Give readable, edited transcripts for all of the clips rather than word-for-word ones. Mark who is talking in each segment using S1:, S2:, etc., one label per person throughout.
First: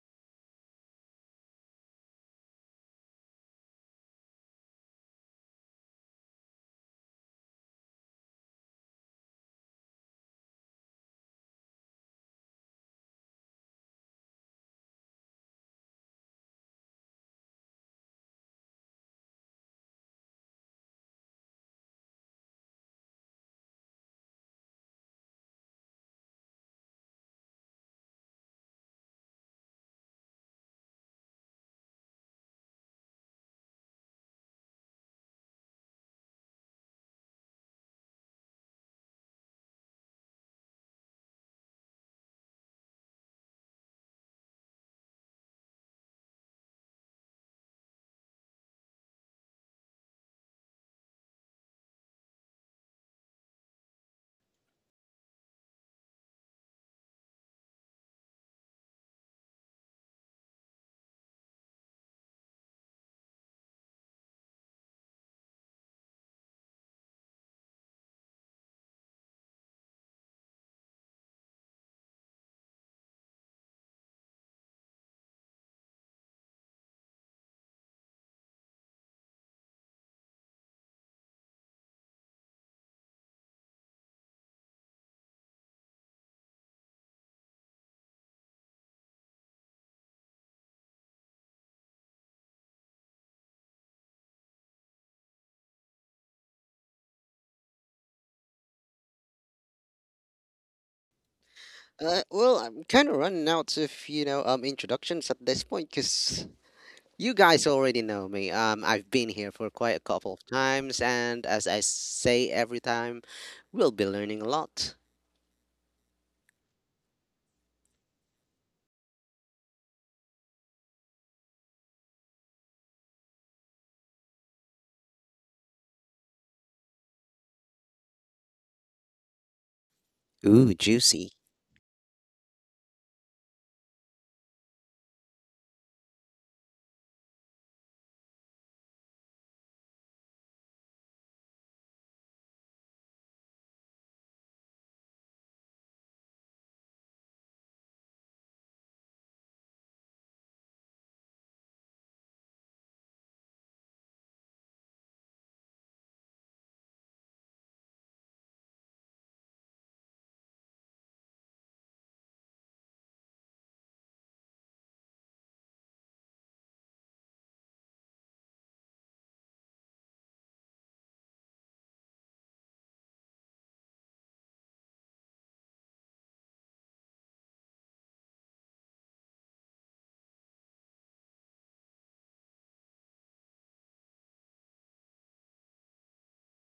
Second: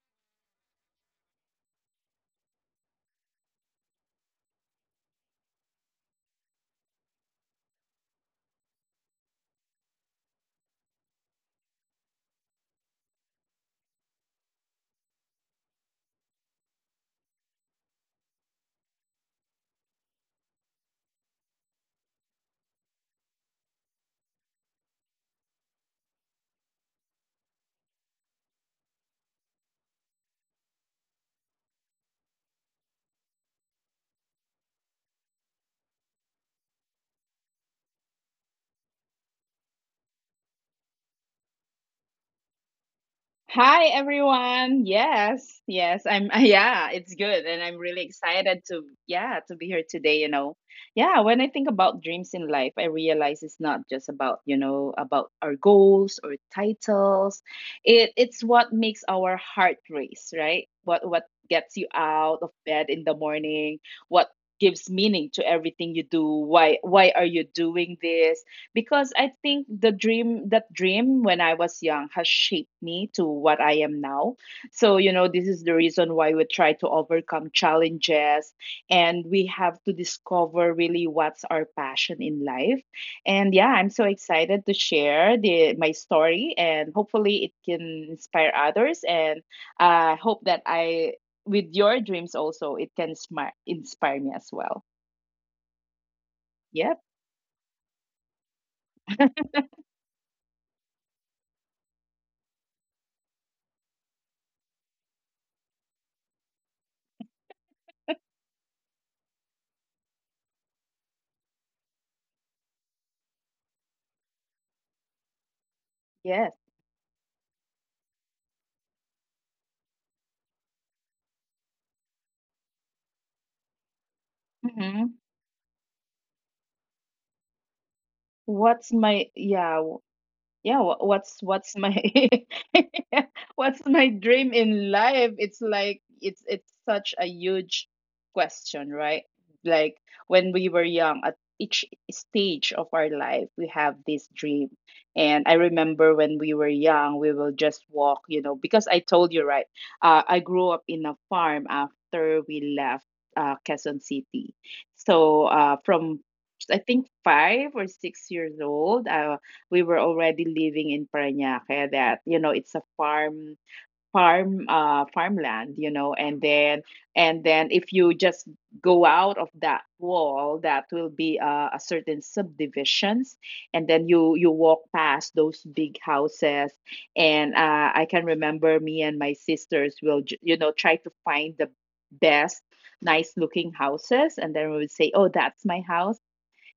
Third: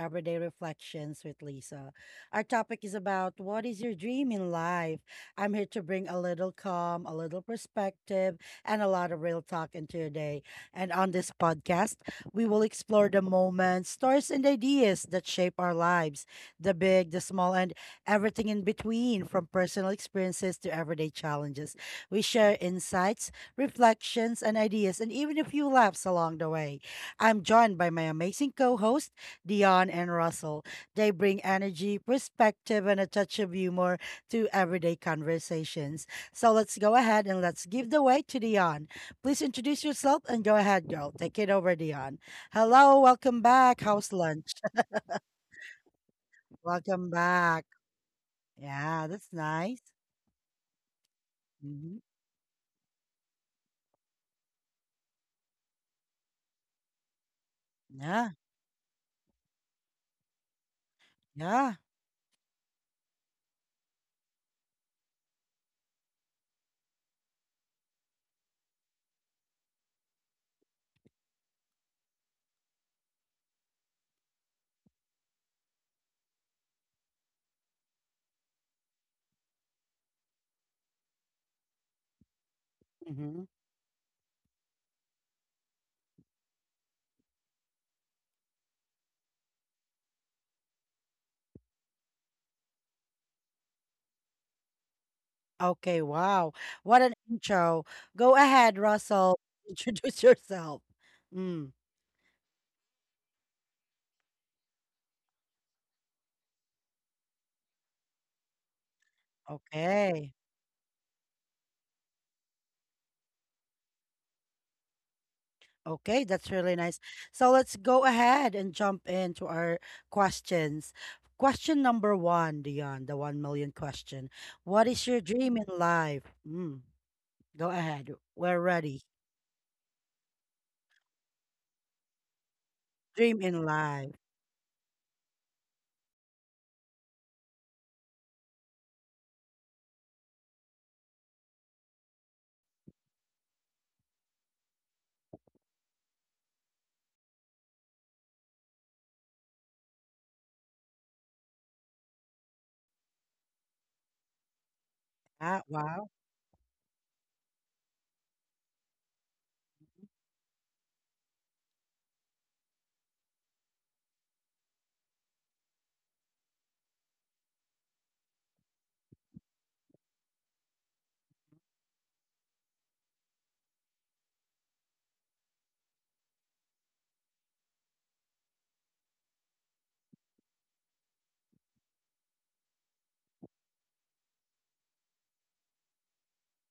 S1: Everyday Reflections with Lisa. Our topic is about what is your dream in life? I'm here to bring a little calm, a little perspective, and a lot of real talk into your day. And on this podcast, we will explore the moments, stories, and ideas that shape our lives, the big, the small, and everything in between, from personal experiences to everyday challenges. We share insights, reflections, and ideas, and even a few laughs along the way. I'm joined by my amazing co host Dion and Russell. They bring energy, perspective, and a touch of humor to everyday conversations. So let's go ahead and let's give the way to Dion. Please introduce yourself and go ahead, girl. Take it over, Dion. Hello, welcome back.
S2: Hi
S1: How's lunch?
S2: everyone. Yes, yes. I'm yeah,
S1: welcome
S2: it's good and
S1: back.
S2: I'm really excited to
S1: Yeah, that's
S2: yeah, to be here
S1: nice.
S2: today, Yeah, when I think about
S1: Hmm.
S2: dreams in life, I realize it's not just about, about our goals or titles. It
S1: Yeah,
S2: it's what makes our heart race, right? What gets you
S1: yeah.
S2: out of bed in the morning, what gives meaning to everything you do, why are you doing this? Because I think the dream when I was young has shaped me to what I am now. So, you know, this is the reason why we try to overcome challenges, and we have to discover really what's our passion in life. And
S1: Hmm.
S2: yeah, I'm so excited to share the my story, and hopefully it can inspire others, and I hope that I, with your dreams also, it can smart, inspire me as well.
S1: Okay, wow.
S2: Yep.
S1: What an intro. Go ahead, Russell. Introduce yourself. Mm.
S3: Well, I'm kind of running out of introductions at this point because you guys already know me. I've been here for quite a
S1: Okay.
S3: couple of times, and as I say every time, we'll be learning a lot.
S1: Okay, that's
S2: Yes.
S1: really nice. So let's go ahead and jump into our questions. Question number one, Dion, the one million question. What is
S2: Hmm.
S1: your dream in life? Mm, go ahead. We're
S2: What's
S1: ready.
S2: my, yeah?
S3: Ooh,
S2: yeah wha-
S3: juicy!
S2: what's what's my
S1: Dream in
S2: what's
S1: life.
S2: my dream in life? It's like it's such a huge question, right? Like when we were young, at each stage of our life we have this dream. And I remember when we were young, we will just walk, you know, because I told you, right, I grew up in a farm after we left Quezon City. So
S1: Ah, wow.
S2: from I think 5 or 6 years old, we were already living in Parañaque. That, you know, it's a farm, farmland you know, and then, and then if you just go out of that wall, that will be a certain subdivisions. And then you walk past those big houses, and I can remember me and my sisters will you know, try to find the best nice looking houses, and then we would say, oh, that's my house.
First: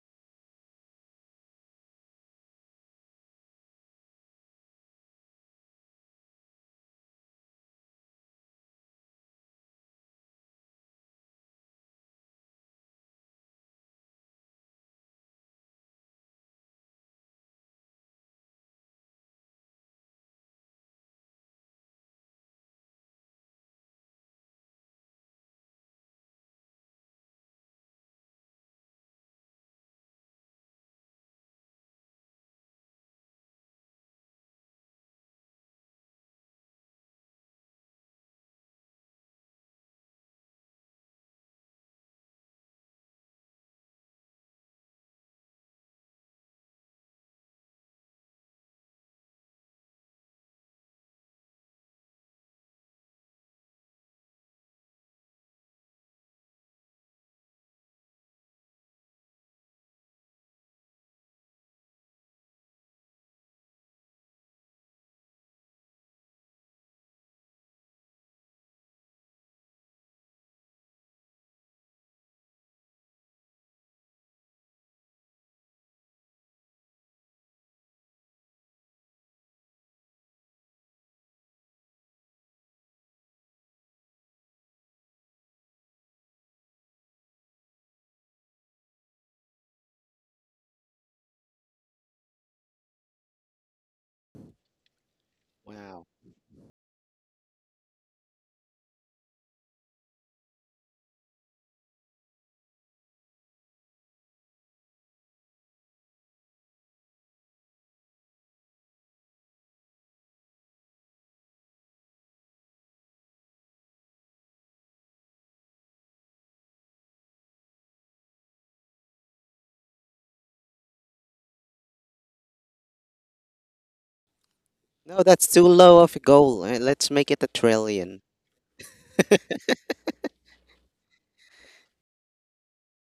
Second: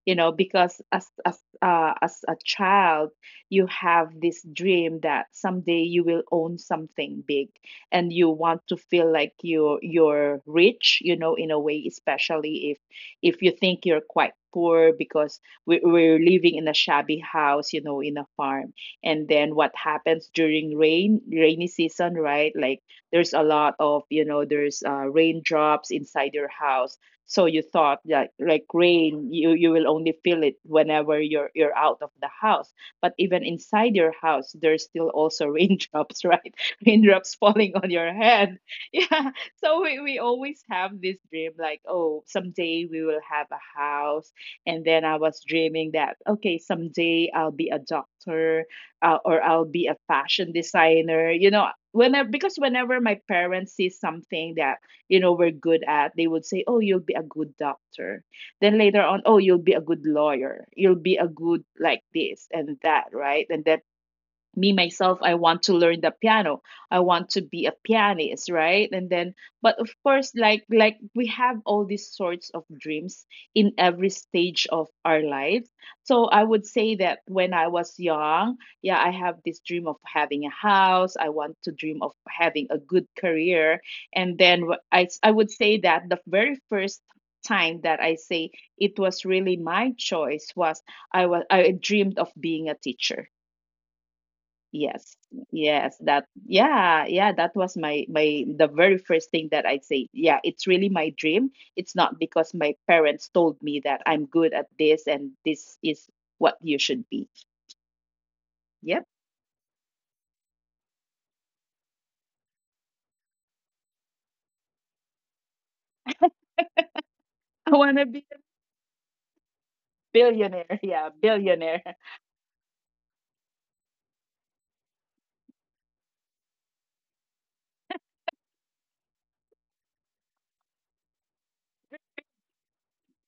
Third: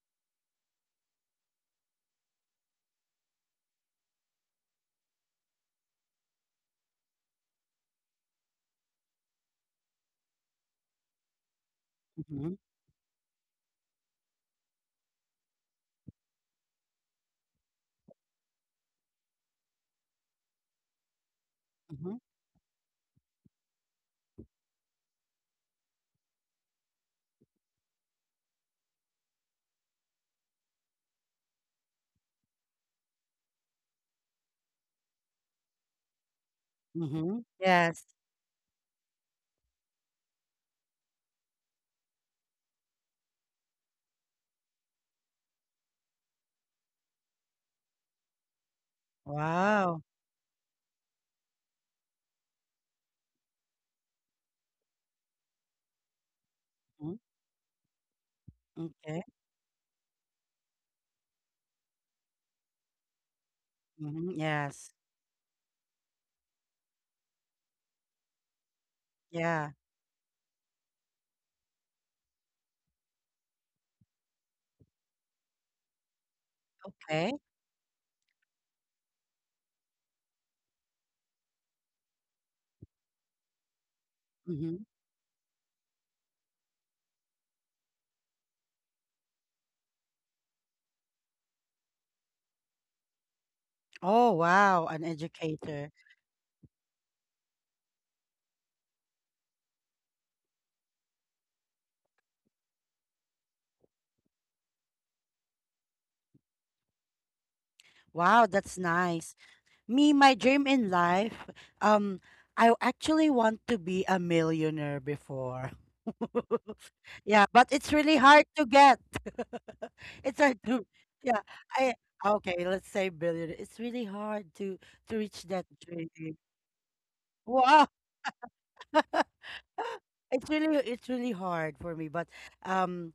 S2: You know, because as a child, you have this dream that someday you will own something big, and you want to feel like you're rich, you know, in a way,
S1: Mm-hmm,
S2: especially if you think you're quite poor. Because we, we're living in a shabby house, you know, in a farm, and then what happens during rainy season,
S1: mm-hmm,
S2: right? Like there's a lot of, you know, there's raindrops inside your house. So you thought that like rain, you will only feel it whenever you're out of the house, but even inside your house there's still also raindrops, right? Raindrops
S1: mm-hmm.
S2: falling on your
S1: Yes.
S2: head. Yeah, so we always have this dream, like, oh, someday we will have a house. And then I was dreaming that, okay, someday I'll be a doctor, or I'll be a
S1: Wow.
S2: fashion designer. You know, whenever, because whenever my parents see something that, you know, were good at, they would say, oh, you'll be a
S1: Mhm.
S2: good doctor. Then later on, oh,
S1: Okay.
S2: you'll be a good lawyer, you'll be a good like this and that, right? And then
S1: Mm-hmm,
S2: me
S1: yes.
S2: myself, I want to learn the piano, I want to be a pianist, right? And then, but of
S1: Yeah.
S2: course, like we have all these sorts of dreams in every stage of our lives. So I would say that when
S1: Okay.
S2: I was young, yeah, I have this dream of having a house, I want to dream of having a good career. And then wh-
S1: Mm-hmm.
S2: i i would say that the very first time that I say, it was really my choice, was I was, I dreamed of being a teacher.
S1: Oh, wow.
S2: Yes,
S1: An
S2: yes,
S1: educator.
S3: Wow.
S2: that, yeah, yeah, that was my the very first thing that I'd say. Yeah, it's really my dream. It's not because my parents told me that I'm good at this and this is what you should be.
S1: Wow, that's
S2: Yep.
S1: nice. Me, my dream in life, um, I actually want to be a millionaire before. Yeah,
S2: I
S1: but
S2: want
S1: it's
S2: to be
S1: really
S2: a
S1: hard to get. It's hard
S2: billionaire.
S1: to,
S2: Yeah,
S1: yeah.
S2: billionaire.
S1: I Okay, let's say billion. It's really hard to
S3: No,
S1: reach
S3: that's
S1: that
S3: too low
S1: dream.
S3: of a goal. Let's make it a
S1: Wow.
S3: trillion.
S1: It's really hard for me, but um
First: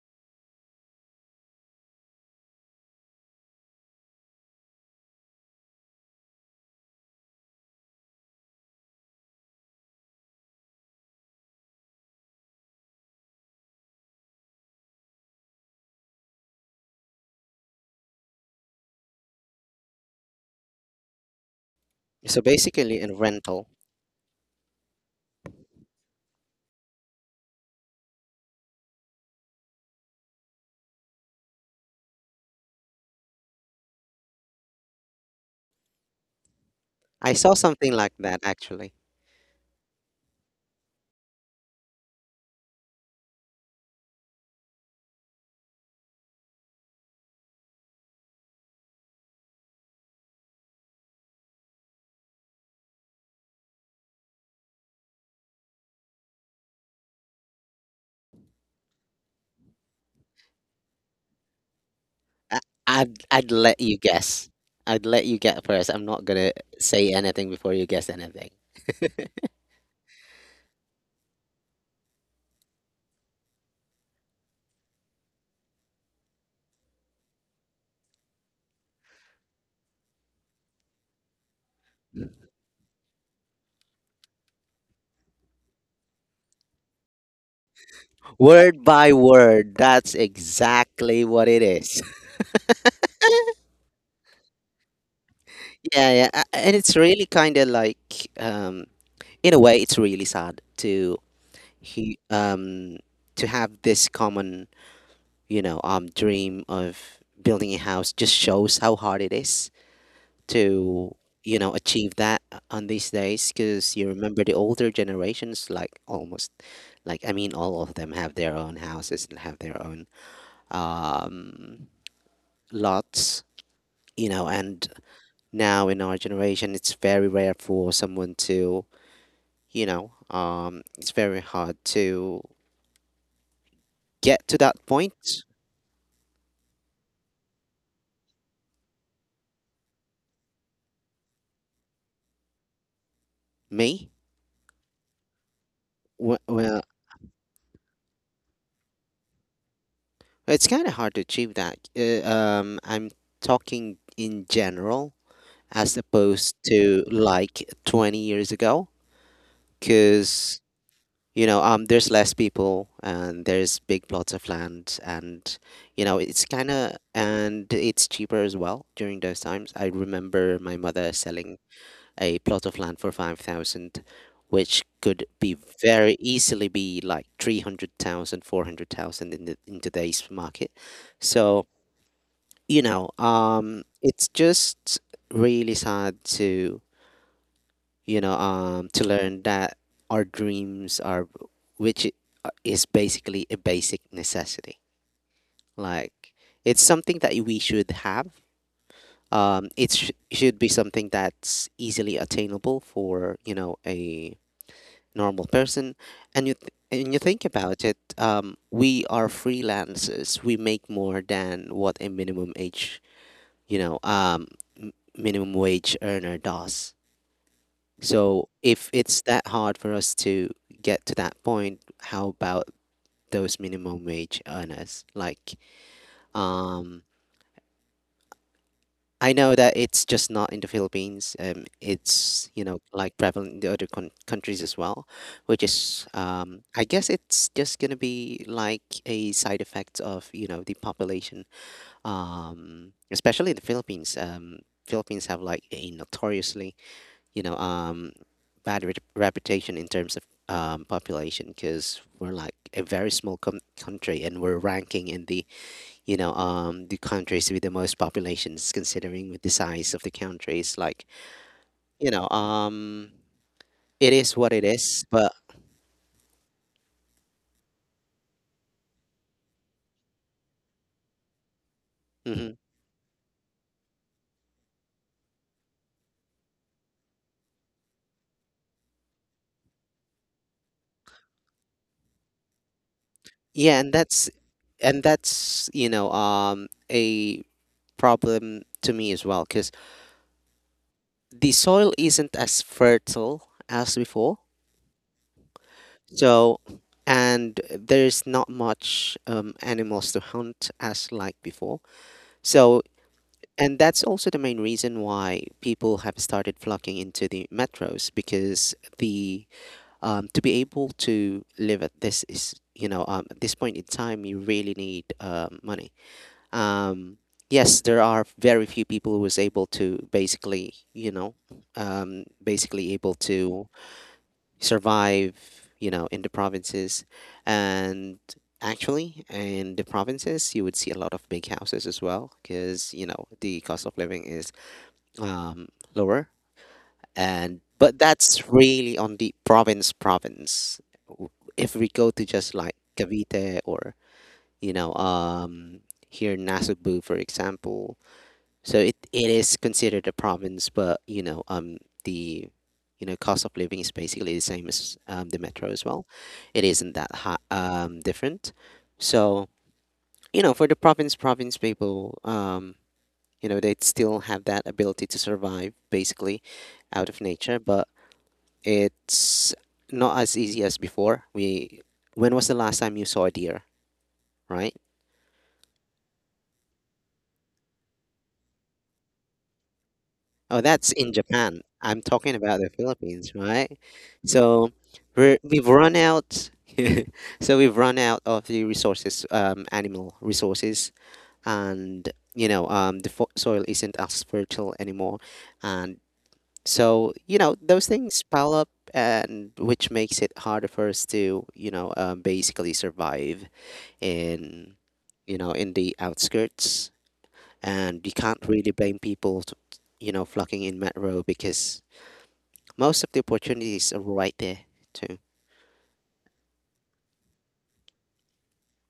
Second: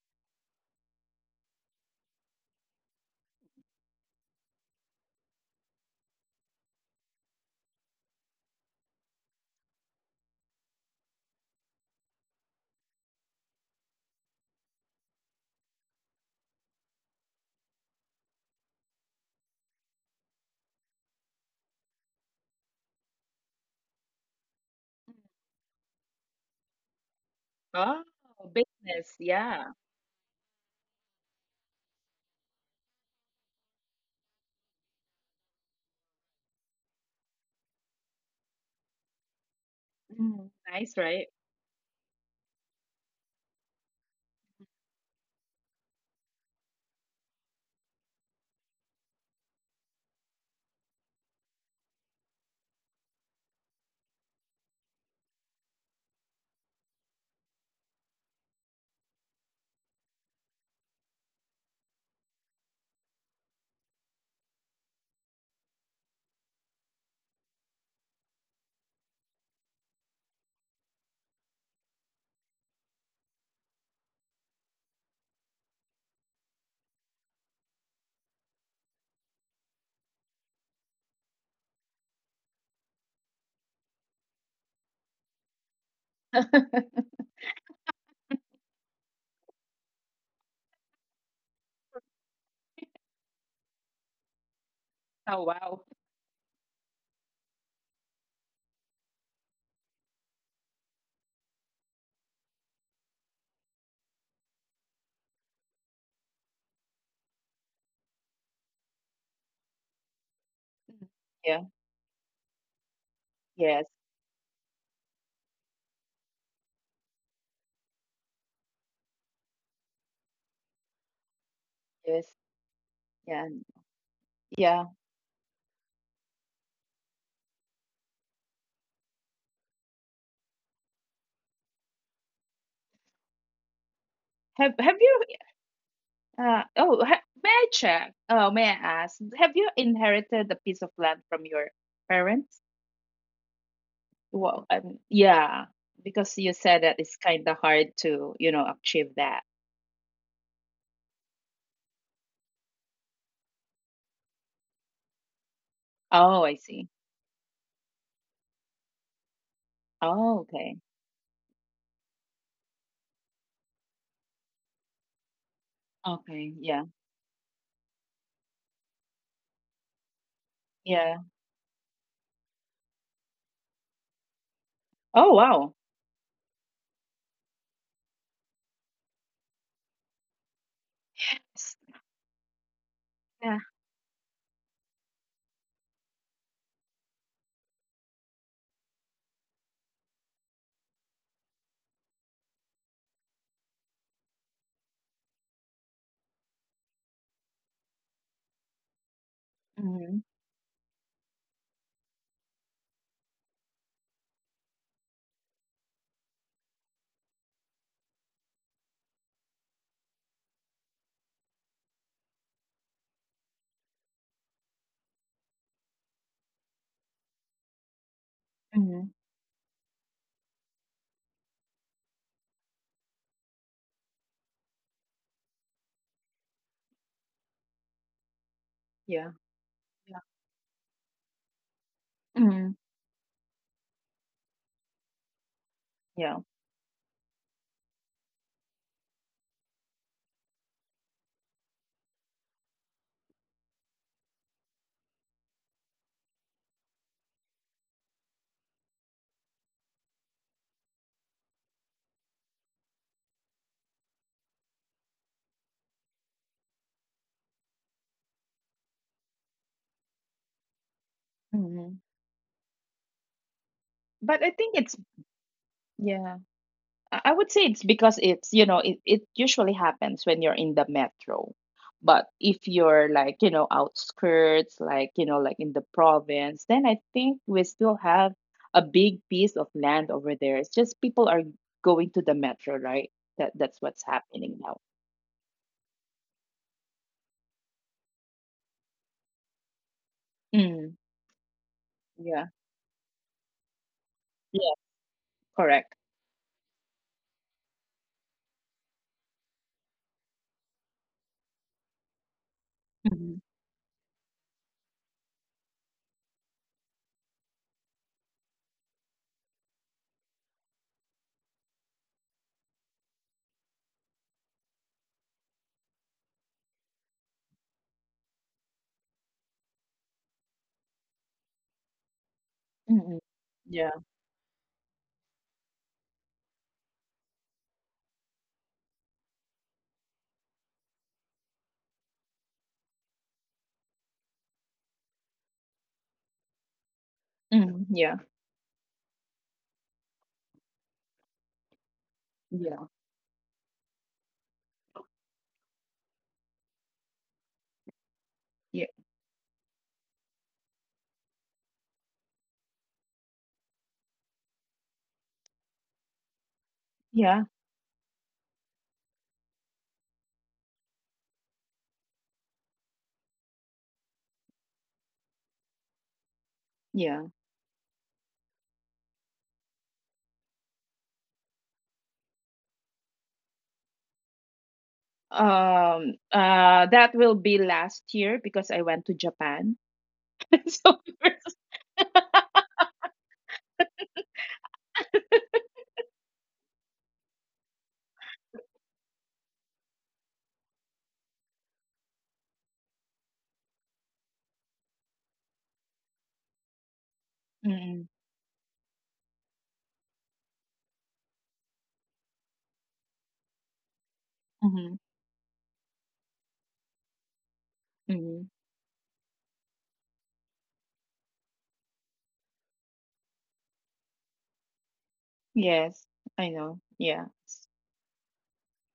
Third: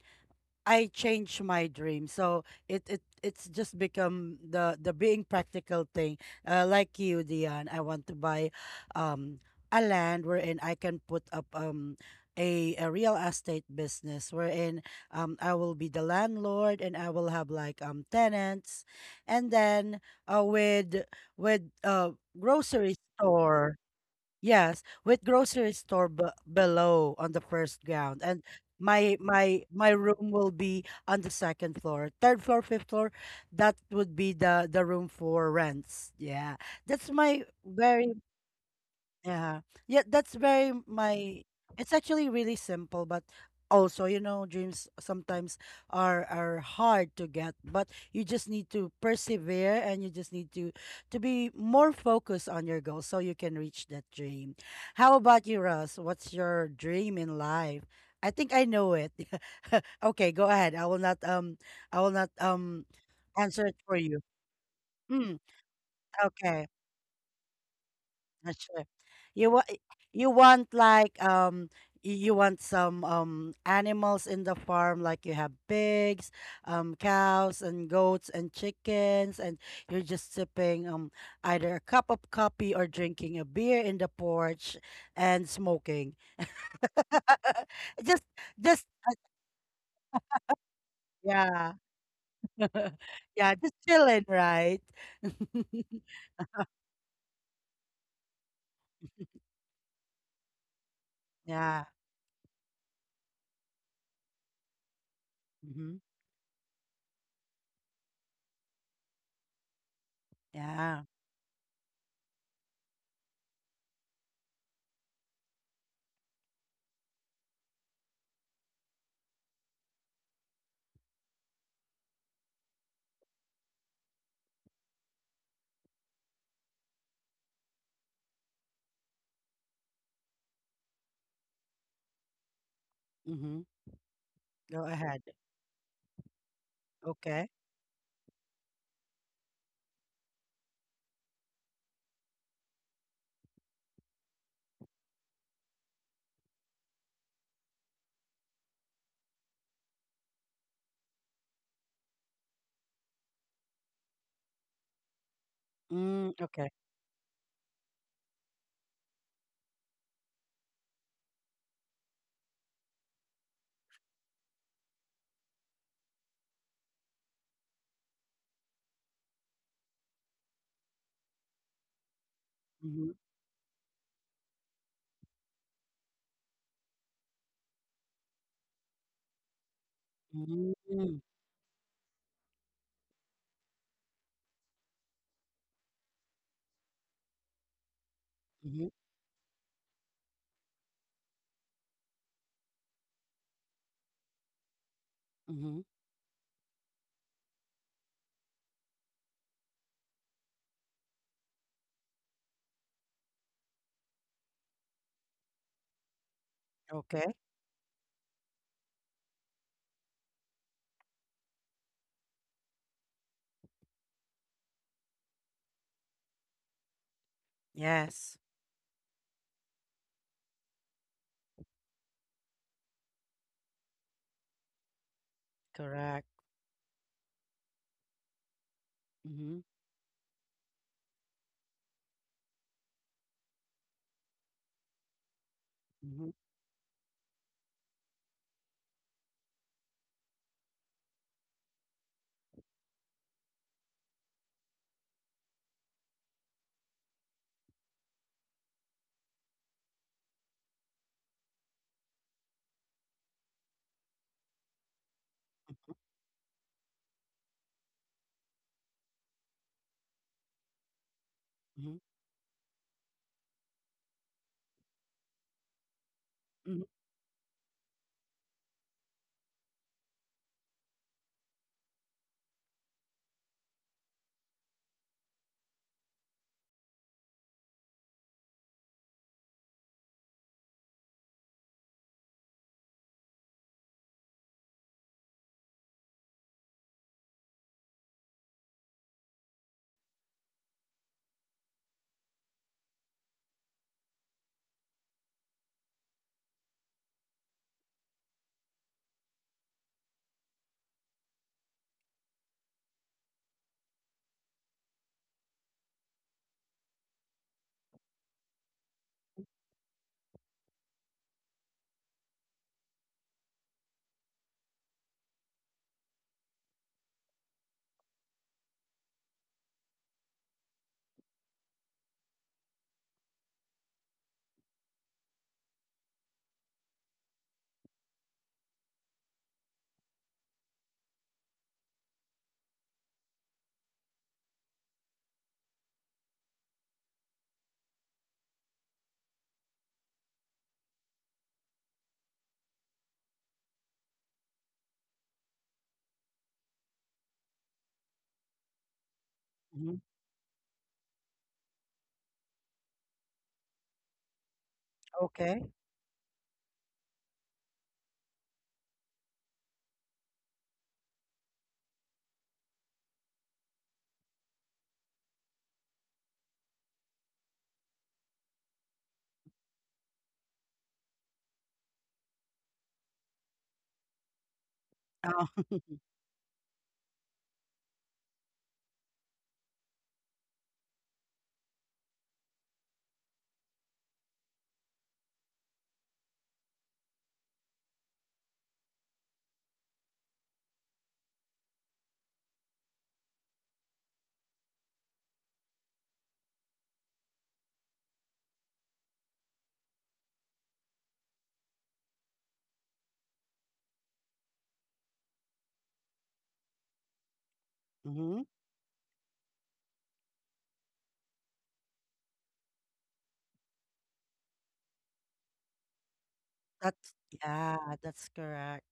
S1: I changed my dream. So it's just become the being practical thing. Like you, Dion, I want to buy um a land wherein I can put up a real estate business wherein I will be the landlord and I will have like tenants, and then uh with with
S3: So
S1: grocery
S3: basically, in rental,
S1: store. Yes, with grocery store b below on the first
S2: Oh,
S1: ground, and
S2: business.
S1: my my
S2: Yeah.
S1: my room will be on the second floor, third floor, fifth floor. That would be the room for rents. Yeah, that's
S3: I
S1: my
S3: saw something
S1: very,
S3: like that actually.
S1: yeah. Yeah, that's
S2: Mm,
S1: very
S2: nice, right?
S1: my, it's actually really simple, but also, dreams sometimes are hard to get, but you just need to persevere and you just need to be more focused on your goals so you can reach that dream. How about you, Russ? What's your dream in life? I think I know it. Okay, go ahead. I will not I will not
S3: I,
S1: um
S3: I'd
S1: answer it
S3: let
S1: for
S3: you
S1: you.
S3: guess. I'd let
S1: Mm,
S3: you get first. I'm not gonna
S1: okay.
S3: say anything before you guess anything.
S1: Not sure. You want you want like y- you want some animals in the farm, like you have pigs, cows and goats and chickens, and you're just sipping either a cup of coffee or drinking a beer in the porch and smoking. Just just
S3: Word by word, that's exactly what it
S1: yeah.
S3: is.
S1: Yeah, just chilling, right?
S2: Oh, wow.
S3: Yeah, yeah, and it's really kind of like, in a way, it's really sad to
S1: Yeah.
S3: he to have this common,
S1: Mm-hmm.
S3: dream of building a house. Just shows how hard it is
S1: Yeah.
S3: to,
S2: Yeah.
S3: achieve that on these days.
S2: Yes.
S3: Because you remember the older generations, like almost, like I mean, all of them have their own houses and have their own um
S2: Yes.
S3: lots,
S2: Yeah.
S3: and
S2: Yeah.
S3: now in our generation, it's very rare for someone to, it's very hard to
S1: Mm-hmm.
S3: get to
S1: Go
S3: that
S2: Have have
S1: ahead.
S2: you
S3: point.
S2: Oh, ha-
S1: Okay.
S2: may I check? Oh, may I ask? Have you inherited a piece of land from your parents?
S3: Me,
S2: Well, yeah,
S3: well,
S2: because you
S3: well
S2: said that it's kind of hard to, you know, achieve that.
S3: it's kind of hard to achieve that. I'm talking in general as
S1: Mm,
S2: Oh,
S3: opposed
S2: I
S1: okay.
S2: see.
S3: to like 20 years ago,
S2: Oh,
S3: because
S2: okay.
S3: there's less people and there's big plots of land, and it's
S2: Okay.
S3: kind of,
S2: Yeah.
S3: and it's cheaper as well during those times. I remember my mother
S2: Yeah.
S3: selling a plot of land
S1: Mm-hmm.
S3: for 5,000, which could
S2: Oh,
S3: be
S2: wow.
S3: very easily be like 300,000, 400,000 in today's market.
S1: Mm,
S3: So
S2: S-. Yeah.
S3: it's just really sad to,
S1: mhm,
S3: to learn that our dreams are, which is basically a basic necessity.
S1: mhm.
S3: Like it's something that we should have. It
S2: Mm-hmm.
S3: should be something that's easily attainable for a normal person. And and you
S1: Okay.
S3: think about it, we are freelancers. We make more than what a minimum age, you know, um, minimum wage earner does.
S1: Yes.
S3: So if
S2: Mm-hmm.
S3: it's that hard for us to get to that point, how about those minimum wage earners? Like,
S1: Correct.
S3: um,
S2: Yeah.
S3: I know
S1: Mhm,
S3: that it's
S2: Yeah.
S3: just not in the Philippines. It's,
S2: Mm-hmm.
S3: like prevalent in the other con countries as well, which is,
S1: mhm,
S2: Yeah.
S3: I guess it's just gonna be like a side effect of, the population, especially in the Philippines. Philippines have like a notoriously you know um bad reputation in terms of population, because we're like a very small country, and we're ranking in the countries with the most populations considering with the size of the countries, like
S2: Mm-hmm.
S1: mhm,
S3: you know um it is
S2: But I
S3: what it
S2: think it's,
S3: is, but
S2: yeah.
S1: mhm,
S2: I would say it's because it's, you know, it usually happens when you're in the metro. But
S3: Mhm.
S2: if you're like, you know, outskirts, like, you know, like in the province, then I think we still have a big piece of land over there. It's just people are going to the metro, right? That that's
S3: Yeah, and
S2: what's
S3: that's
S2: happening now.
S3: and that's a problem to me as well, because
S2: Mm,
S3: the soil isn't
S2: yeah.
S3: as fertile as before.
S2: Yeah, correct.
S3: So, and there's not much, animals to hunt as like before. So,
S2: Hmm.
S3: and that's also the main reason why people have started flocking into the metros, because the to be able to live at this is, at this point in time you really need money. Um, yes, there are very few people who was able to basically basically
S2: Hmm.
S3: able to
S2: Yeah.
S3: survive, in the provinces. And actually, in the provinces, you would see a lot of big houses as well, because the cost of living is, um, lower. And
S2: Mm,
S3: but
S2: yeah.
S3: that's really on the province. W- If we go to just like
S2: Yeah.
S3: Cavite or you know um, here in Nasugbu, for example, so
S2: Yeah.
S3: it is
S1: mhm.
S3: considered a province, but the cost of living is basically the same as, the
S1: Okay.
S3: metro as well. It isn't that high,
S2: Yeah.
S3: different. So for the province people, they still have that ability to survive basically out of
S2: Yeah.
S3: nature, but it's not as easy as before. We When was the last time you saw a deer, right?
S1: Oh,
S2: That will be last year because I went to Japan.
S3: Oh, that's
S2: So
S3: in
S2: there's.
S3: Japan. I'm talking about the Philippines, right? So we've run out. So we've run out of the resources, animal resources, and the soil isn't as fertile anymore, and so those
S2: Mm.
S3: things pile up, and which makes it harder for us to basically survive in,
S2: Mhm.
S3: in the outskirts, and you can't
S1: mhm.
S2: Mhm.
S3: really blame people, to, flocking in metro because most of the opportunities are right there too.
S2: Yes, I know.
S1: That's
S2: Yeah. S-.
S1: Yeah. That's correct.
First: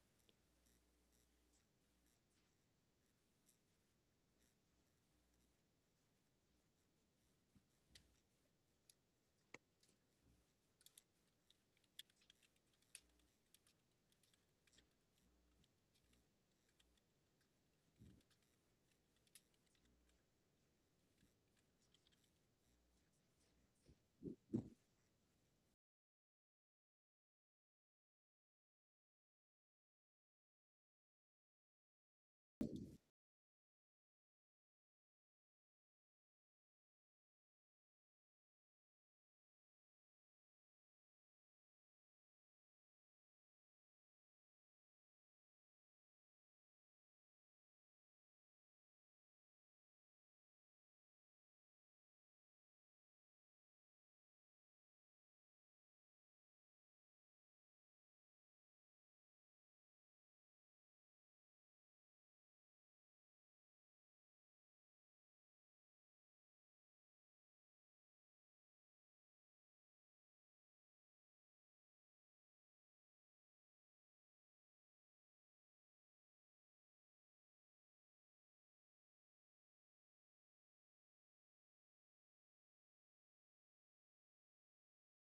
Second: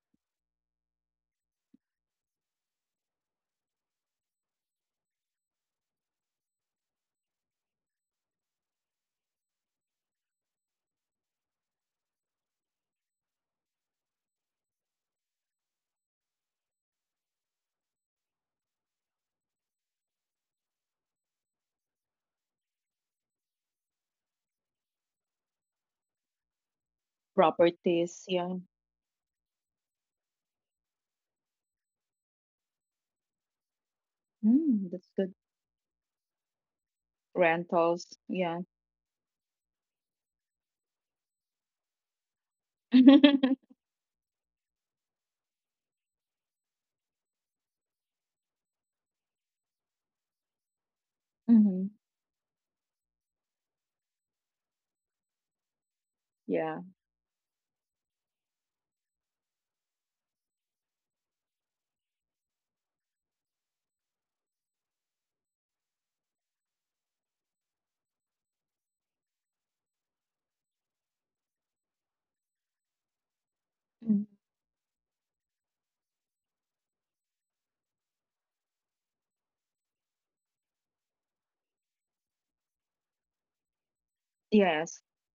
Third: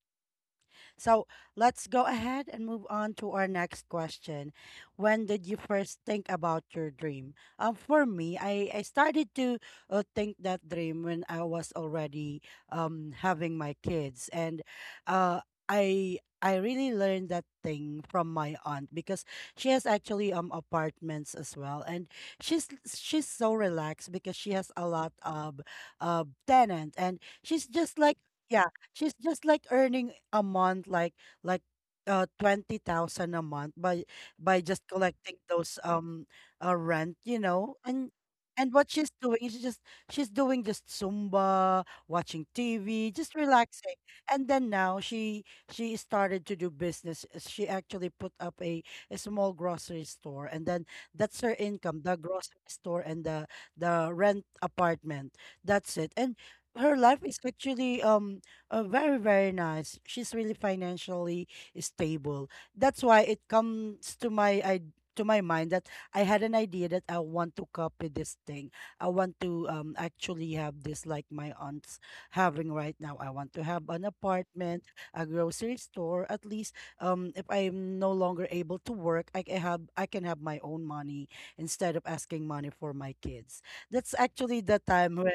S1: So let's go ahead and move on to our next question. When did you first think about your dream? For me, I started to think that dream when I was already having my kids, and uh, I really learned that thing from my aunt because she has actually apartments as well, and she's so relaxed because she has a lot of tenant, and she's just like.
S2: Properties. Yeah.
S1: Yeah, she's just like earning a month, like like 20,000 a month by just
S2: Mm, that's good.
S1: collecting those rent. And
S2: Rentals. Yeah.
S1: and what she's doing is just she's doing just Zumba, watching TV, just relaxing. And then now she started to do business. She actually put up a small grocery store, and then that's her
S2: Mm-hmm.
S1: income, the grocery store and the rent apartment. That's it. And
S2: Yeah.
S1: her life is actually very, very nice. She's really financially stable. That's why it comes to my mind that I had an idea that I want to copy this thing. I want to actually have this like my aunt's having right now. I want to have an
S2: Mm.
S1: apartment, a grocery store. At least if I'm no longer able to work, I can have my own money instead of asking money for my kids. That's actually the
S2: Yes.
S1: time when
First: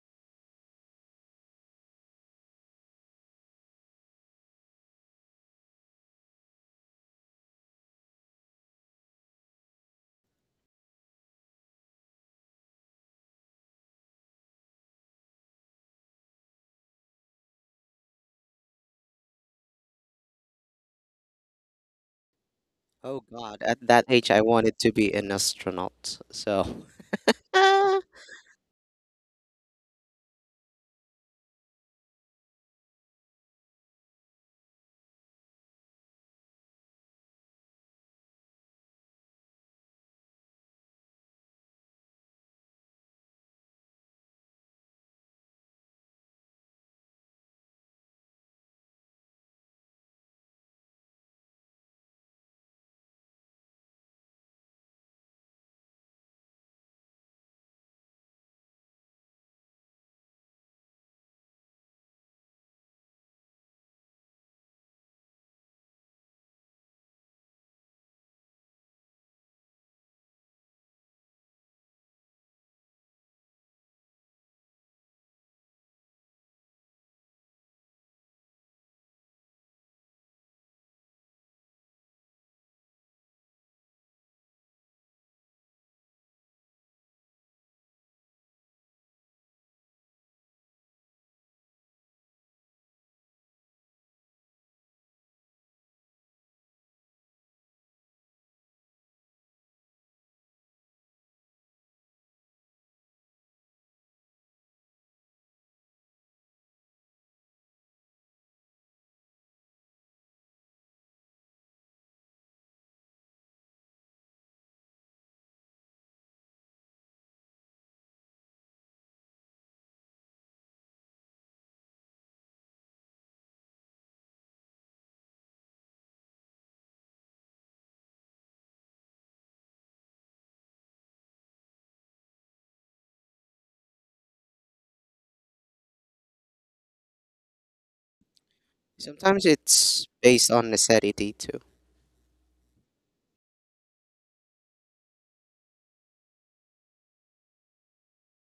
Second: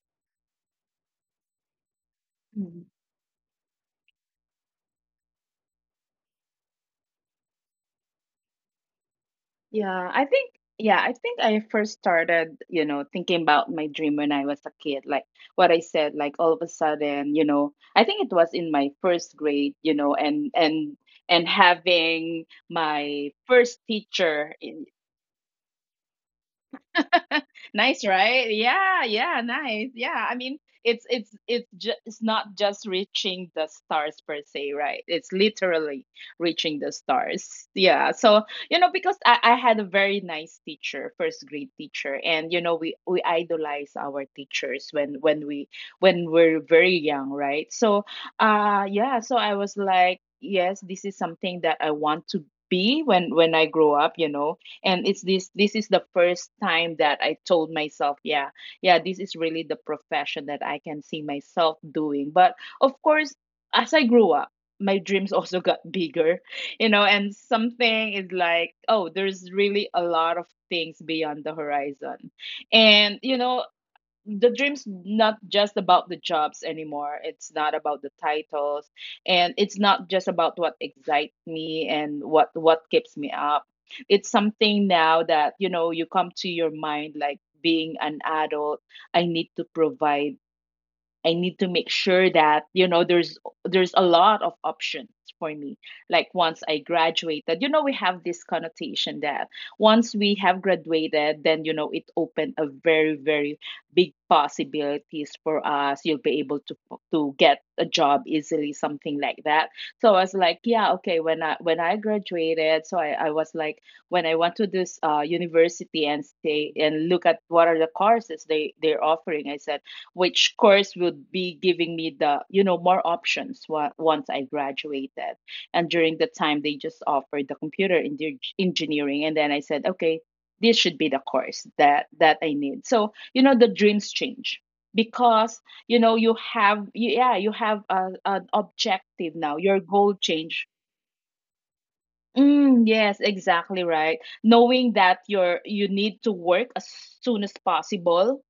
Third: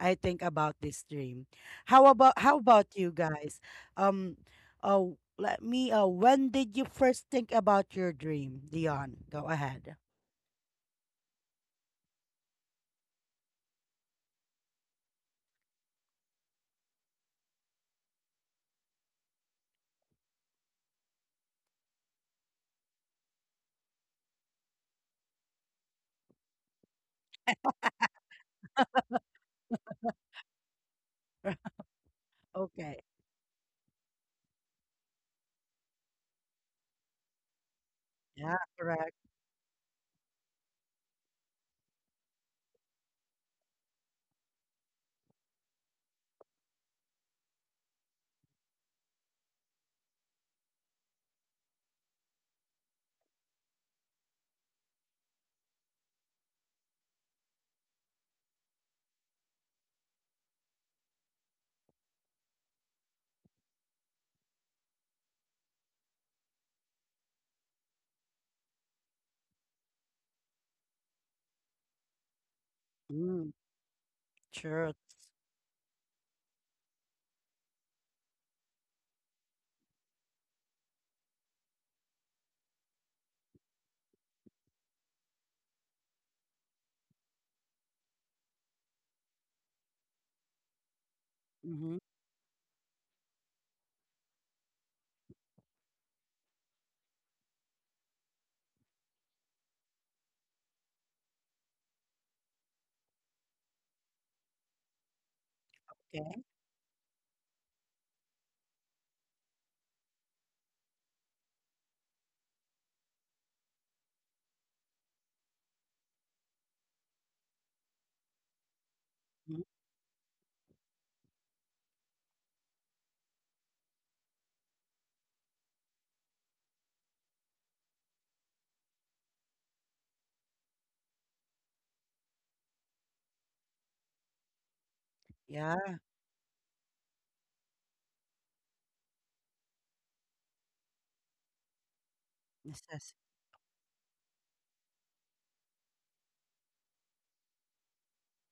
S1: I think about this dream. How about
S2: Mm.
S1: you guys? Um, oh, let me. When did you first think about your dream, Dion? Go ahead.
S2: Yeah. I think, yeah, I think I first started, you know, thinking about my dream when I was a kid. Like what I said, like all of a sudden, you know, I think it was in my first grade, you know, and having
S3: Oh
S2: my
S3: God, at
S2: first
S3: that age, I
S2: teacher,
S3: wanted to be an astronaut. So ah,
S2: nice, right? Yeah, yeah, nice. Yeah, I mean, it's not just
S1: Okay.
S2: reaching the stars per se, right? It's literally reaching the stars. Yeah. So
S1: Yeah.
S2: you know,
S1: Correct.
S2: because I had a very nice teacher, first grade teacher, and you know, we idolize our teachers when we're very young, right? So, yeah. So I was like, yes, this is something that I want to be when I grow up. You know, and it's this this is the first time that I told myself, yeah, yeah, this is really the profession that I can see myself doing. But of course, as I grew up, my dreams also got bigger, you know, and something is like, oh, there's really a lot of things beyond the horizon. And you
S1: Mm,
S2: know, the dream's
S1: sure.
S2: not just about the jobs anymore. It's not about the titles, and it's not just about what excites me and what keeps me up. It's something now that you know, you come to your mind like being an adult. I need to provide, I need to make
S1: Mm-hmm.
S2: sure that you know there's a lot of options for me. Like once I graduated, you know, we have this connotation that once we have graduated, then you know it opened a very, very big possibilities for us. You'll be
S1: Okay.
S2: able to get a job easily, something like that. So I was like, yeah, okay. When I graduated, so I was like, when I went to this university and stay and look at what are the courses they they're offering, I
S1: Mhm.
S2: said which course would be giving me the, you know, more options once I graduated. And during the time they just offered the engineering, and then I said okay, this should be the course that that I need. So you know the dreams change because
S1: Yeah.
S2: you know you have yeah, you have a, an objective
S3: sometimes
S2: now, your
S3: it's
S2: goal
S3: based on
S2: change.
S3: necessity too.
S2: Mm,
S1: Necessity.
S2: yes, exactly right. Knowing that you're, you need to work as soon as possible,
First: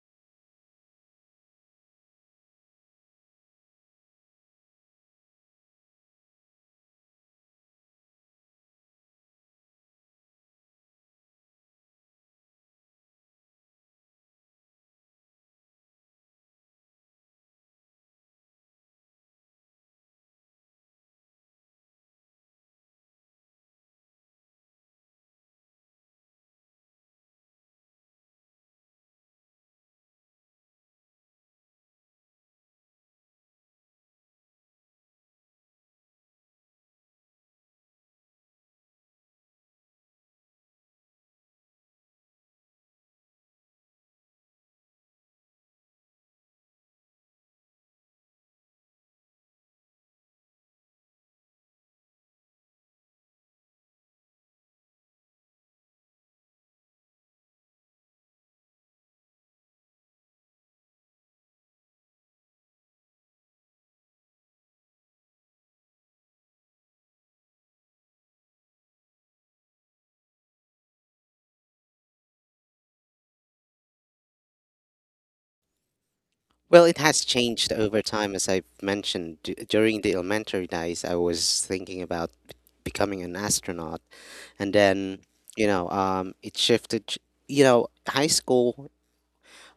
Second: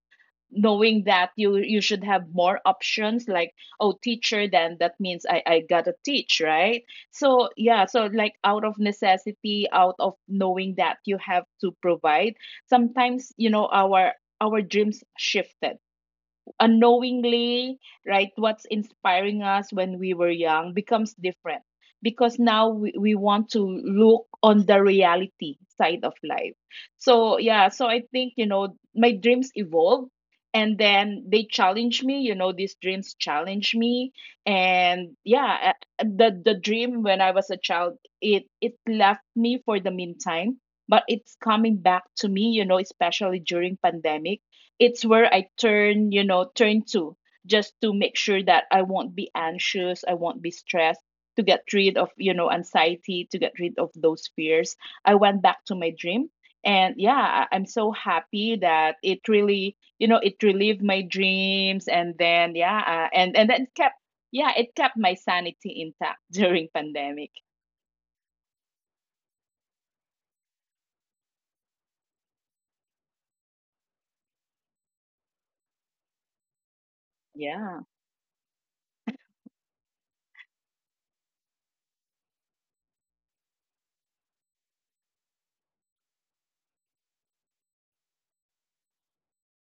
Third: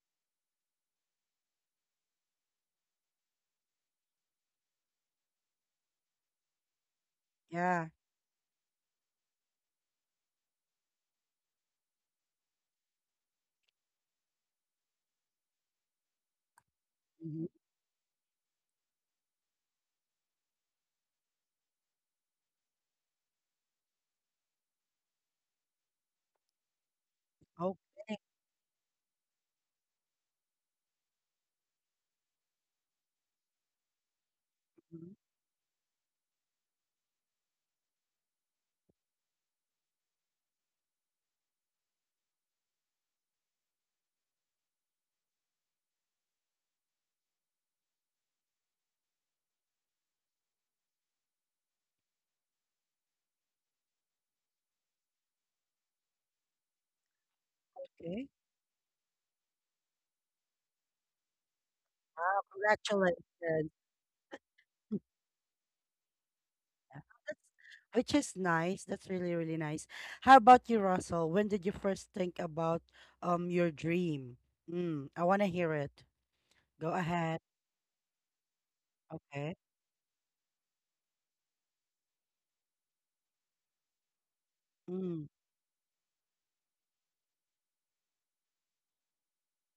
S2: knowing that you should have more options, like, oh, teacher, then that means I gotta teach, right? So yeah,
S1: Yeah.
S2: so like, out of necessity, out of knowing that you have to provide, sometimes you know our dreams shifted
S1: Hmm.
S2: unknowingly, right, what's inspiring us when we were young becomes different because now we want to look on the reality side of life. So, yeah, so I
S1: Okay.
S2: think, you know, my dreams evolve, and then they challenge me, you know, these dreams challenge me. And
S1: Mhm,
S2: yeah, the dream when I was a child, it left me for the meantime, but it's coming back to me, you know, especially during pandemic. It's where I turn, you know, turn to, just to make sure that I won't be anxious, I won't be stressed, to get rid of, you know, anxiety, to get rid of those fears. I went back to my dream. And yeah, I- I'm so
S1: okay.
S2: happy that it really, you know, it relieved my dreams. And then, yeah, and then
S1: Congratulations.
S2: kept, yeah, it kept my sanity intact during pandemic.
S1: That's, which is nice. That's really, really nice. How about you, Russell? When did you first think about your dream? Mm, I want to hear it.
S3: Well,
S1: Go
S3: it has
S1: ahead.
S3: changed
S2: Yeah.
S3: over time, as I've mentioned.
S1: Okay.
S3: During the elementary days, I was thinking about becoming an astronaut, and then
S1: Mm.
S3: it shifted. You know, high school,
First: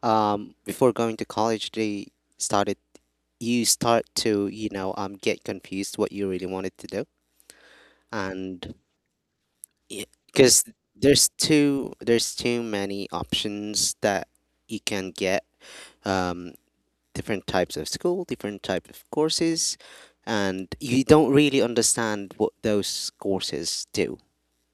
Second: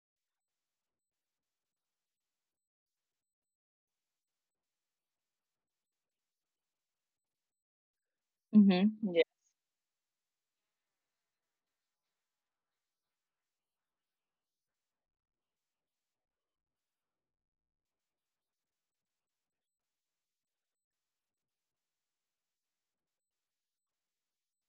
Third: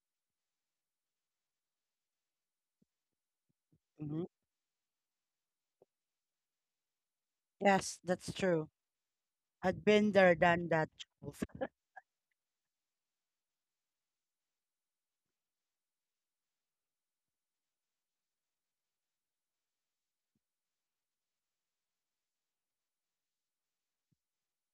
S3: before going to college, they started, you start
S1: Hmm.
S3: to, get confused what you really wanted to do.
S1: Yes, that's true.
S3: And
S2: Mm-hmm. Yeah.
S1: I've been there,
S3: because
S1: done that, Jules.
S3: there's too many options that you can get, um, different types of school, different type of courses, and you don't really understand what those courses do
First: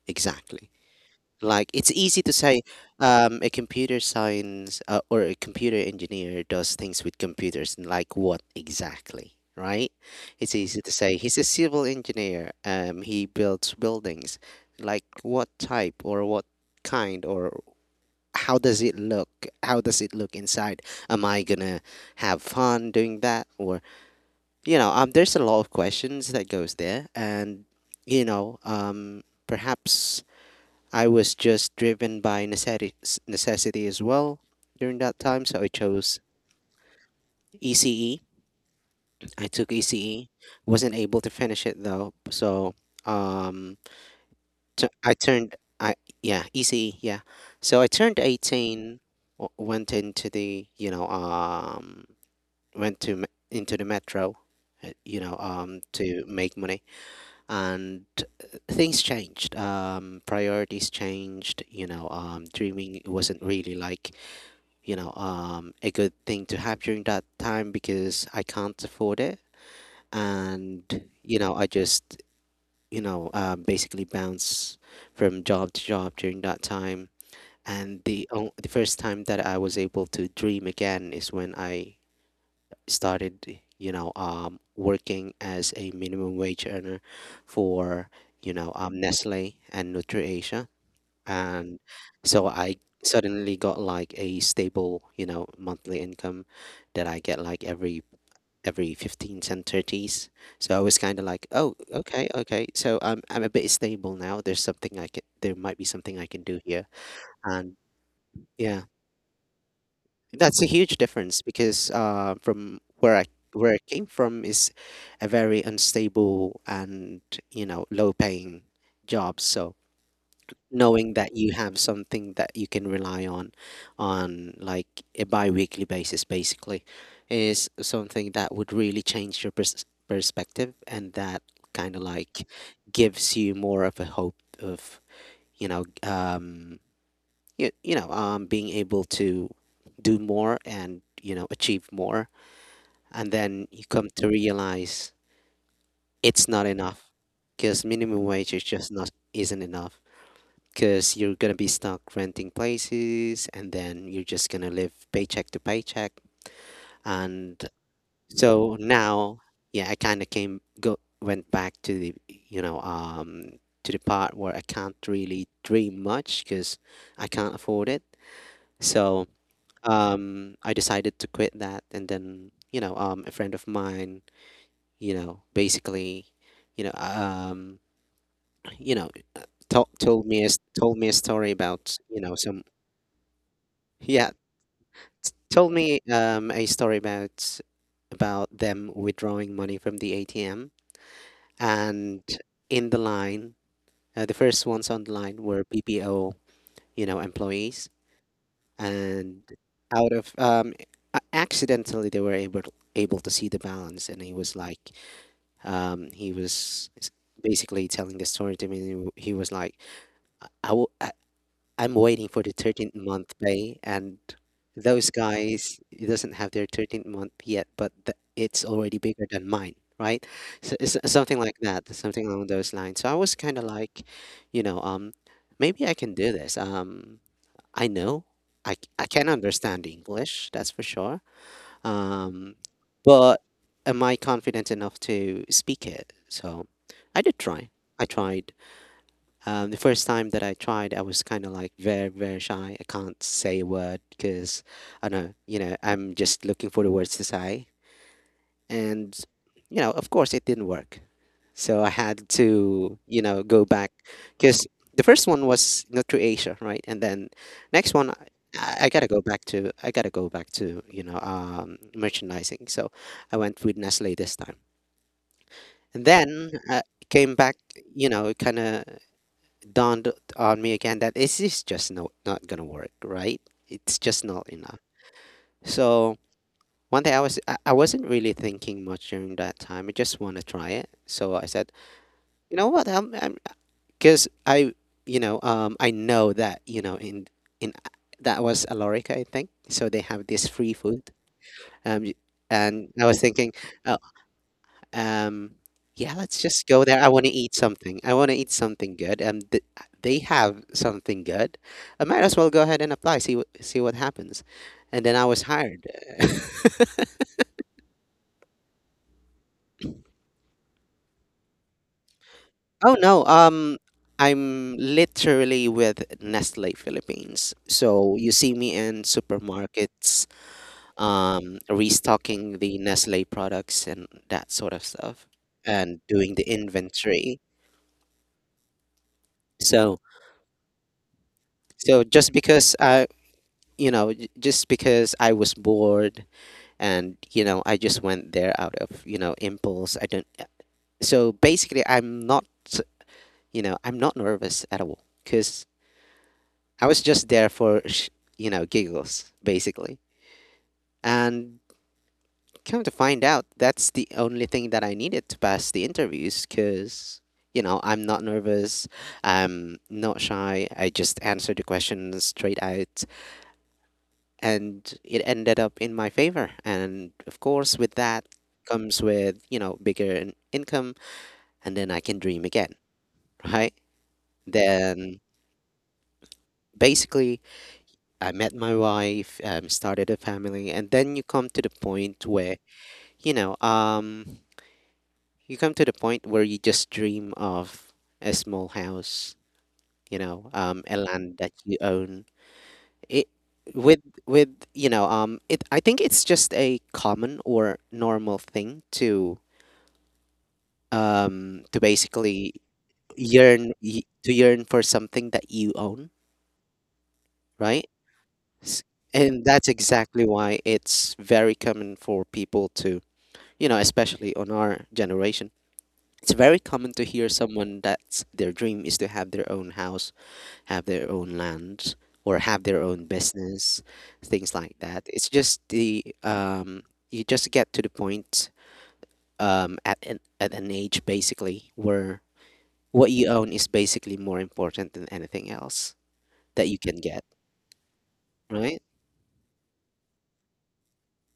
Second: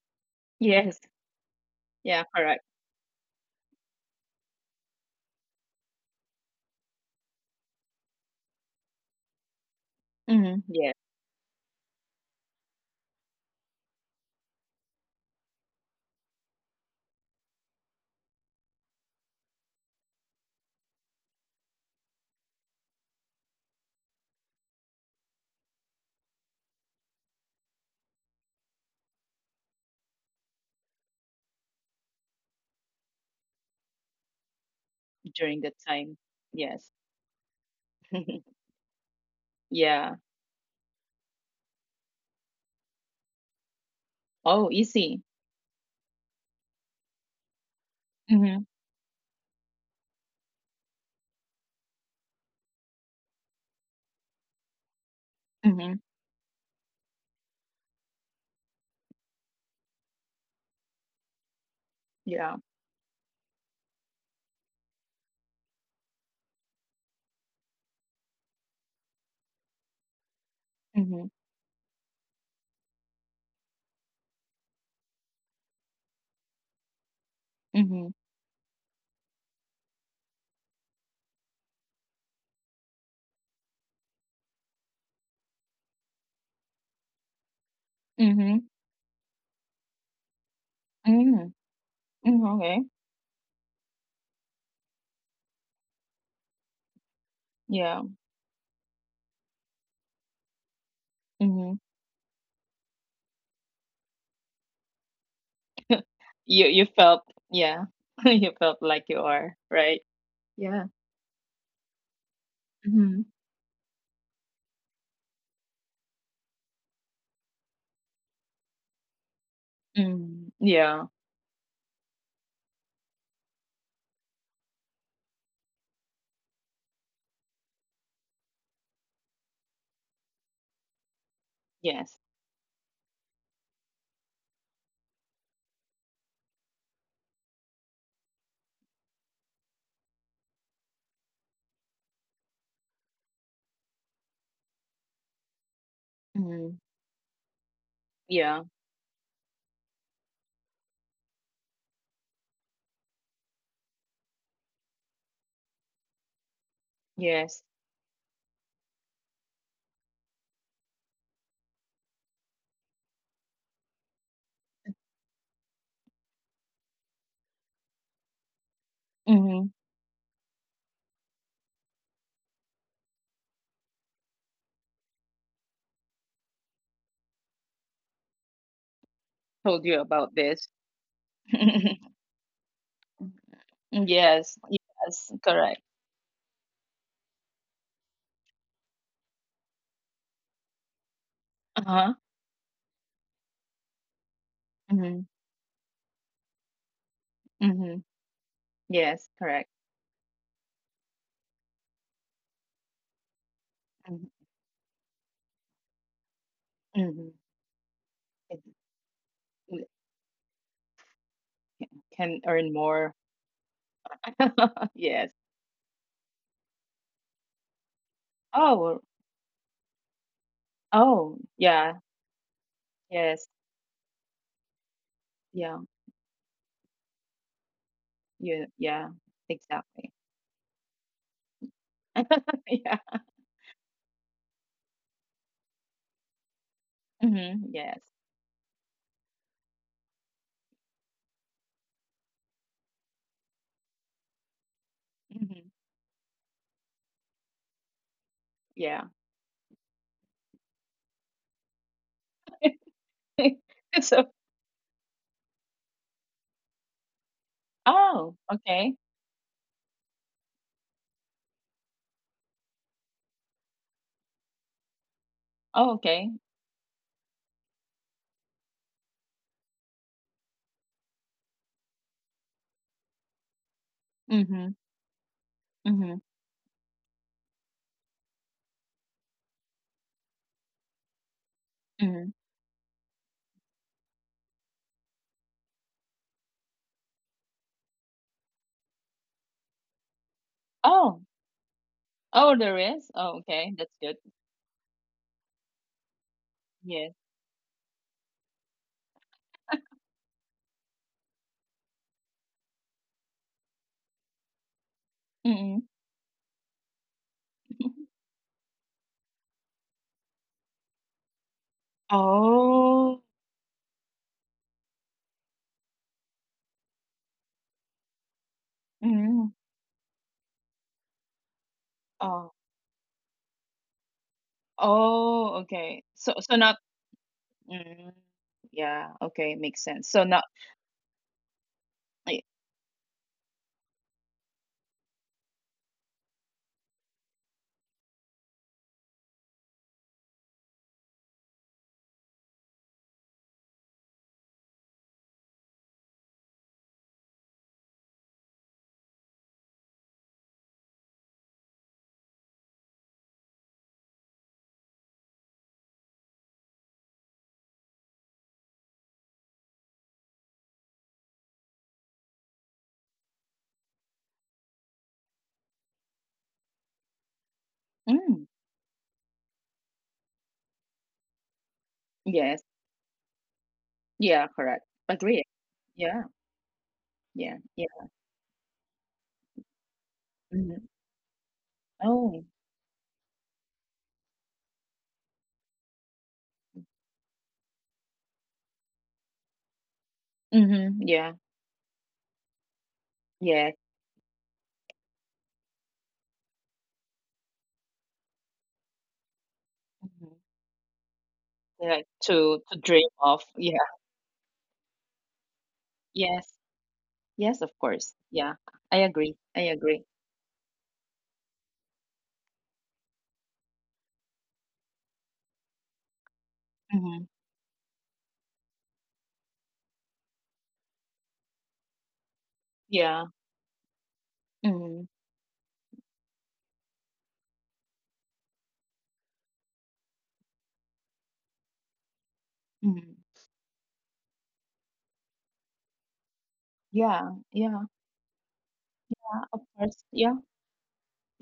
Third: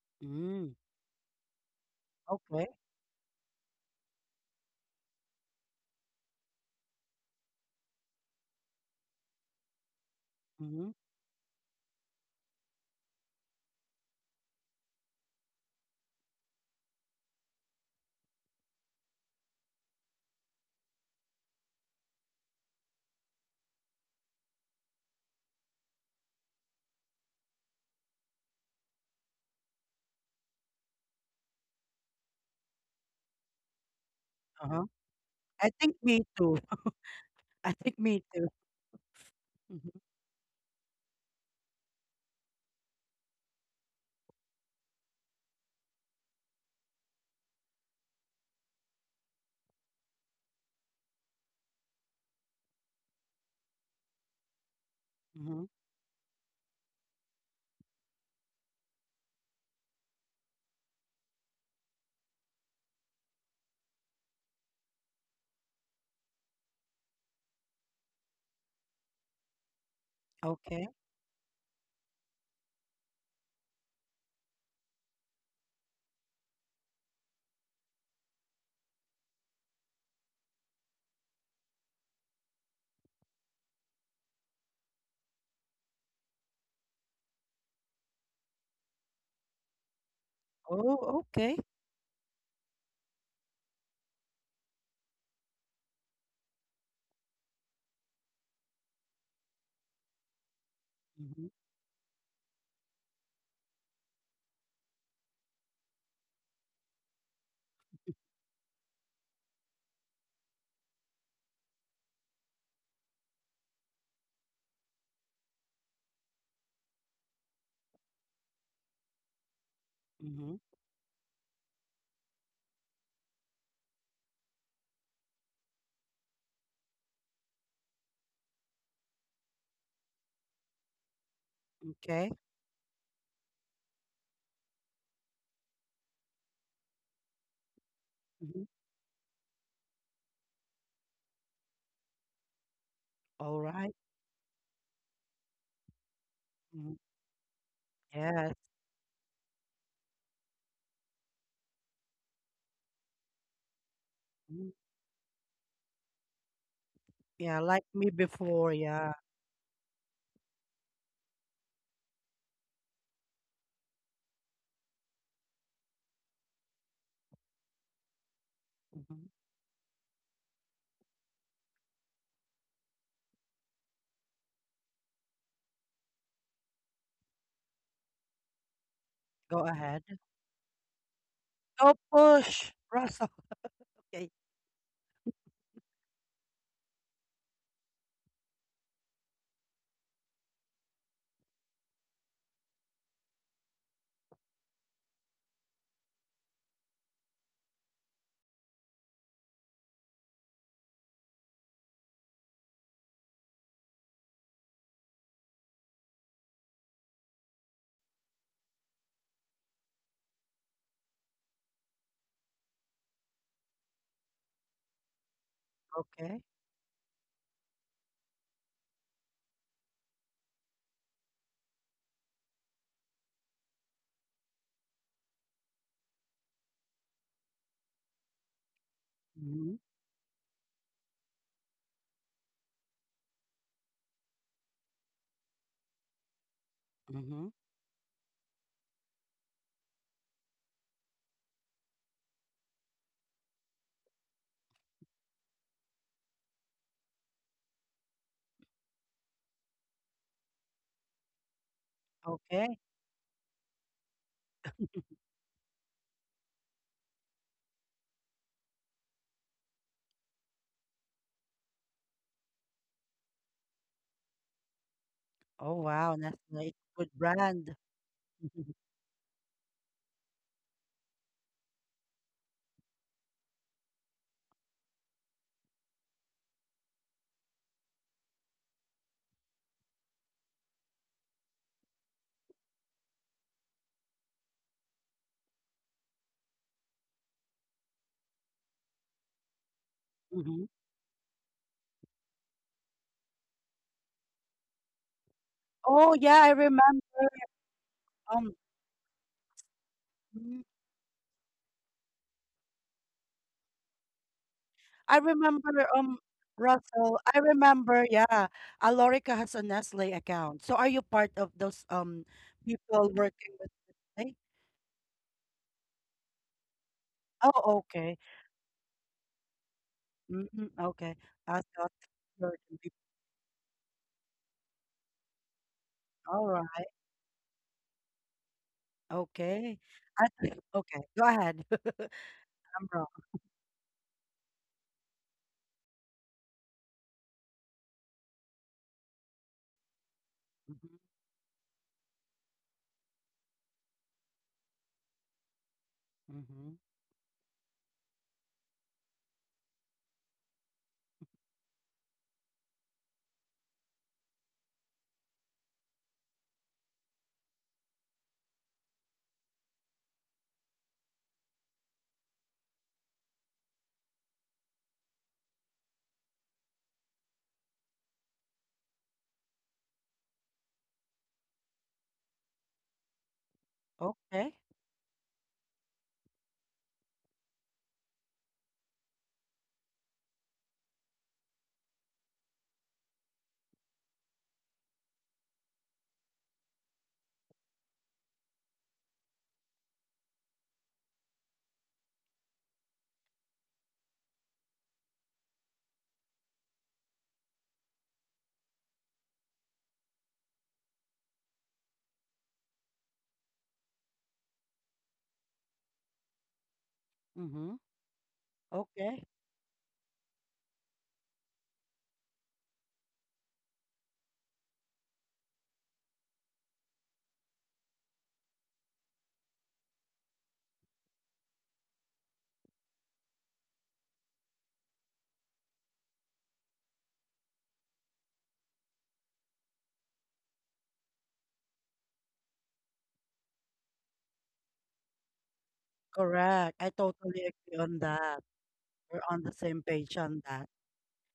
S3: exactly.
S1: Mm,
S2: Yes.
S3: Like it's easy
S2: Yeah,
S3: to say,
S2: correct.
S1: okay.
S3: a computer science, or a computer engineer does things with computers, and like what exactly, right? It's
S2: Mm-hmm.
S3: easy
S1: Mm-hmm.
S3: to
S2: Yeah,
S3: say he's a civil engineer. He builds buildings. Like what type or what kind or how does it look? How does it look inside? Am I gonna have fun doing that? Or there's a lot of questions that goes there, and you know, um, perhaps I was just driven by necessity, as well
S1: Uh-huh.
S3: during that time, so I
S2: during
S1: I
S2: that
S1: think
S3: chose
S1: me
S2: time.
S1: too.
S2: Yes.
S1: I think
S3: ECE.
S1: me
S3: I took
S1: Mhm.
S2: Yeah.
S3: ECE, wasn't able to finish it though, so um,
S2: Oh,
S3: I
S2: easy.
S3: turned I yeah ECE yeah, so I turned
S2: Mhm,
S3: 18. Went into the, went into the metro,
S1: Mhm.
S2: mhm.
S3: to make money. And things changed, priorities changed,
S2: Yeah.
S3: dreaming wasn't really like, a good thing to have during that time because I can't afford it.
S1: Okay.
S3: And,
S2: Mhm,
S3: I just, basically bounce from job to job during that time. And the,
S2: mhm,
S3: o- the first time that I was able to dream again is when I started, working as a minimum wage earner for,
S2: mhm,
S3: Nestle and NutriAsia,
S1: Oh, okay.
S2: mm,
S3: and so
S2: mm,
S3: I
S2: okay.
S3: suddenly got like a stable, monthly income that I get like every
S2: Yeah.
S3: every 15 and 30s. So I was kind of
S1: Mhm.
S3: like, oh,
S2: Mhm.
S3: okay, okay. So I'm a bit stable now. There might be something I can do
S2: You
S3: here.
S2: you felt,
S3: And
S2: yeah. You
S3: yeah,
S2: felt like you are, right?
S3: that's a huge
S2: Yeah.
S3: difference because from
S2: Mhm,
S3: where I came from is a very unstable and, low paying job. So
S1: Mhm.
S2: mm.
S3: knowing
S2: Yeah.
S3: that you have something that you can rely on, like a bi-weekly basis basically is something that would really change your perspective, and that kind of
S2: Yes.
S1: Okay.
S3: like gives you more of a hope of you know you, you know
S1: Mhm.
S3: being able to do more, and achieve more, and
S1: All
S3: then you
S1: right.
S3: come to realize it's not
S2: Mhm.
S1: Mhm.
S3: enough because minimum wage
S1: Yes.
S3: is
S2: Yeah.
S3: just not isn't enough, because you're gonna be stuck renting places, and then you're just
S1: Mm-hmm.
S3: gonna live paycheck to paycheck.
S1: Yeah,
S2: Yes.
S3: And
S1: like me before.
S3: so
S1: Yeah.
S3: now, yeah, I kind of came go went back to the part where I can't really dream much because I can't afford it.
S1: Mhm.
S3: So
S2: Mhm.
S3: I decided to quit that, and then a friend of mine, you know basically you know you know
S1: Go
S2: Told you
S1: ahead.
S2: about this.
S3: told me a story
S1: Go
S3: about, some.
S1: push, Russell. Okay.
S3: Yeah,
S2: Yes. Yes.
S3: told
S2: Correct.
S3: me, a story about, them withdrawing money from the ATM,
S2: Uh-huh.
S3: and in the line, the first ones on the
S2: Mhm,
S3: line were BPO, employees,
S2: mhm. Yes.
S3: and
S2: Correct.
S3: out of, accidentally they were able to see the balance, and
S2: Mhm,
S3: he was like, um, he was s-
S2: mhm.
S3: basically telling the story
S2: It-,
S3: to me. And he was like, I, I, w- I'm
S2: it.
S3: waiting for
S2: Can
S3: the
S2: earn
S3: 13th
S2: more.
S3: month pay, and those
S2: Yes.
S3: guys doesn't
S1: Okay.
S3: have their 13th month yet, but it's already
S2: Oh.
S3: bigger than mine, right? So it's something
S2: Oh,
S3: like that,
S2: yeah.
S3: something along those lines. So I was
S2: Yes.
S3: kind of like, you know, um,
S2: Yeah.
S3: maybe I can do this. I know,
S2: Yeah.
S3: I
S2: Yeah.
S3: can
S1: Mm-hmm.
S3: understand
S2: Exactly.
S3: English, that's for sure. Um,
S2: Yeah.
S3: but am I confident enough to speak it? So I did
S1: Mm-hmm.
S3: try.
S2: Mhm. Yes.
S3: I tried, the first time that I tried, I was kind of like very, very shy. I can't say a word because I know,
S2: Mhm.
S3: I'm just looking for the words to say.
S2: Yeah.
S3: And, you know, of course, it didn't work. So I had
S1: Okay.
S3: to, you know, go back
S2: So,
S3: because the first one was not through Asia, right? And then next one,
S2: oh,
S3: I
S2: okay.
S3: gotta go back to, I gotta go back to, you know, merchandising. So I went with Nestle this time.
S1: Oh
S2: Oh,
S3: And
S1: wow,
S2: okay.
S1: that's
S3: then
S1: a nice,
S3: I
S1: good
S3: came back,
S1: brand.
S3: you know, kind of dawned on me again that it's just no, not gonna work, right? It's just not
S2: Mhm.
S3: enough. So
S2: Mhm.
S3: one day I was I wasn't really thinking much during that time. I just want to try it. So I said,
S2: Mhm.
S3: you know what? I'm because I I know that, you know, in that was Alorica, I think. So they have this
S1: Mhm.
S3: free food.
S2: Oh.
S3: Um, y-
S2: Oh, there
S3: and I
S2: is?
S3: was
S2: Oh,
S3: thinking,
S2: okay. That's good.
S3: Um,
S1: Oh,
S3: yeah, let's
S1: yeah, I
S3: just
S1: remember,
S3: go there. I
S2: Yes.
S3: want to eat something. I want to eat
S1: um,
S3: something good, and they
S1: mhm.
S3: have something good. I might as well go ahead and apply. See what happens. And then
S1: I
S3: I was
S2: Mhm.
S3: hired.
S1: remember, um, Russell, I remember, yeah, Alorica has a Nestle account. So are you part of those
S3: Oh
S1: people
S3: no,
S2: Oh.
S1: working with Nestle?
S3: I'm literally with Nestle Philippines.
S1: Oh,
S3: So
S1: okay.
S3: you see me in
S2: Mhm.
S3: supermarkets,
S1: Mm-hmm, okay. I thought you were
S3: restocking
S2: Oh.
S1: the
S3: the
S1: people.
S3: Nestle products and that sort of stuff,
S2: Oh,
S3: and
S2: okay.
S3: doing the
S1: All
S2: So, so
S1: right.
S2: not.
S3: inventory.
S2: Mm, yeah. Okay.
S1: Okay.
S2: Makes
S3: So,
S2: sense.
S1: I,
S2: So not.
S1: okay. Go ahead.
S3: so, just
S2: eh,
S3: because
S1: I'm
S3: I
S1: wrong.
S3: you know, just because I was bored and, you know, I just went there out of, you know, impulse. I don't.
S1: Mm-hmm.
S3: So basically, I'm not, you know, I'm not nervous at all because
S1: Mm-hmm.
S3: I was just there for, you know, giggles, basically. And come to find out, that's the only thing that I needed to pass the interviews because, you know, I'm not nervous. I'm not shy. I just answer the questions straight out. And it ended up in my favor, and of course with that
S2: Mm,
S3: comes, with you know, bigger income, and then I can dream
S2: yes.
S3: again, right?
S2: Yeah.
S1: Okay.
S2: Correct.
S3: Then
S2: Agree. Yeah.
S3: basically
S2: Yeah, yeah.
S3: I met my wife, started a family,
S2: Mhm.
S3: and then you come to the point
S2: Oh.
S3: where you know um you come to the point where you just dream of a small house, you know, a
S2: Mhm. Yeah.
S3: land that you own. It
S2: Yes.
S3: With you know, it I think it's just a common or normal thing
S2: Mhm.
S3: to
S2: Yeah,
S3: basically
S2: to dream of.
S3: yearn,
S2: Yeah.
S3: to yearn for something that you own,
S2: Yes. Yes, of
S1: Mhm.
S3: right?
S2: course. Yeah.
S3: S-
S2: I
S1: Okay.
S2: agree.
S3: And
S2: I
S3: that's
S2: agree.
S3: exactly why it's very common for people to, you know, especially on our generation, it's very common to
S2: Mhm.
S3: hear someone that's their dream is to have their own house, have their own land, or have their own
S2: Yeah.
S3: business, things like
S2: Mhm.
S3: that. It's just the you just get to the point, at at an age basically where what
S2: Mhm.
S3: you own is basically more important than anything else that
S1: Correct.
S3: you
S1: I
S3: can get,
S2: Yeah.
S1: totally agree
S2: Yeah.
S1: on that.
S3: right?
S1: We're
S2: Yeah,
S1: on the
S2: of
S1: same
S2: course.
S1: page
S2: Yeah.
S1: on that.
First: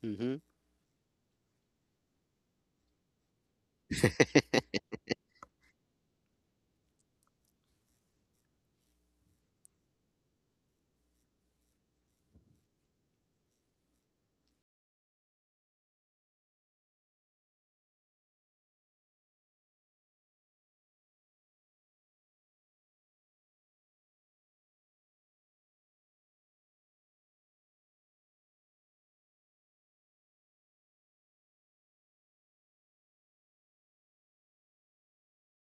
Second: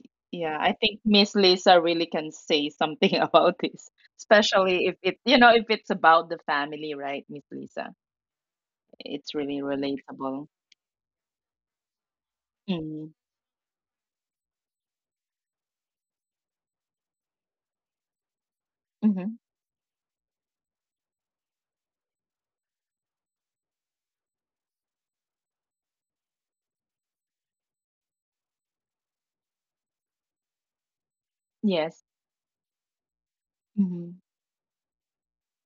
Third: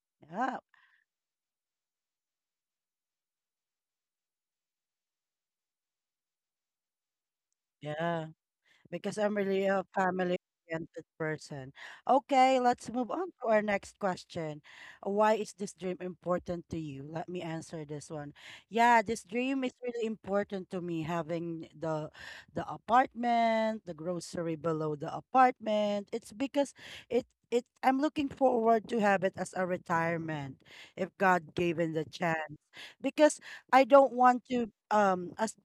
S3: Mm-hmm.
S1: Yeah.
S2: Yeah, I think Miss Lisa really can say something about this, especially if it's about the family, right, Miss Lisa?
S1: Yeah. Because
S2: It's
S1: I'm
S2: really
S1: really a
S2: relatable.
S1: family-oriented person. Okay, let's
S2: Mm-hmm.
S1: move on to our next question. Why is this dream important to you? Let me answer this one. Yeah, this
S2: Mm-hmm.
S1: dream is really important to me, having the apartment, the grocery below the apartment. It's because it it I'm looking forward to have it as a retirement if God given
S2: Yes.
S1: the chance. Because I
S2: Mm-hmm.
S1: don't want to as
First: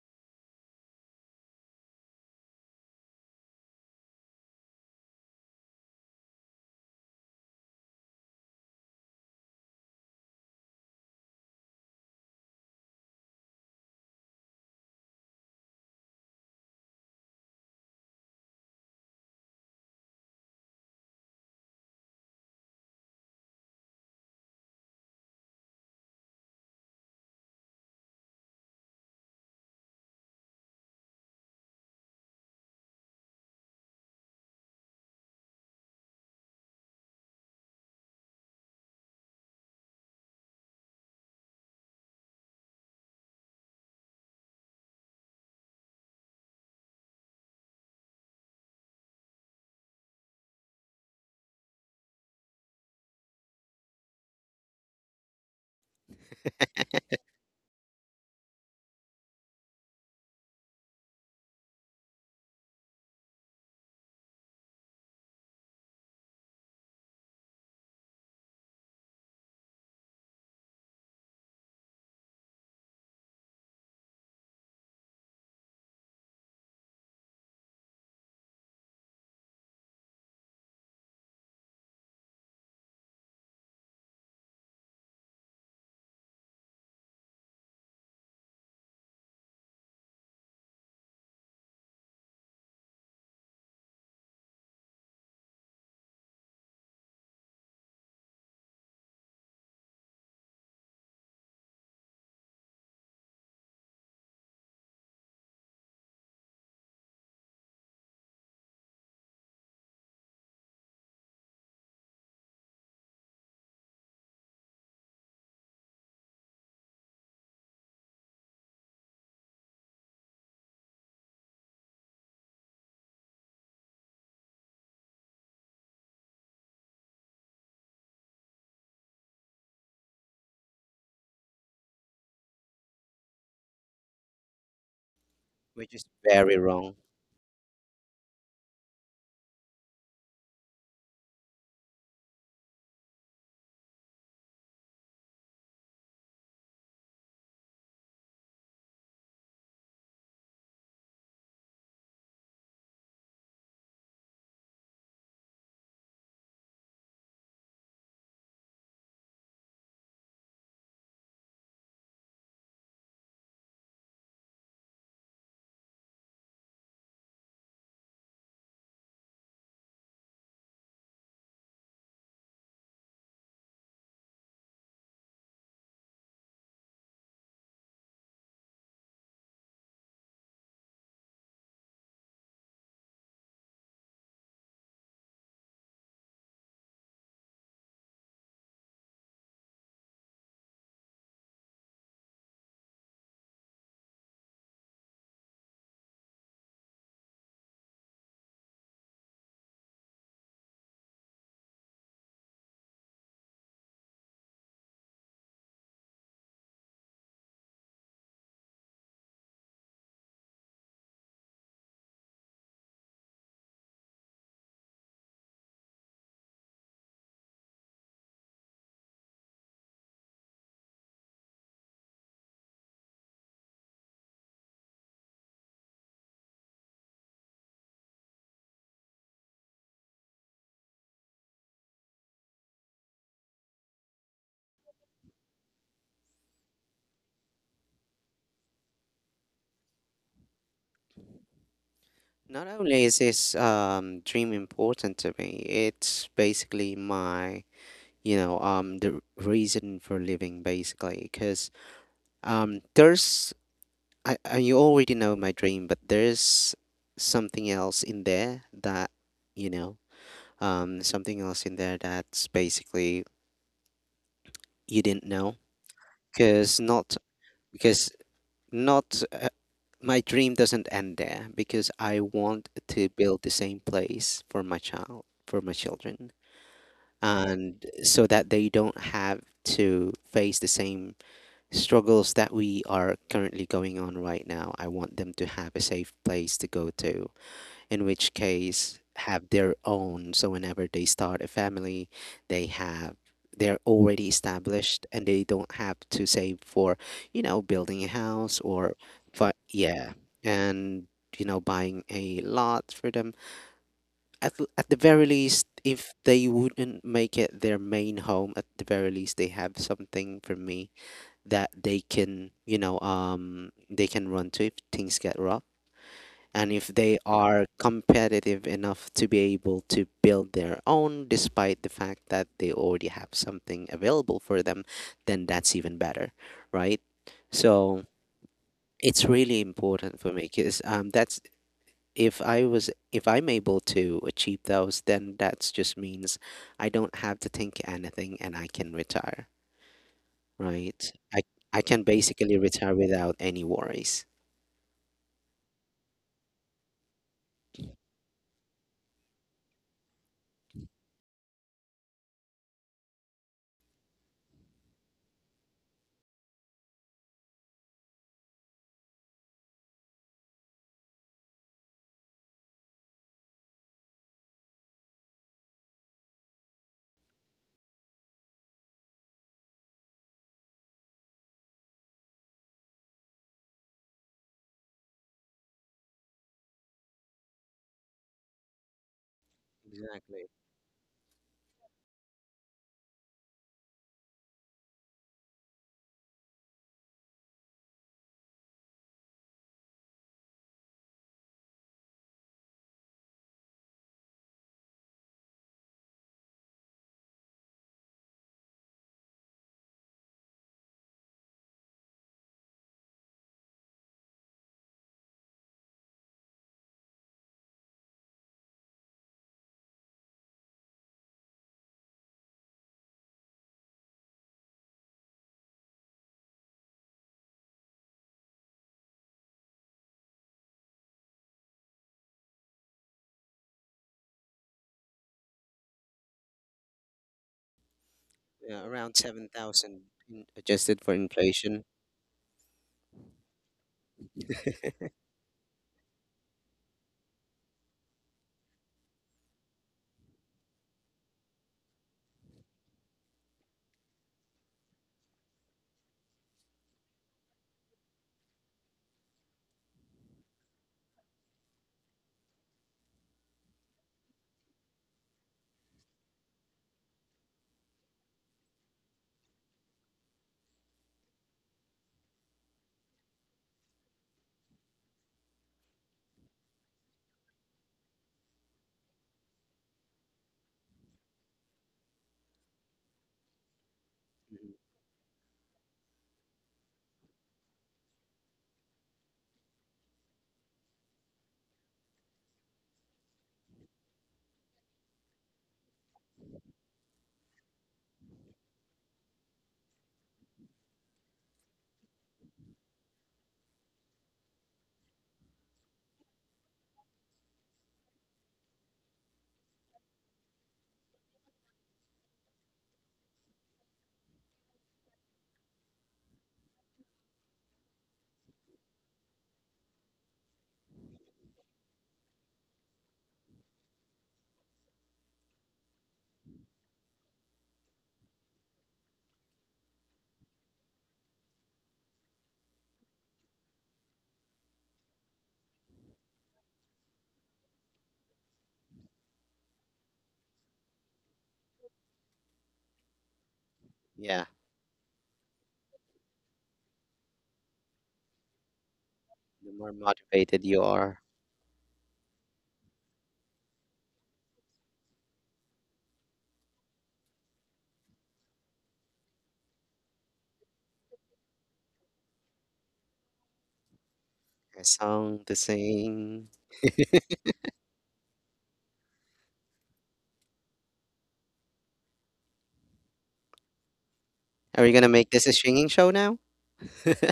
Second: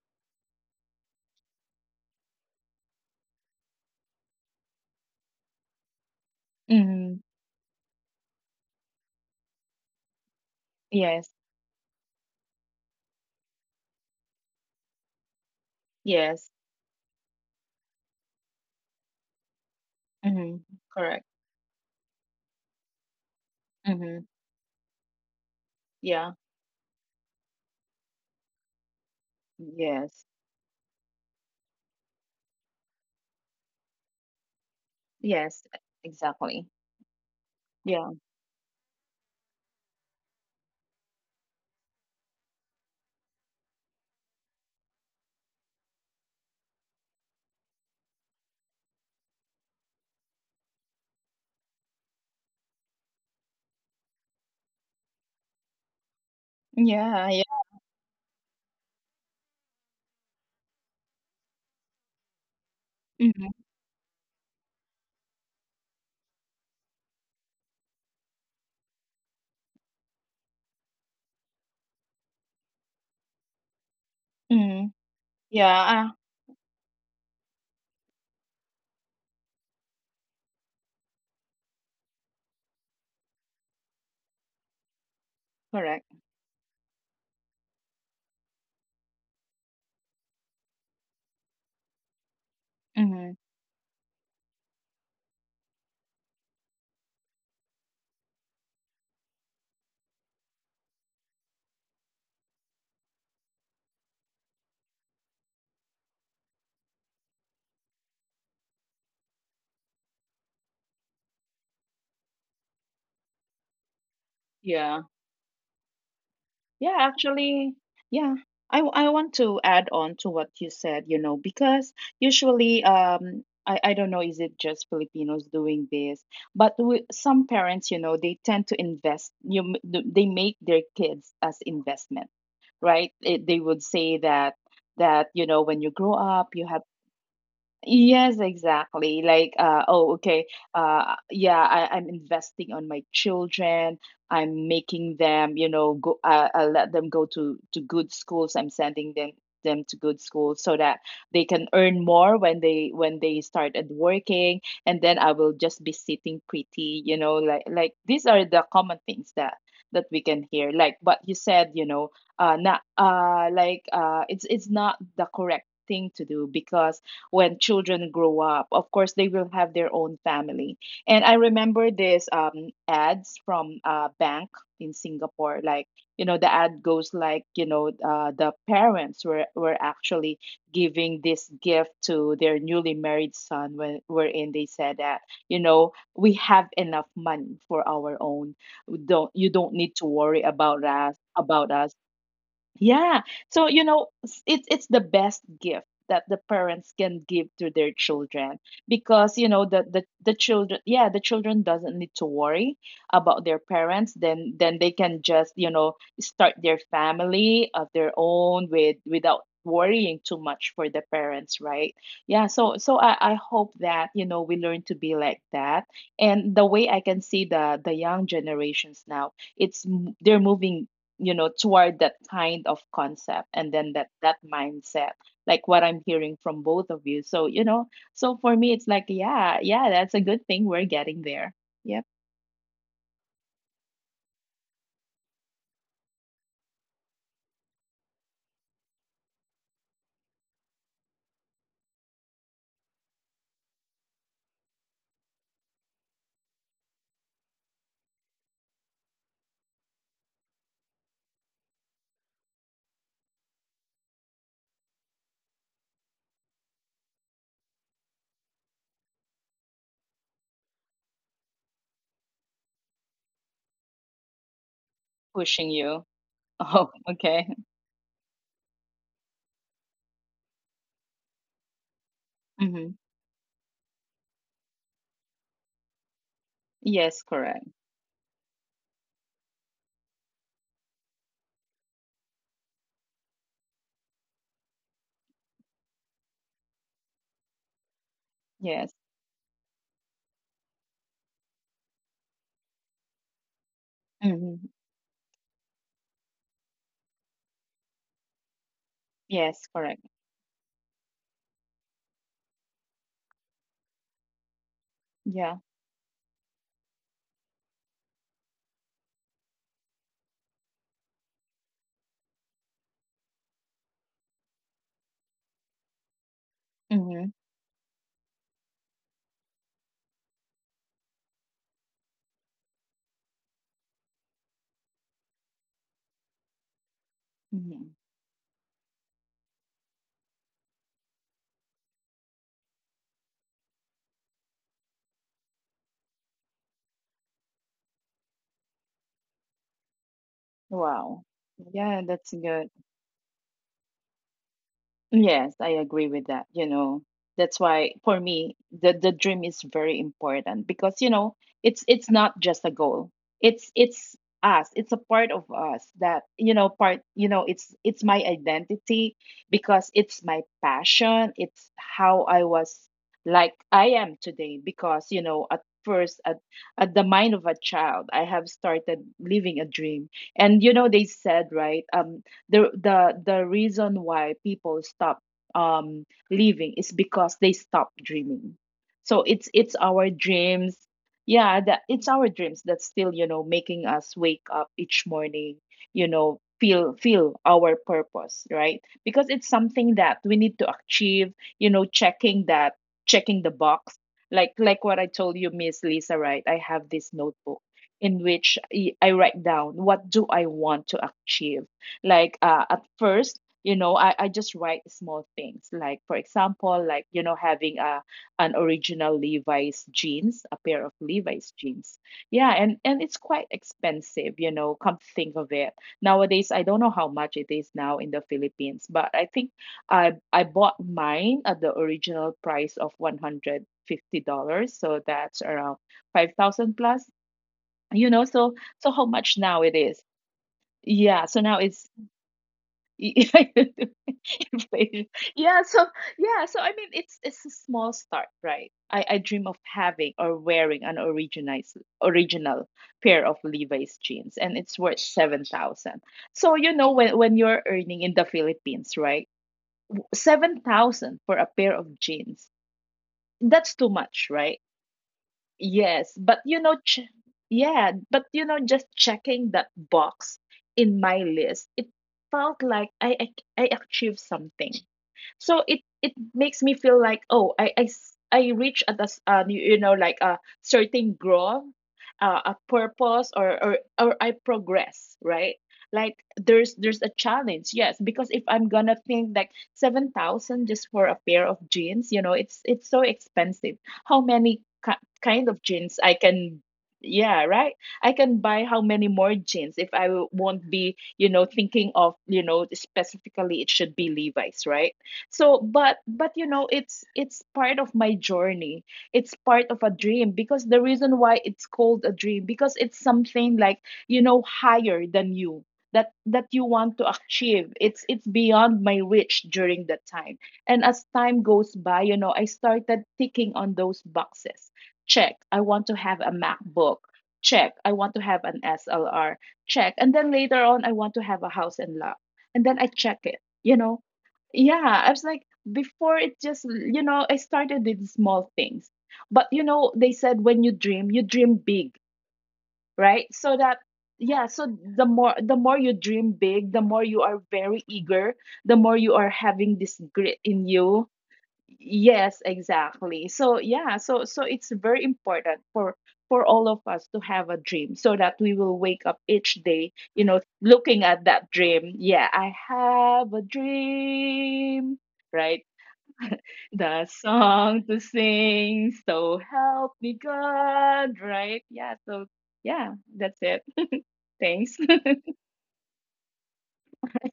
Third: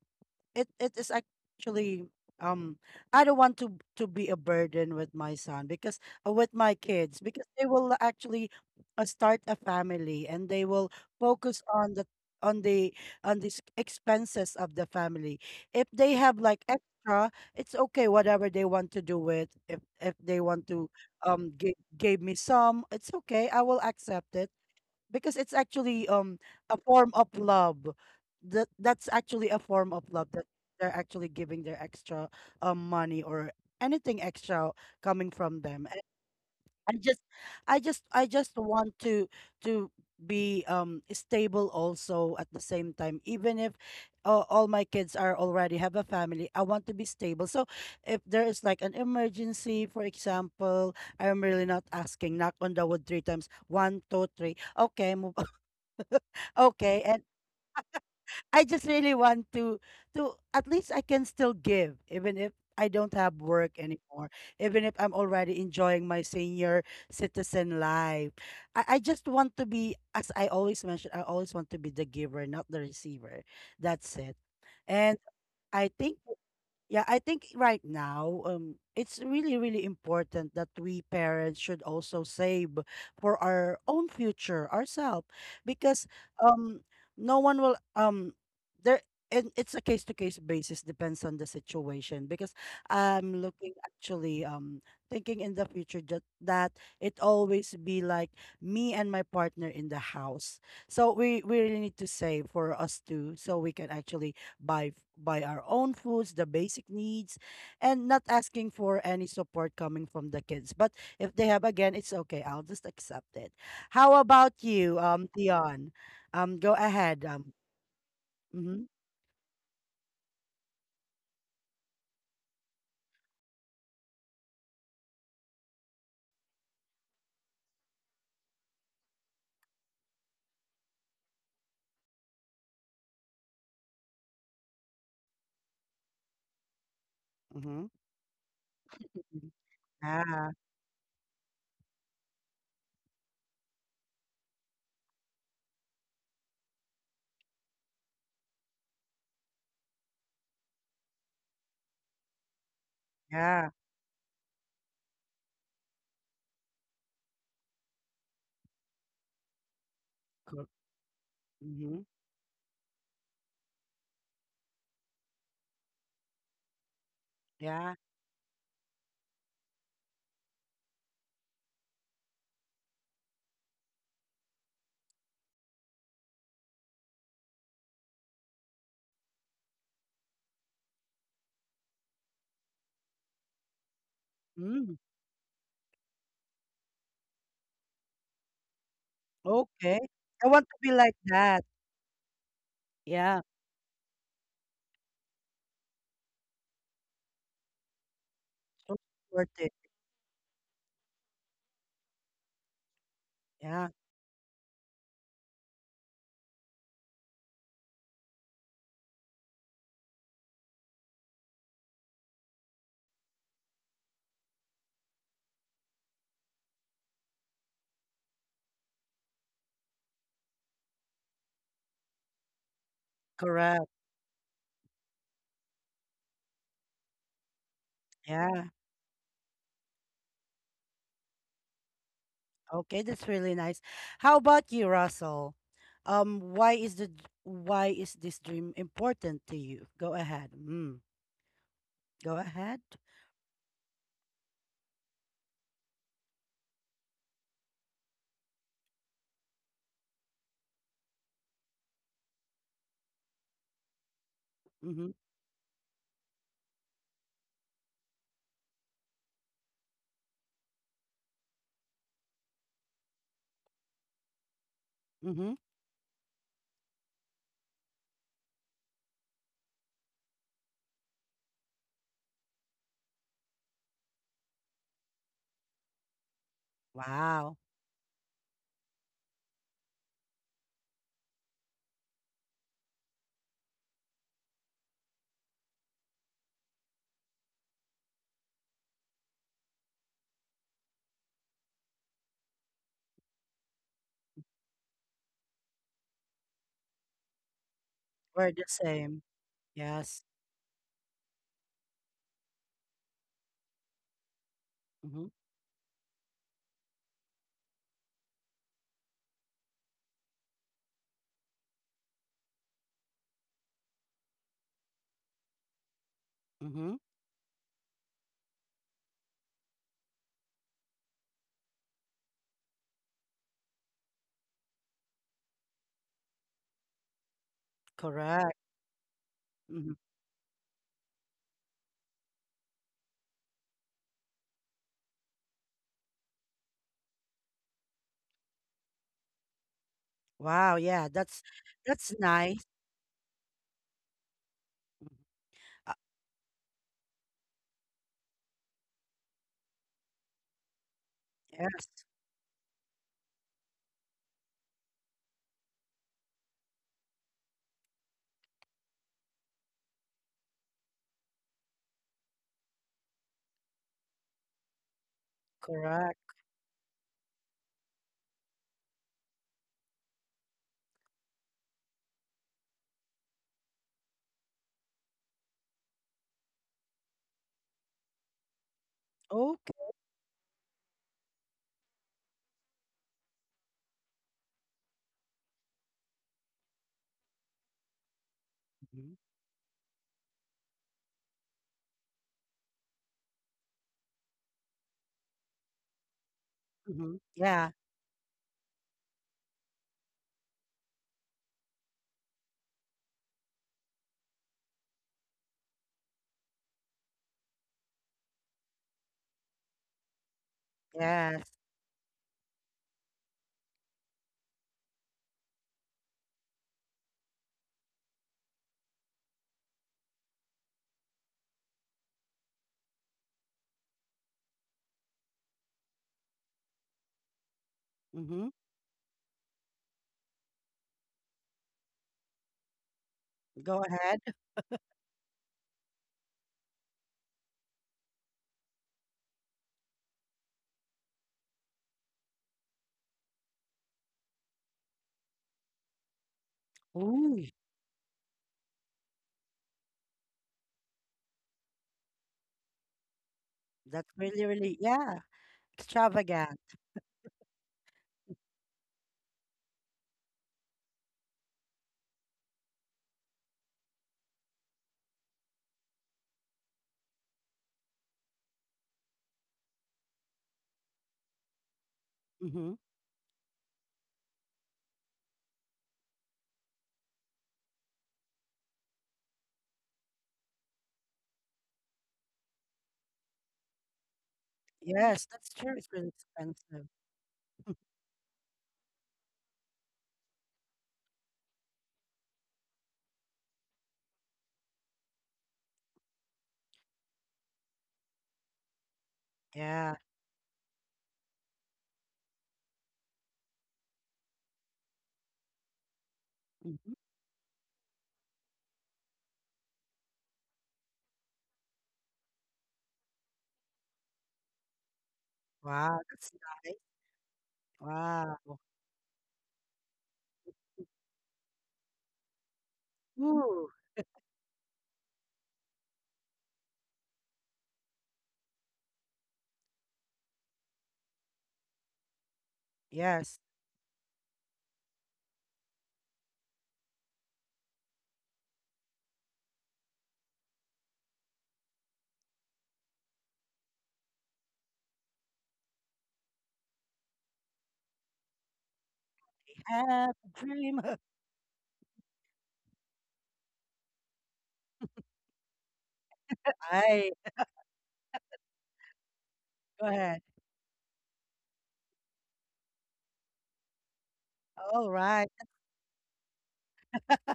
S1: it is actually um I don't want to be a burden with my son, because with my
S2: Mm-hmm.
S1: kids, because they will actually start a family and they will
S2: Yes.
S1: focus on on the the expenses of the family. If they have
S2: Yes.
S1: like extra, it's okay whatever they want to do with. If they want
S2: Mhm.
S1: to
S2: Correct.
S1: give me some, it's okay. I will
S2: Mhm.
S1: accept it because it's actually
S2: Yeah.
S1: a form of love, that that's actually a form of love
S2: Yes.
S1: that they're actually giving, their extra money or anything extra coming from
S2: Yes.
S1: them. And
S2: Exactly.
S1: i just i just
S2: Yeah.
S1: i just want to to be stable also at the same time, even if all my kids are already have a family. I want to be stable, so if there is like an emergency, for example, I'm really not asking. Knock on the wood three times, one two three, okay, move. Okay, and
S2: Yeah. Yeah.
S1: I just really want to at least I can still give, even if I don't have
S2: Mhm.
S1: work anymore, even if I'm already enjoying my senior citizen life. I just want to be, as I always mention, I always want to be the giver, not the receiver. That's it.
S2: Mhm.
S1: And
S2: Yeah.
S1: I
S2: ah,
S1: think, yeah, I think right now, it's really, really important that we parents should also save for our own future, ourselves, because
S2: correct.
S1: um, no one will there, and it's a case to case basis, depends on the situation. Because I'm
S2: Mhm.
S1: looking actually thinking in the future that that it always be like me and my partner in the house. So we really need to save for us too, so we can actually buy our own foods, the basic needs, and not asking for any support coming from the kids. But if they have again, it's okay. I'll just accept it. How about you,
S2: Yeah.
S1: Dion? Go
S2: Yeah,
S1: ahead.
S2: actually, yeah,
S1: Mhm.
S2: I want to add on to what you said, because usually, I don't know, is it just Filipinos doing this? But we, some parents, you know, they tend to invest, you, m- th- they make their kids as investment, right? They would say that you know when you
S3: Which is
S2: grow up
S3: very
S2: you have
S3: wrong.
S1: Mhm.
S2: Yes, exactly.
S1: Mm. Yeah,
S2: Yeah, I'm investing on my children. I'm making them, you know, go. I let them go to good schools. I'm sending them to good schools so that they can earn more when they
S1: yeah.
S2: started working. And then I will just be sitting pretty, you know, like these are the common things that we can
S1: Cor
S2: hear. Like what you said, you
S1: Mhm.
S2: know, not like it's not the correct thing to do because when
S1: Yeah.
S2: children grow up, of course they will have their own family. And I remember this ads from a bank in Singapore. Like, you know, the ad goes like, you know, the parents were actually giving this gift to their newly married son when wherein they said
S1: Mm,
S2: that, you know, we have enough money for our own. We don't You don't need
S1: okay.
S2: to worry
S1: I want to
S2: about
S1: be
S2: us,
S1: like that.
S2: yeah.
S1: Yeah,
S2: So, you know, it's the best gift that the parents can give to their children
S1: so
S2: because, you know,
S1: supportive.
S2: the children, yeah, the children doesn't need to worry about their
S1: Yeah,
S2: parents. Then they can just, you know, start their family of their own without worrying too much for the parents, right? Yeah. So I hope that, you know, we learn to be like that. And the way I can see the young generations now, they're moving, you know, toward that kind of concept, and
S1: correct.
S2: then that mindset, like what I'm hearing from both of you. So, you know, so for
S1: Yeah.
S2: me it's like, yeah, yeah, that's a good thing, we're getting there. Yep.
S1: Okay, that's really nice. How about you, Russell? Why is this dream important to you? Go ahead. Mm, go
S3: Not
S1: ahead.
S3: only is this dream important to me, it's basically my, you know, the reason for living, basically, because there's, you
S1: Mm-hmm.
S3: already know my dream, but there's something else in there that, you know, something else in there that's basically you didn't
S1: Mm-hmm.
S3: know,
S2: Pushing you.
S3: because
S2: Oh,
S3: not
S2: okay.
S3: because not my dream doesn't end there because I want
S2: Mm-hmm.
S3: to build the same place for my child, for my children,
S2: Yes,
S1: Wow.
S2: correct.
S3: and so that they don't have to face the same struggles that we are currently going on right now. I want them to have a safe place to go to, in which
S2: Yes.
S3: case have their own. So whenever they start a family, they have they're already
S2: Mm-hmm.
S3: established and they don't have to save for, you know, building a
S1: We're
S3: house,
S1: the
S3: or
S1: same.
S3: but
S2: Yes, correct.
S3: yeah,
S1: Yes.
S3: and you know, buying a lot for them. At the
S1: Mm-hmm.
S3: very
S2: Yeah.
S3: least, if they wouldn't make it their main home, at the very least they have something for me that they can, you know, they can run to if things get rough. And if
S1: Mm-hmm.
S3: they
S2: Mm-hmm.
S3: are competitive enough to be able to build their own despite the fact that they already have something available for them, then that's even better, right?
S2: Mm-hmm.
S3: So
S1: Correct.
S3: it's really
S1: Mm-hmm.
S3: important for me because, that's if I'm able to achieve those, then that just means I don't have to think anything and I can retire,
S1: Wow, yeah,
S3: right?
S2: Wow.
S1: that's
S3: I can
S2: Yeah,
S1: that's
S2: that's
S3: basically
S1: nice.
S2: good.
S3: retire without any worries.
S2: Yes, I
S1: Uh,
S2: agree with that. You know, that's why for me the dream is very important because, you know, it's
S1: yes.
S2: not just a goal. It's us. It's a part of us that, you know, it's my identity because it's my passion. It's how I was like I am today because, you know, at first,
S1: Correct.
S2: at the mind of a child, I have started living a dream. And you know they said, right, the reason why people stop um living is because they stop dreaming. So it's
S1: Okay.
S2: our dreams, yeah, that it's our dreams that's still, you know, making us wake up each morning, you know, feel our purpose, right?
S1: Mhm.
S2: Because it's something that we need to achieve, you know, checking the box, like what I told you, Miss Lisa, right? I have this
S1: Mhm.
S2: notebook
S1: Yeah.
S2: in which I write down what do I want to achieve. Like, at first, you know, I just write small things, like for example, like, you know, having a an original Levi's jeans, a pair of Levi's
S1: Yes.
S2: jeans. Yeah, and it's quite expensive, you know, come to think of it. Nowadays I don't know how much it is now in the Philippines, but I think I bought mine at the original price of $150, so that's around 5,000 plus, you know. So
S1: Mhm.
S3: Yeah,
S2: so how
S3: around
S2: much now it is.
S3: 7,000 adjusted for
S2: Yeah, so now it's
S3: inflation.
S2: yeah,
S1: Go ahead.
S2: inflation. Yeah, so yeah, so I mean it's a small start, right? I dream of having or wearing an originized original pair of Levi's jeans and it's worth 7,000. So you know when
S1: Ooh,
S2: you're earning in the Philippines, right? 7,000 for a pair of jeans. That's too
S1: that's
S2: much,
S1: really,
S2: right?
S1: really, yeah,
S2: Yes, but
S1: extravagant.
S2: you know, ch yeah, but you know, just checking that box in my list, it felt like I achieved something. So it makes me feel like, oh, I reach at this, you know, like a certain growth, a
S1: Mhm.
S2: purpose, or I progress, right? Like there's a challenge. Yes, because if I'm gonna think like 7,000 just for a pair of jeans, you know, it's so expensive. how many ki-
S1: Yes, that's
S2: Kind of
S1: true. It's
S2: jeans
S1: really
S2: I can,
S1: expensive.
S2: yeah, right, I can buy how many more jeans if I won't be, you know, thinking of, you know, specifically it should be Levi's, right? So but you know it's part of my journey. It's part of a
S1: Yeah.
S2: dream, because the reason why it's called a dream, because it's something like, you know, higher than you, that you
S1: Mhm.
S2: want to achieve. It's beyond my reach during that time. And as time goes by, you know, I started ticking on those boxes. Check, I want to
S1: Wow.
S2: have a
S1: That's nice.
S2: MacBook. Check, I want to have an
S1: Wow.
S2: SLR. Check. And then later on, I want to have a house and lot. And then I check it,
S1: Ooh,
S2: you know. Yeah, I was like, before it just, you know, I started with small things. But, you know, they said when you dream big, right?
S1: yes.
S2: So that, yeah,
S3: Yeah,
S2: so the more you dream big, the more you are very eager, the more you are
S3: the
S2: having
S3: more
S2: this grit in
S3: motivated you
S2: you.
S3: are.
S2: Yes, exactly. So yeah, so it's very important for all of us to have a dream so that we will wake up each day,
S1: Have
S2: you know,
S1: a dream.
S2: looking at that dream. Yeah, I have a
S3: A
S2: dream,
S3: song to
S2: right?
S3: sing.
S2: The
S1: I
S2: song to sing, so
S1: Go
S2: help me
S1: ahead.
S2: God, right? Yeah, so yeah, that's it. Thanks.
S3: Are
S1: All
S3: we gonna
S1: right.
S3: make this a singing show now?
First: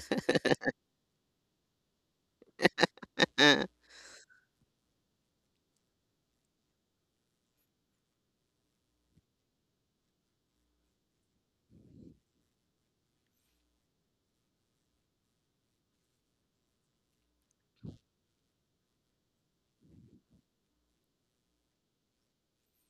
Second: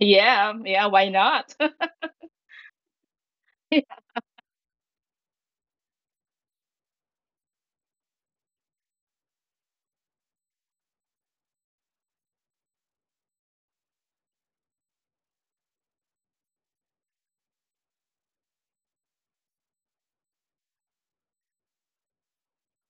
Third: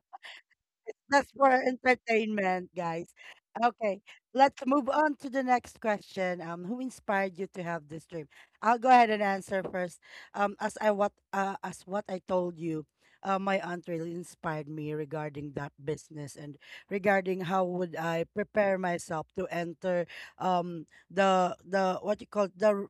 S2: Yeah, yeah, why
S1: That's for
S2: not?
S1: entertainment, guys.
S3: As
S1: Okay. Let's move on to the next question. Who inspired you to have this dream? I'll go ahead and answer first. As I what as what I told you, my aunt really inspired me regarding that business and regarding how would I prepare myself to enter um the what you call the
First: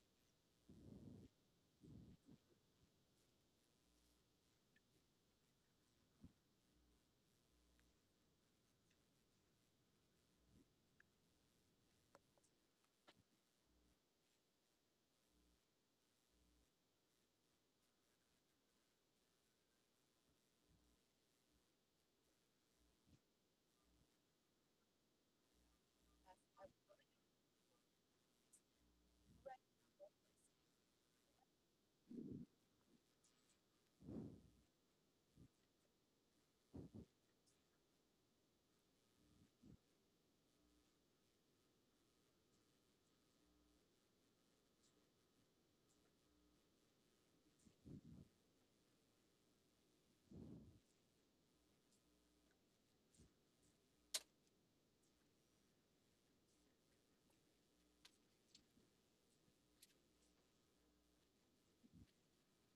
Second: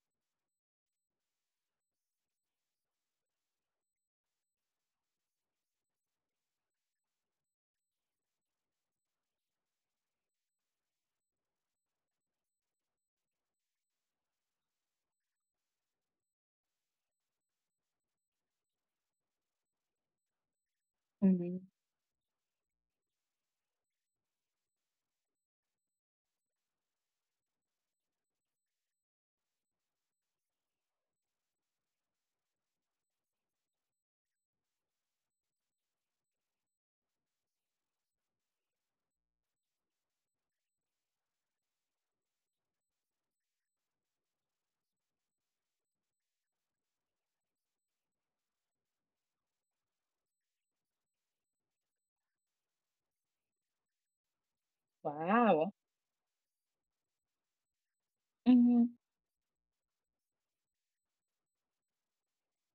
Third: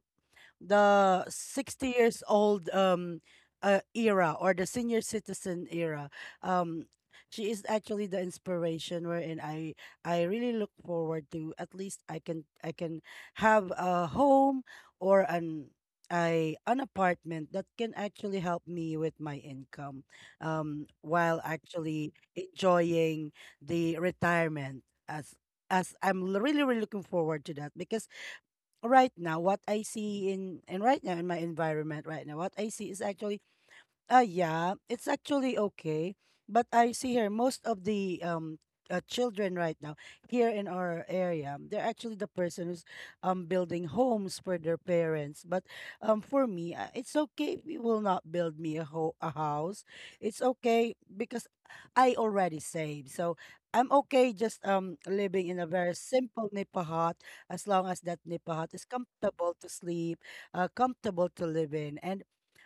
S1: the 60 years old era or the senior citizen era. um she is actually the inspiration wherein I really look forward to at least I can have a home or an apartment that can actually help me with my income, while
S2: Mhm.
S1: actually enjoying the retirement, as really really looking forward to that. Because right now in my environment, right now what I see is actually yeah, it's actually okay. But I see here most of the children right now here in our area, they're actually the person who's building homes for their parents. But for me, it's okay if you will not build me a house. It's okay because I already saved. So I'm okay just living in a
S2: Wow.
S1: very simple nipa hut, as long as that nipa hut
S2: hmm
S1: is comfortable to sleep, comfortable to live in, and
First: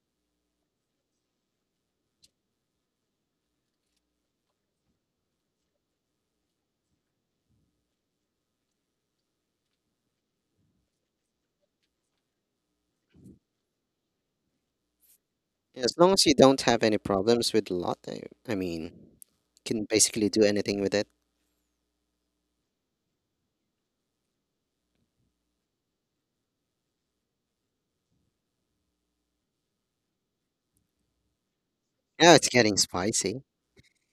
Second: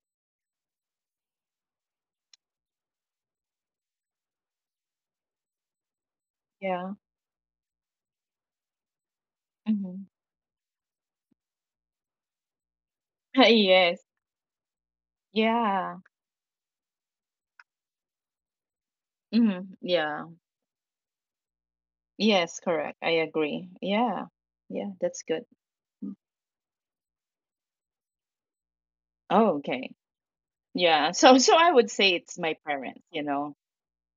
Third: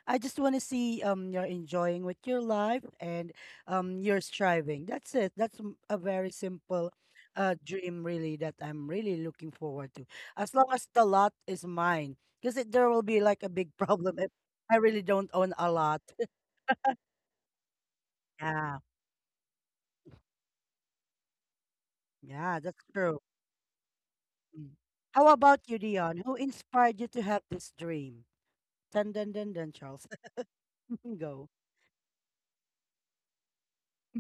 S1: I just want to see you're enjoying with your life, and you're striving. That's it. A very simple
S2: Yeah.
S1: dream really that I'm really looking forward to.
S2: hmm
S1: As long as the lot is mine, because there will be like a big
S2: Yes.
S1: problem if I really don't own a lot.
S2: Yeah.
S3: long as you don't have any problems with lot, I
S1: Yeah,
S3: mean,
S2: Mhm.
S3: can
S2: Yeah.
S3: basically do anything with it.
S1: yeah,
S2: Yes,
S1: that's
S2: correct. I
S1: true.
S2: agree. Yeah.
S1: Mm.
S2: Yeah, that's
S1: How
S2: good.
S1: about you, Dion? Who inspired you to have this dream? Dun dun dun
S2: Oh,
S1: dun,
S2: okay.
S1: Charles.
S2: Yeah. So
S1: Go.
S2: so I would say it's
S3: Yeah, it's
S2: my
S3: getting
S2: parents, you
S3: spicy.
S2: know.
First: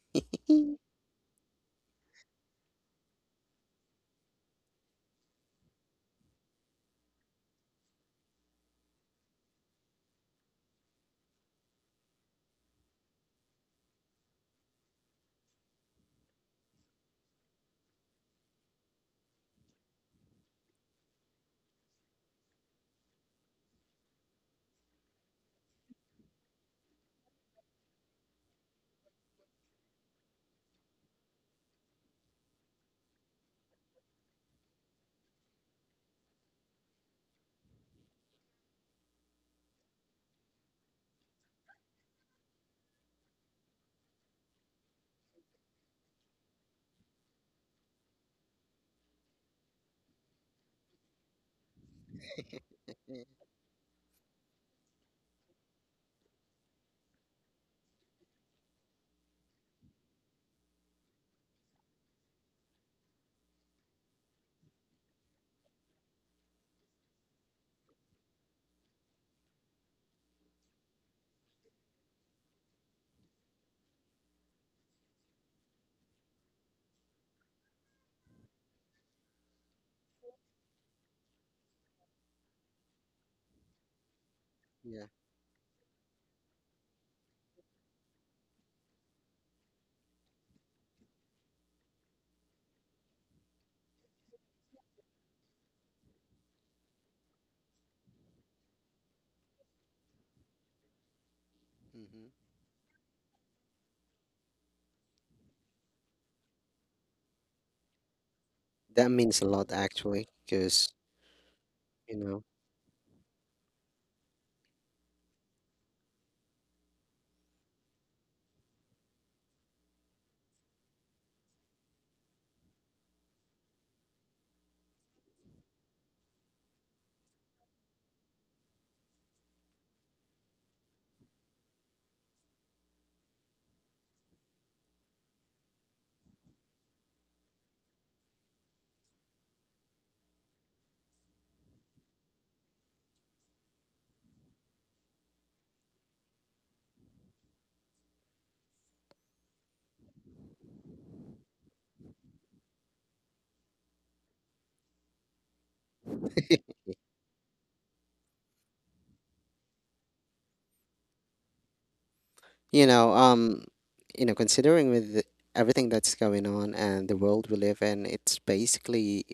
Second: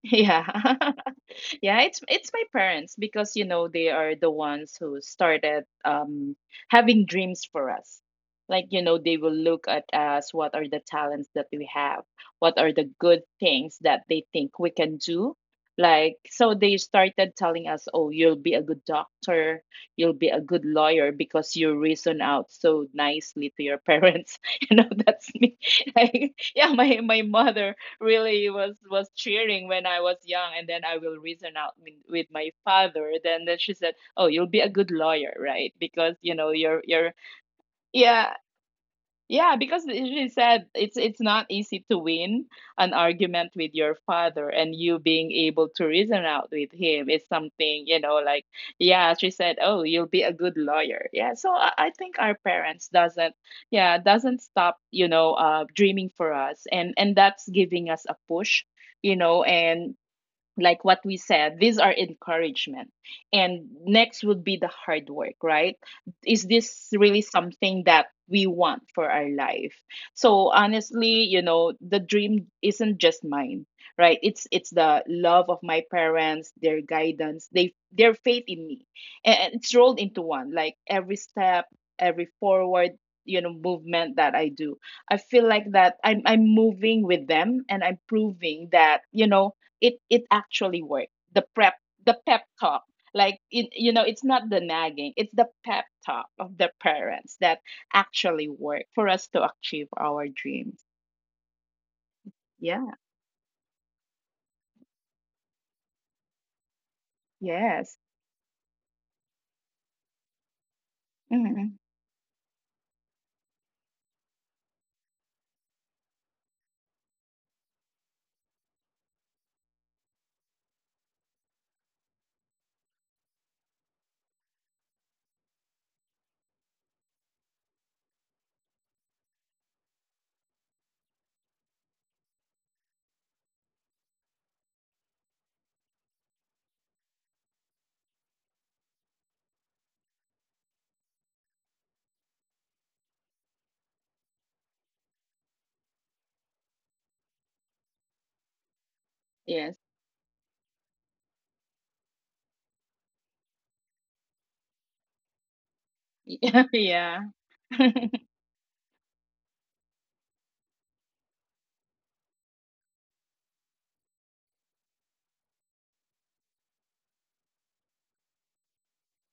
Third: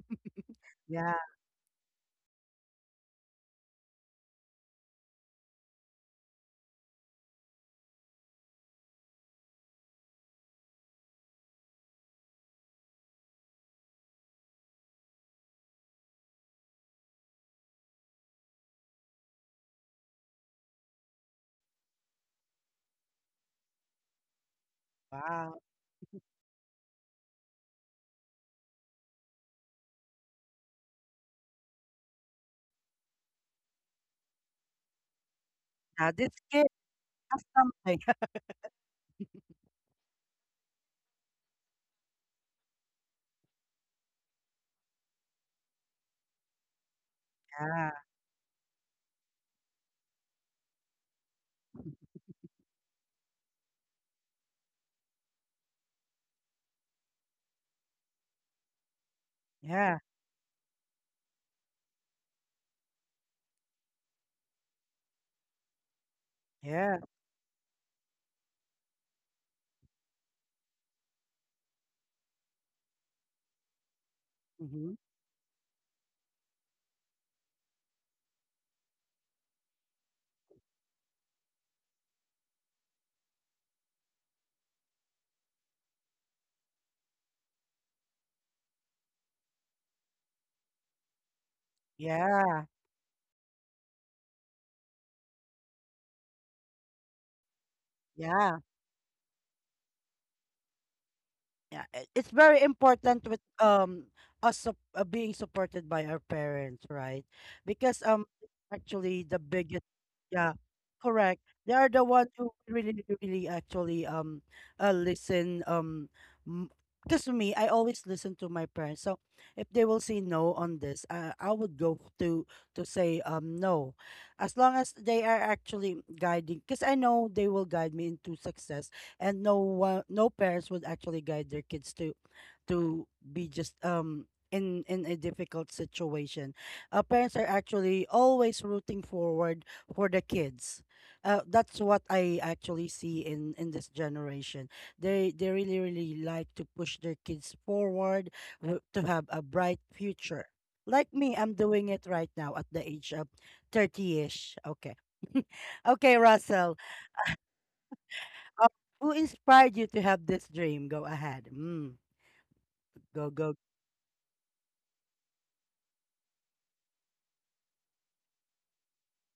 S2: Yeah.
S1: Yeah.
S2: Yeah, it's my parents because you know they are the ones who started having dreams for us. Like you know they will look at us, what are the talents that we have, what are the good things that they think we can do. Like, so they started telling us, "Oh, you'll be a good doctor, you'll be a good lawyer because you reason out so nicely to your parents." You know that's me.
S1: Wow.
S2: Like yeah, my mother really was cheering when I was young, and then I will reason out with my father. Then she said, "Oh, you'll be a good lawyer, right?
S1: Now
S2: Because
S1: this
S2: you know
S1: kid
S2: you're
S1: has something.
S2: yeah." Yeah, because she said it's not easy to win an argument with your father, and you being able to reason out with him is something,
S1: Yeah.
S2: you know, like yeah, she said, "Oh, you'll be a good lawyer." Yeah, so I think our parents
S3: Yeah.
S2: doesn't yeah, doesn't stop, you know, dreaming for us, and that's giving us a push, you know, and
S1: Yeah.
S2: like what we said, these are encouragement. And next would be the hard work, right? Is this
S1: Yeah.
S2: really something that we want for our life? So honestly, you know, the dream isn't just mine, right? It's
S1: Mm-hmm.
S2: the love of my parents, their guidance, they their faith in me. And it's rolled into one, like every step, every forward, you know, movement that I do,
S3: Yeah.
S2: I feel like that I'm moving with them and I'm proving that, you know, it actually worked. The pep
S1: Yeah,
S2: talk. Like it, you know, it's not the nagging, it's the pep talk of the parents that actually
S1: yeah,
S2: work for us to achieve our dreams.
S1: yeah. It's
S3: Hmm.
S1: very
S2: Yeah.
S1: important with us sup being supported by our parents, right? Because
S2: Yes.
S3: That
S1: actually the
S3: means a lot
S1: biggest,
S3: actually,
S1: yeah,
S3: because
S1: correct. They
S2: hmm
S1: are the
S3: you
S1: ones
S3: know,
S1: who really, really actually listen, m- because me, I always listen to my parents. So if they will say no on this, I would go to say no, as long as they are actually guiding. Because I know they will guide me into success, and no one, no parents would actually guide their kids to to be just in a difficult situation. Parents are actually always rooting forward for the kids. That's what I actually see in this generation. They really really like to push their kids forward, to have a bright
S2: Yes.
S1: future. Like me, I'm doing it right now at the age of 30ish. Okay. Okay, Russell,
S2: yeah.
S1: uh, who inspired you to have this dream? Go ahead. Mm.
S3: you know,
S1: Go, go.
S3: um, you know, considering with everything that's going on and the world we live in, it's basically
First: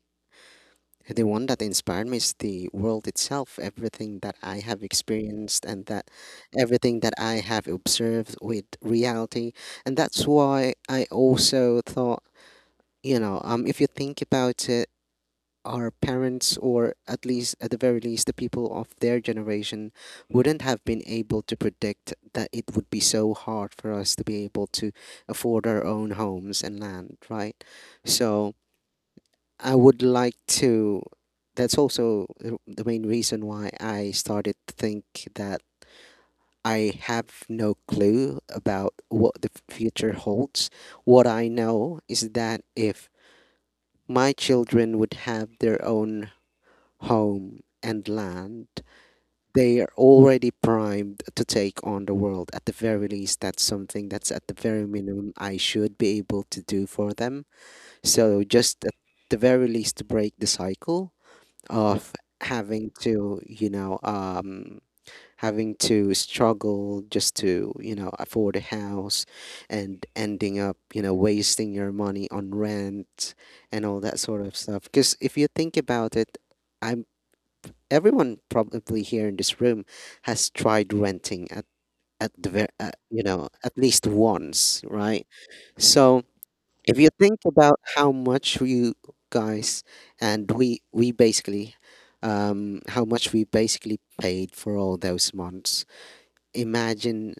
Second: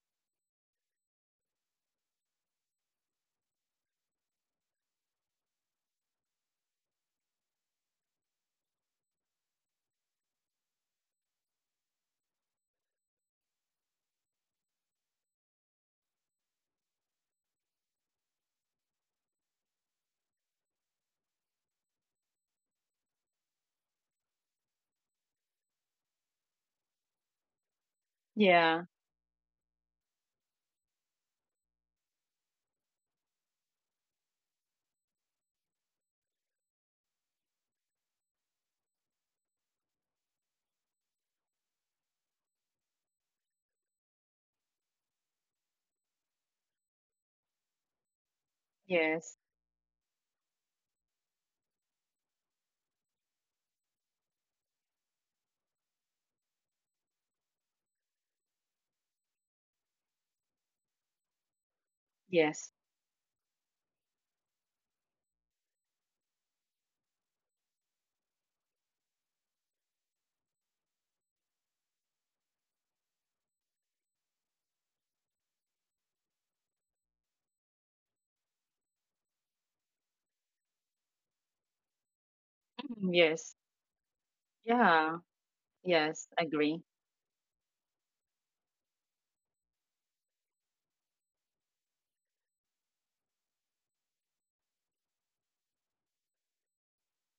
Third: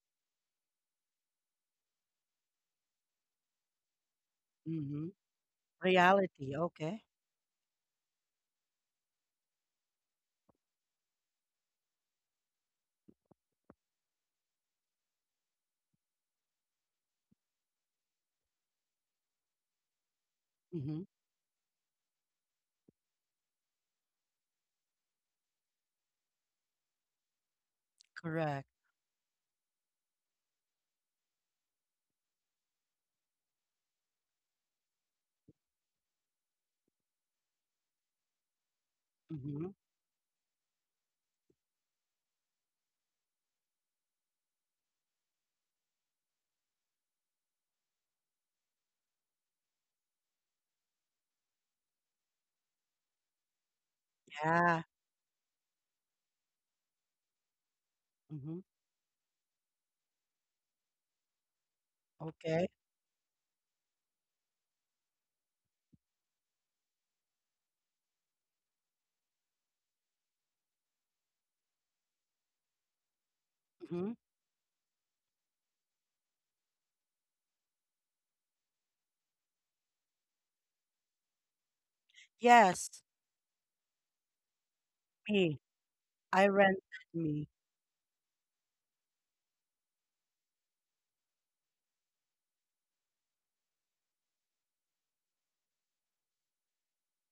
S3: the one that inspired me is the world itself, everything that I have
S1: Mm-hmm.
S3: experienced and that
S1: Reality.
S3: everything
S1: Okay.
S3: that I have observed with reality. And that's why I also thought, you know, if you think about it, our parents, or at least at the very least, the people of their generation, wouldn't have been
S1: Mm-hmm.
S3: able to predict that it would be so hard for us to be able to afford our own homes and land, right? So,
S1: Correct.
S2: yeah.
S3: I would like to. That's also the main reason why I started to think that I have no clue about what the
S1: Mm-hmm.
S3: future holds. What I know is that if my children would have their own home and land,
S2: Yes.
S3: they are already primed to take on the world. At the very least, that's something that's at the very
S1: Yeah.
S3: minimum I should be able to do for them. So,
S1: Mm-hmm.
S3: just at the very least, to break the cycle of
S2: Yes.
S1: Okay.
S3: having to, you know, having to struggle just to, you know, afford a house and ending up, you know, wasting your money on rent and all
S1: Mm-hmm.
S3: that sort of stuff. Because if you think about it, I'm everyone probably here in this room has tried renting at at
S1: Yes.
S2: Mhm.
S3: you know,
S2: Yes.
S3: at least once,
S2: Yeah.
S3: right?
S1: Me.
S3: So
S2: Yes.
S1: I
S2: Agree.
S1: rented,
S3: if you think
S1: me.
S3: about how much you guys and we basically, how much we basically paid for all those months, imagine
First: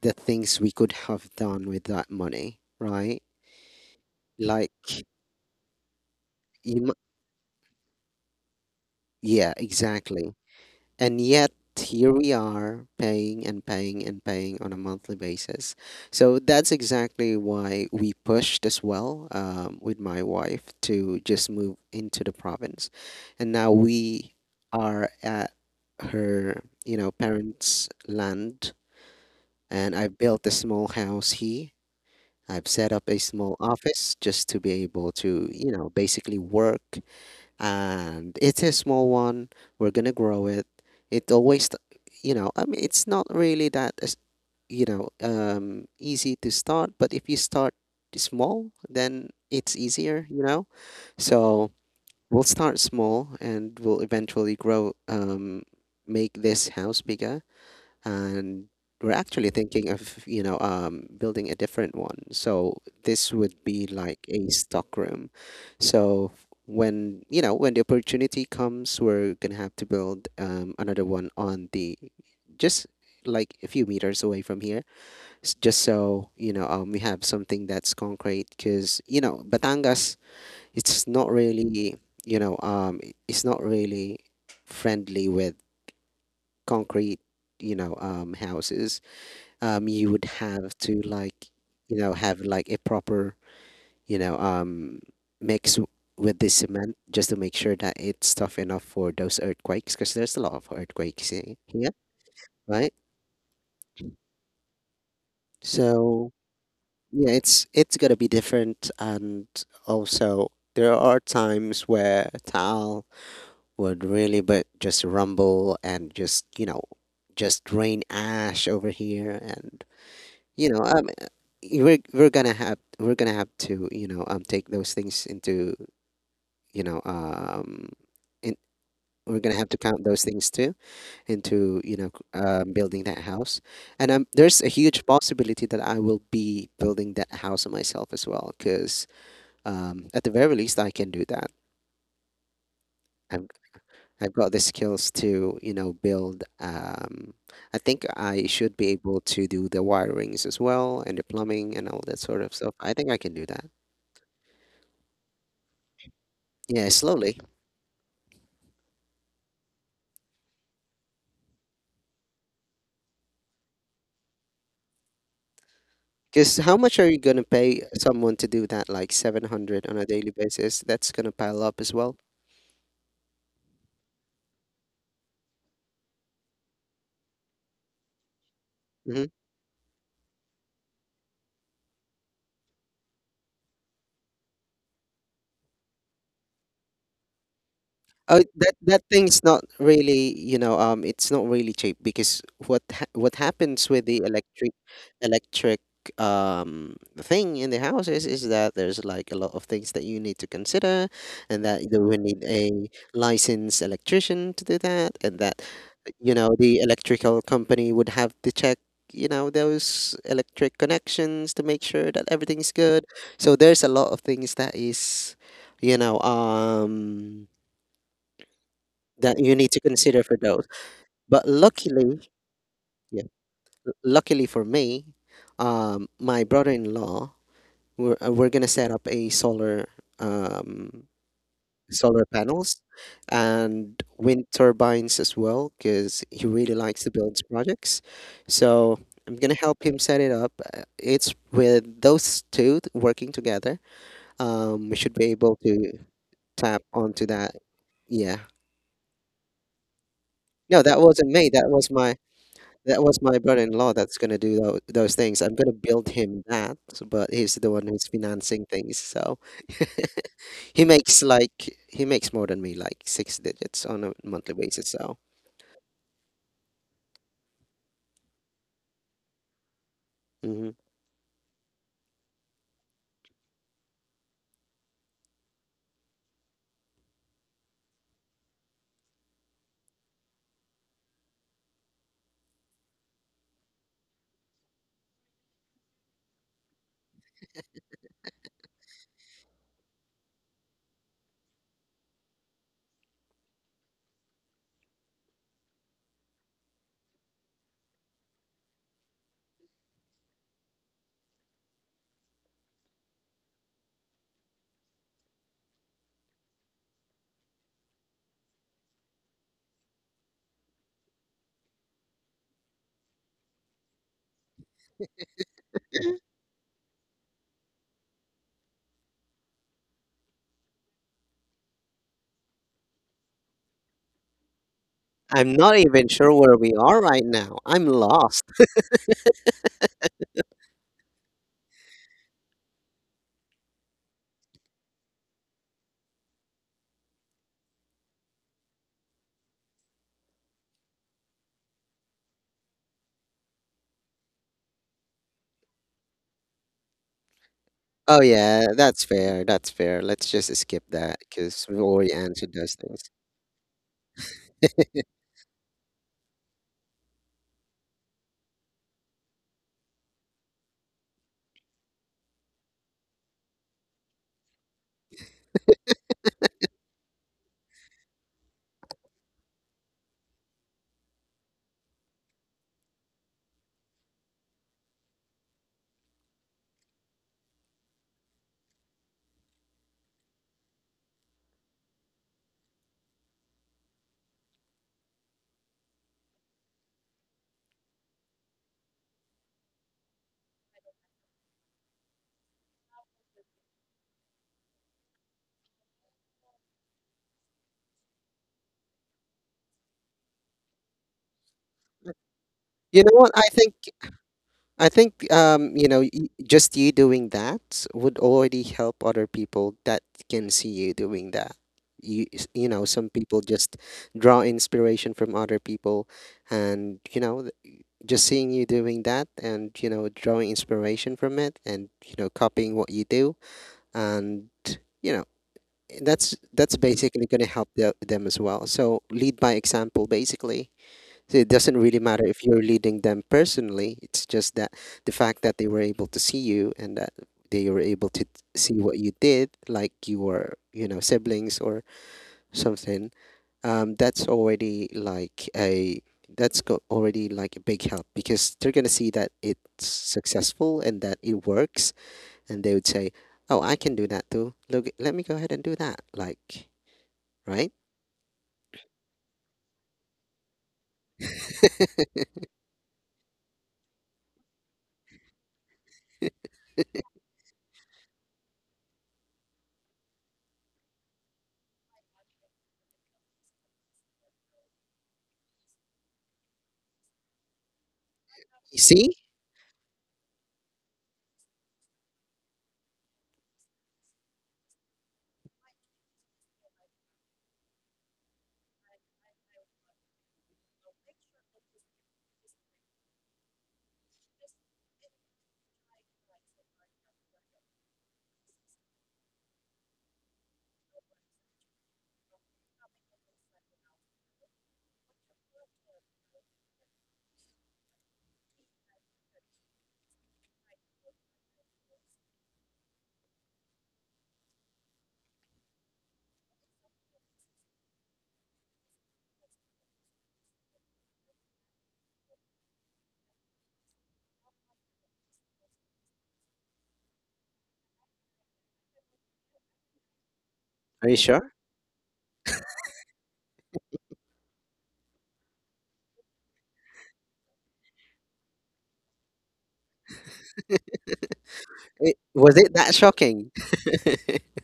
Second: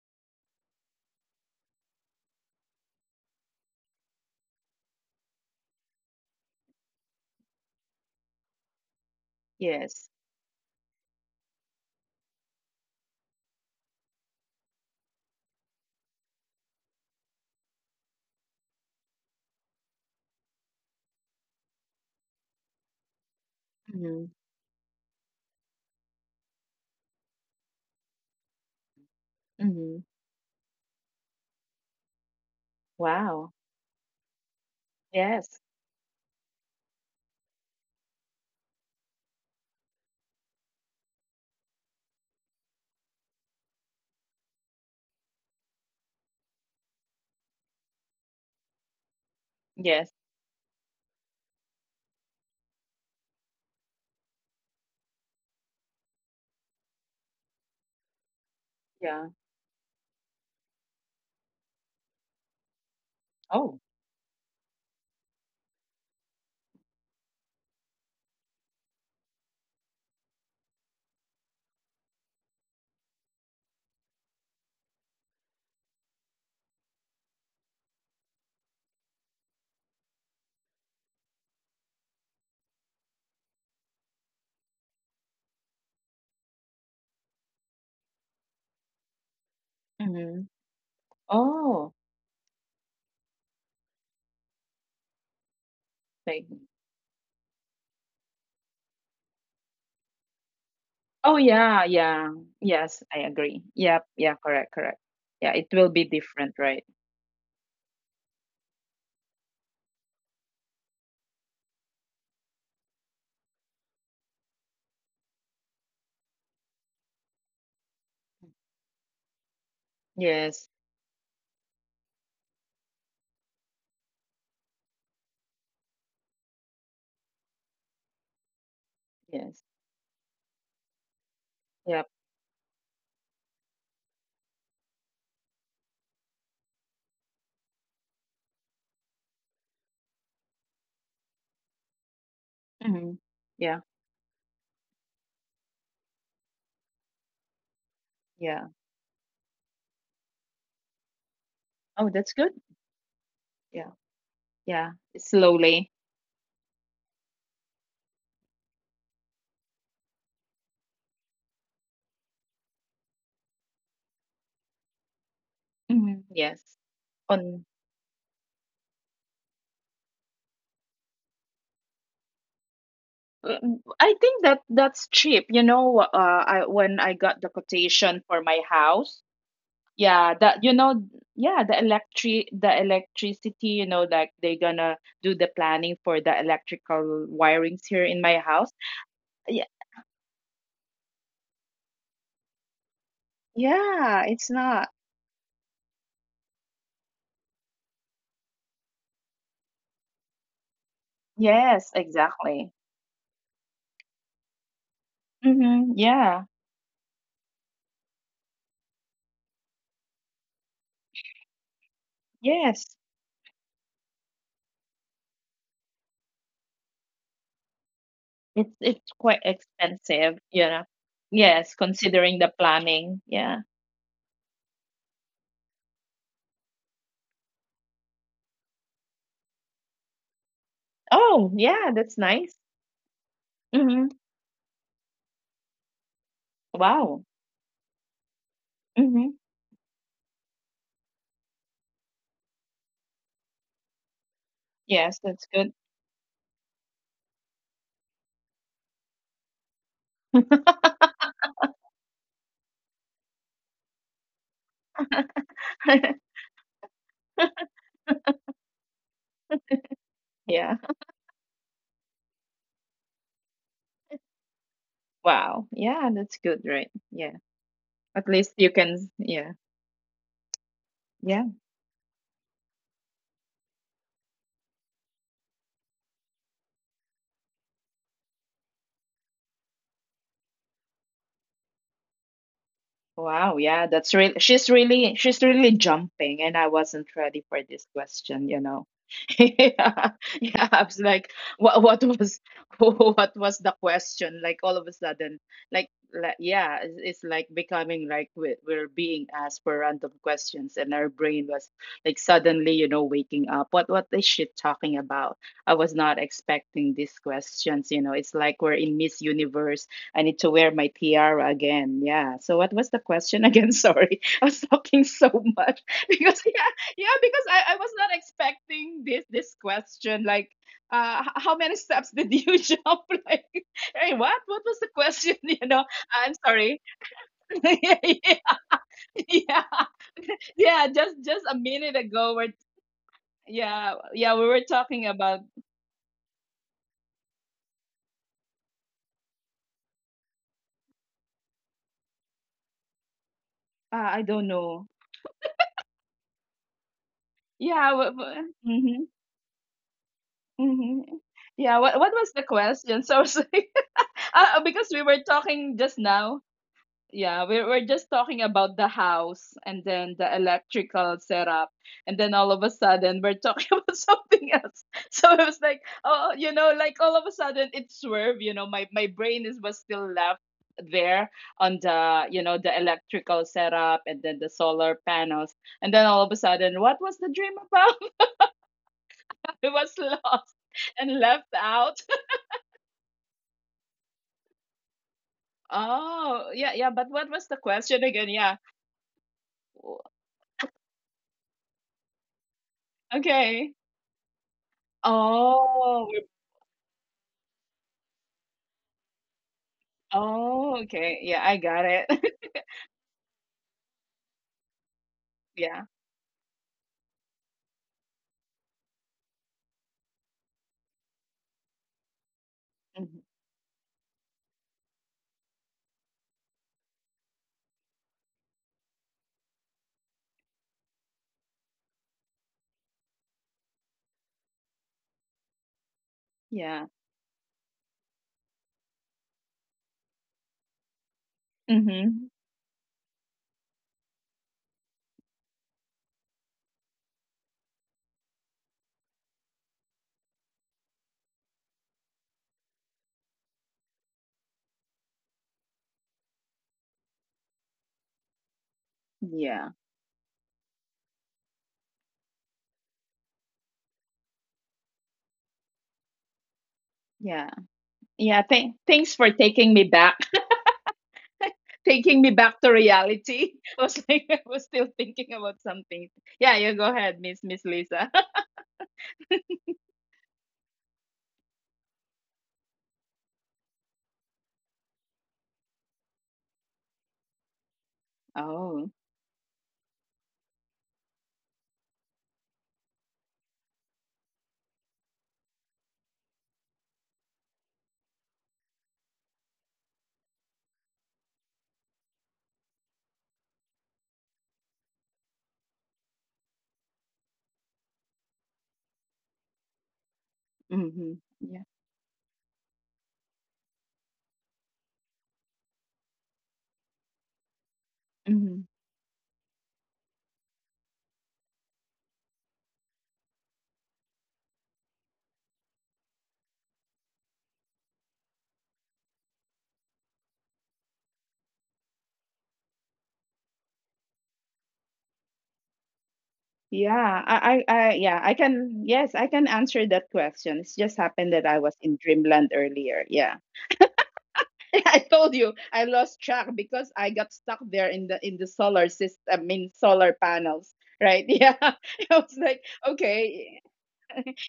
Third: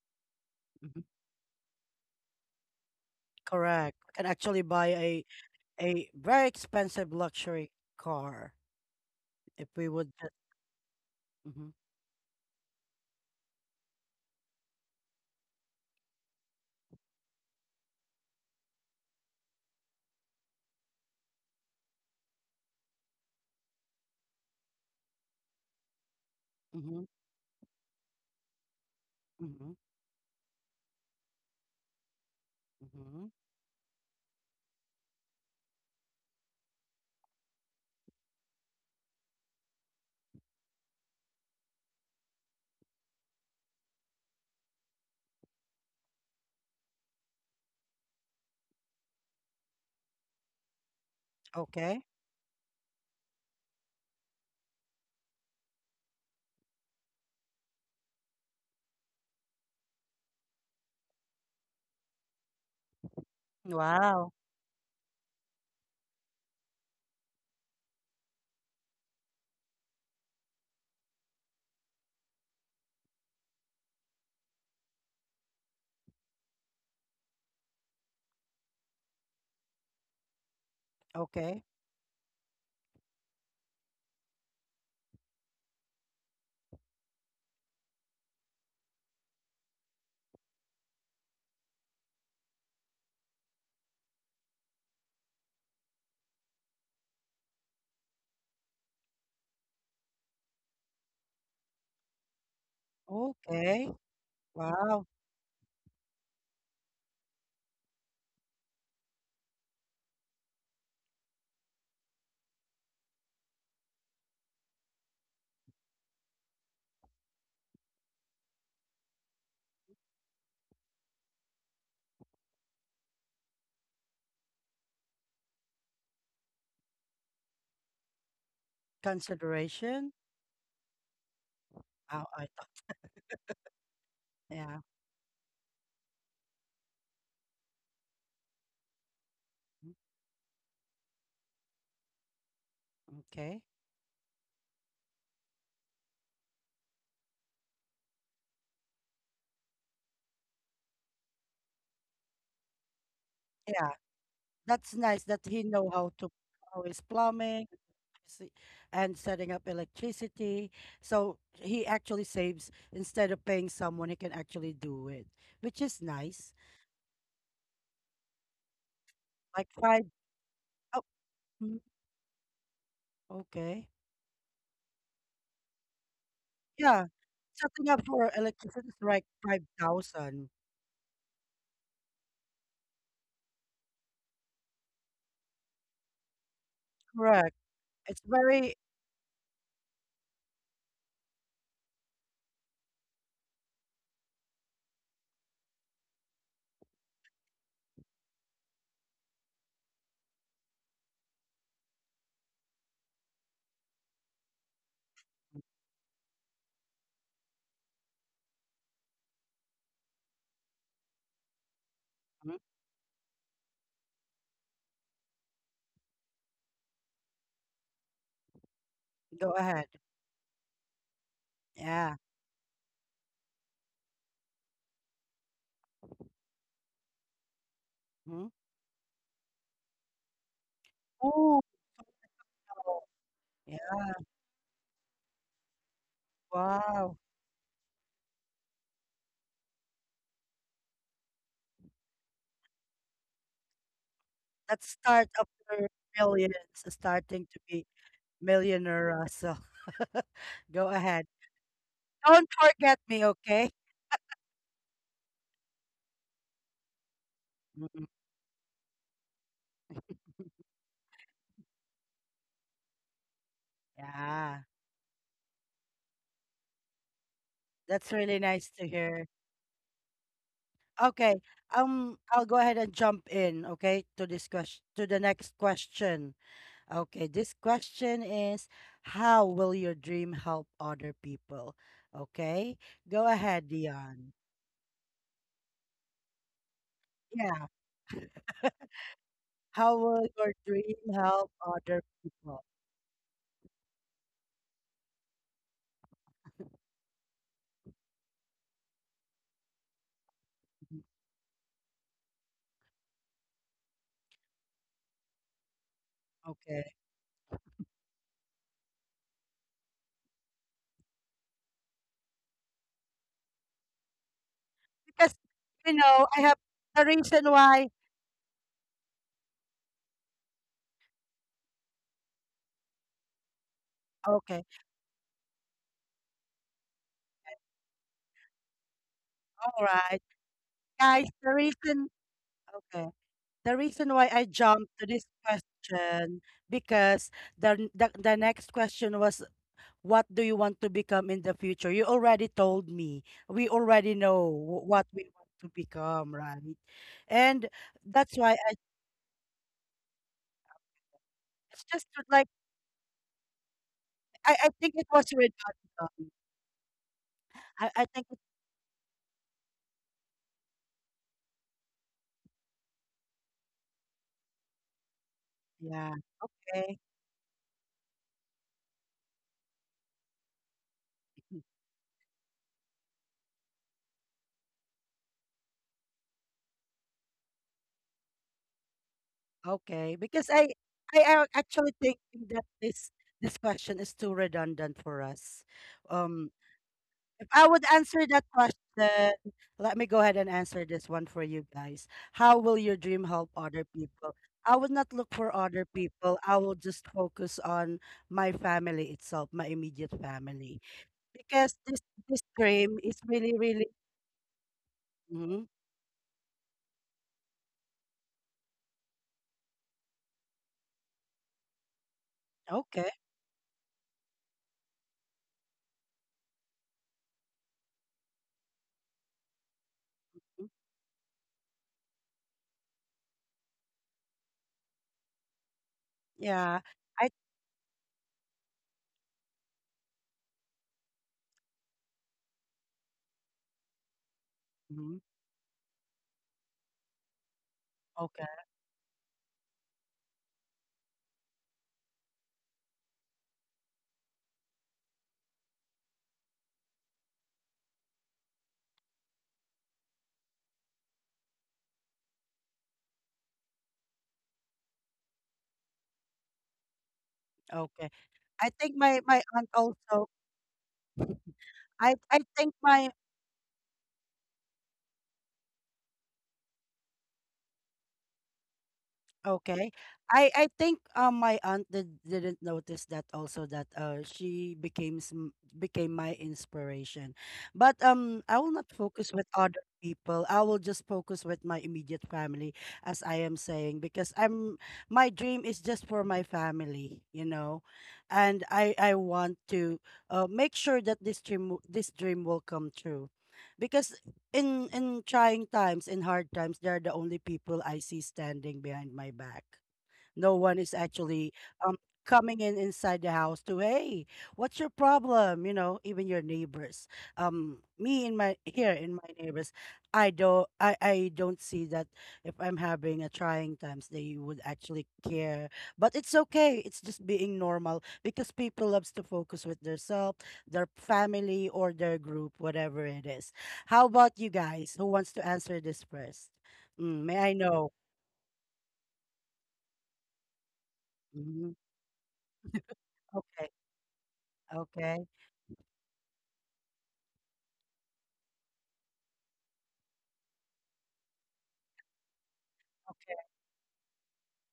S3: the things we could
S1: Hmm.
S3: have done with that money, right?
S1: Correct. I can actually
S3: Like
S1: buy a very
S3: you, mu-
S1: expensive luxury car
S3: yeah,
S1: if we
S2: Yes.
S1: would just.
S3: exactly. And yet,
S1: Mm-hmm.
S3: here we are paying and paying and paying on a monthly basis. So that's exactly why we pushed as well, with my wife, to just move into the province. And now
S2: hmm
S3: we are at her, you
S1: Mm-hmm.
S3: know, parents' land.
S1: Mm-hmm.
S3: And
S2: hmm
S3: I built a small house here. I've set up a
S1: Mm-hmm.
S2: Wow.
S3: small office just to be able to,
S2: Yes.
S3: you know, basically work, and it's a small one. We're gonna grow it. It always, you know, I mean, it's not really that, you know, easy to start. But if you start small, then it's
S2: Yes.
S3: easier, you know. So
S1: Okay.
S3: we'll start small, and we'll eventually grow, make this house bigger, and we're
S2: Yeah.
S3: actually thinking of, you know, building a different one, so this would
S2: Oh.
S3: be like
S1: Wow.
S3: a stock room. So when, you know, when the opportunity comes, we're gonna have to build, another one on the just like a few meters away from here, just so you know, we have something that's concrete, because you know, Batangas, it's not
S1: Okay.
S3: really, you know, it's not really friendly with concrete, you know, houses. You would
S2: hmm
S3: have to like,
S2: Oh.
S3: you know, have like a proper, you know, mix, with
S2: Thank
S3: the cement, just to make sure that it's tough enough for those earthquakes, because there's a lot of earthquakes
S2: Oh yeah,
S3: here,
S2: yeah.
S3: right?
S2: Yes, I agree.
S1: Okay.
S2: Yep, yeah, correct, correct.
S1: Wow.
S2: Yeah, it will be
S3: So
S2: different, right?
S3: yeah, it's gonna be different. And also there are times where Tal would really but just rumble and just, you know, just rain ash over here, and you
S2: Yes,
S3: know, we're we're gonna have to, you know, take those things into, you know, in, we're gonna
S2: yes.
S3: have to count
S1: Consideration.
S3: those things too into, you know,
S2: Yep.
S1: Wow. I thought.
S3: building that house. And there's a
S1: Yeah.
S3: huge possibility that I will be building that house myself as well, because at the very least I can do that.
S2: hmm
S3: I've
S1: Okay.
S2: Yeah,
S3: I've got the skills to, you know, build, I think I should
S2: yeah.
S3: be able to do the wirings as well and the plumbing and all that
S2: Oh,
S3: sort
S2: that's
S3: of
S2: good.
S3: stuff, I think I can do that.
S1: Yeah,
S2: Yeah,
S1: that's
S2: yeah.
S1: nice that he know how
S2: Slowly.
S1: to, how
S3: Yeah,
S1: is
S3: slowly.
S1: plumbing electrici- and setting up electricity. So he actually saves instead of paying someone, he can actually do it, which is
S2: Hmm
S1: nice.
S3: Because
S2: Yes.
S3: how much are you gonna
S2: On
S3: pay someone to do that? Like
S1: Like
S3: 700 on
S1: five,
S3: a daily basis?
S1: oh,
S3: That's gonna pile
S1: mm,
S3: up as well.
S2: uh,
S1: okay.
S2: I think that's cheap. You know, I
S1: Yeah,
S2: when I got the
S1: setting up for
S2: quotation for my
S1: electricity is like
S2: house,
S3: hmm
S2: yeah,
S1: 5,000.
S2: yeah, the electric the electricity, you know, like they're gonna do the planning for the electrical
S1: Correct.
S2: wirings here
S1: It's
S2: in my
S3: Oh,
S1: very,
S2: house.
S3: that that thing's not really, it's not really cheap because what happens with the
S2: Yeah, it's
S3: electric
S2: not.
S3: electric um thing in the houses is that there's like a lot of things that you need to consider, and that
S2: Yes,
S3: you will need a
S2: exactly.
S3: licensed electrician to do that, and that
S2: Mm-hmm.
S3: you
S2: Yeah.
S3: know the electrical company would have to check you know those electric connections to make sure that
S1: mhm.
S3: everything's
S2: Yes.
S3: good. So there's a lot of things that is you know um
S2: It's
S3: that
S2: quite
S1: Go
S3: you need
S1: ahead.
S3: to consider for
S2: expensive, you
S3: those.
S2: know.
S3: But
S2: Yes,
S1: Yeah.
S3: luckily,
S2: considering the planning.
S3: yeah,
S2: Yeah.
S3: luckily for me, my brother-in-law,
S1: Mhm.
S3: we're gonna set up a solar, um
S2: Oh,
S1: Oh,
S2: yeah, that's
S3: solar
S2: nice.
S3: panels
S1: yeah.
S3: and
S2: Mm-hmm.
S3: wind turbines as well, because he really likes to
S1: Wow.
S2: Wow.
S3: build projects. So I'm
S2: Mm-hmm.
S3: gonna help him set it up. It's with working together.
S1: That
S3: We should
S1: start
S2: Yes,
S3: be
S1: of
S2: that's
S3: able
S2: good.
S1: the
S3: to
S1: millions
S3: tap
S1: is
S3: onto
S1: starting to
S3: that.
S1: be,
S3: Yeah.
S1: millionaire Russell. Go
S3: No, that
S1: ahead.
S3: wasn't me. That was my,
S1: Don't forget
S3: that
S1: me,
S3: was my
S1: okay?
S3: brother-in-law that's gonna do those things. I'm gonna build him that, but he's the one
S1: Mm,
S3: who's financing things. So
S2: Yeah.
S3: he makes like, he makes more than me, like six digits on a
S1: yeah,
S3: monthly basis. So
S2: Wow. Yeah, that's good, right? Yeah.
S1: that's
S2: At
S1: really
S2: least
S1: nice
S2: you
S1: to
S2: can,
S1: hear.
S2: yeah.
S3: Mhm.
S1: Okay,
S2: Yeah.
S1: I'll go ahead and jump in, okay, to this question, to the next question. Okay, this question is, how will your dream help other people? Okay, go ahead,
S2: Wow, yeah, that's
S1: Dion.
S2: really she's really jumping and I wasn't ready
S1: Yeah,
S2: for this question, you know.
S1: how
S2: Yeah,
S1: will your
S2: yeah, I
S1: dream
S2: was like
S1: help other
S2: what was
S1: people?
S2: what was the question? Like all of a sudden, like yeah, it's like becoming like we're being asked for random questions
S1: Mhm.
S2: and our brain was like suddenly, you know, waking up. What is she talking about? I was not
S1: Okay,
S2: expecting these questions, you know. It's like we're in Miss Universe. I need to wear my tiara again. Yeah. So what was the question again? Sorry. I was talking
S1: because,
S2: so
S1: you
S2: much
S1: know, I have
S2: because yeah,
S1: the
S2: yeah,
S1: reason
S2: because
S1: why.
S2: I was not expecting this question. Like how many steps did you jump? Like hey, what?
S1: Okay.
S2: What was the question?
S3: I'm not
S2: You know,
S3: even sure
S2: I'm
S3: where we
S2: sorry.
S3: are right now. I'm
S2: yeah,
S3: lost.
S2: yeah.
S1: All
S2: Yeah,
S1: right.
S2: yeah.
S1: Guys,
S2: just
S1: the
S2: just a
S1: reason,
S2: minute ago we're
S1: okay, the reason
S2: yeah,
S1: why I
S2: yeah, we were
S1: jumped to this
S2: talking about
S1: question because the, n- the next question was, what do you want to become in the future? You already told me. We already
S2: I
S1: know
S2: don't know.
S1: what we want to become, right? And
S2: Yeah,
S3: Oh,
S1: that's why
S3: yeah,
S1: I,
S3: that's
S2: mhm.
S3: fair. That's fair. Let's just skip
S2: Mhm.
S3: that because we've
S1: it's
S2: Yeah,
S1: just
S2: what
S3: already
S1: to,
S2: what was
S1: like,
S2: the
S3: answered those things.
S2: question? So sorry.
S1: I think
S2: Because
S1: it
S2: we
S1: was
S2: were
S1: with
S2: talking just
S1: Atom.
S2: now. Yeah, we
S1: I,
S2: were
S1: I
S2: just
S1: think it,
S2: talking about the house and then the electrical setup. And then all of a sudden, we're talking about something else. So it was like,
S1: yeah,
S2: oh, you know,
S1: okay.
S2: like all of a sudden it swerved. You know, my brain is was still left there on the, you know, the electrical setup and then the solar panels. And then all of a sudden, what was the dream about? It was
S1: Okay. Because I
S2: lost
S1: I
S2: and
S1: I
S2: left
S1: actually think
S2: out.
S1: that this question is too redundant for us. Um
S2: Oh, yeah, yeah. But what
S1: If
S2: was
S1: I
S2: the
S1: would
S2: question
S1: answer that
S2: again? Yeah.
S1: question, let me go ahead and answer this one for you guys. How will your dream help other
S2: Okay.
S1: people? I would not look for other
S2: Oh,
S1: people.
S2: we
S1: I will just focus on my family itself, my immediate family,
S2: oh, okay. Yeah, I
S1: because this
S2: got it.
S1: this dream
S3: You
S1: is
S3: know what? I
S1: really,
S3: think
S1: really,
S3: I think
S1: mhm,
S3: um, you
S2: Yeah.
S3: know, just you doing that would already help other people that can see you doing that. You know,
S1: okay.
S3: some
S2: Mhm.
S3: people just draw inspiration from other people, and you know, just seeing you doing that, and you know, drawing
S1: Mm.
S3: inspiration from it, and you know, copying what you do, and you know, that's
S1: Yeah,
S3: that's
S2: Yeah.
S1: I
S3: basically going to help the, them as well. So lead by example basically. So it doesn't really matter
S2: Mhm.
S3: if you're leading them personally. It's just that the
S1: mhm.
S3: fact that they were able to see you, and that they were able to
S1: Okay,
S3: see what you did, like you were, you know, siblings or something. That's already like a, already like a big help, because they're gonna see that
S2: Yeah.
S3: it's successful and that it works, and they would say, "Oh, I can do that too. Look, let me go ahead and do that." Like,
S2: Yeah.
S3: right?
S1: okay.
S2: Yeah,
S1: I think my
S2: thanks
S1: my
S2: for
S1: aunt
S2: taking me
S1: also.
S2: back.
S1: I
S2: Taking me
S1: think
S2: back to
S1: my,
S2: reality. I was like I was still thinking about something. Yeah, you go ahead, Miss Lisa.
S1: okay. I think my aunt didn't notice that also that she became my inspiration. But I will
S3: You
S1: not
S2: Oh.
S3: see?
S1: focus with other people. I will just focus with my immediate family, as I am saying, because I'm, my dream is just for my family, you know. And I want to make sure that this dream will come true. Because in trying times, in hard times, they're the only people I see standing behind my back. No one is
S2: Mhm.
S1: actually
S2: Yeah.
S1: um coming in inside the house to, hey, what's your problem, you know, even your neighbors, me in my
S2: Mhm.
S1: here in my neighbors, I I don't see that if I'm having a trying times they would actually care. But it's okay, it's just being normal, because people loves to focus with their self, their family, or their group, whatever it is. How about you guys? Who wants to answer this first? Mm,
S2: Yeah,
S1: may I know.
S2: yeah, I can, yes, I can answer that question. It's just
S3: Are you
S2: happened that
S3: sure?
S2: I
S1: Mhm.
S2: was in dreamland earlier. Yeah.
S1: Okay,
S2: I
S1: okay,
S2: told you I lost track because I got stuck there in the solar system, I mean solar panels, right? Yeah. I
S3: It,
S2: was
S3: was it
S2: like,
S3: that
S1: okay.
S3: shocking?
S2: okay,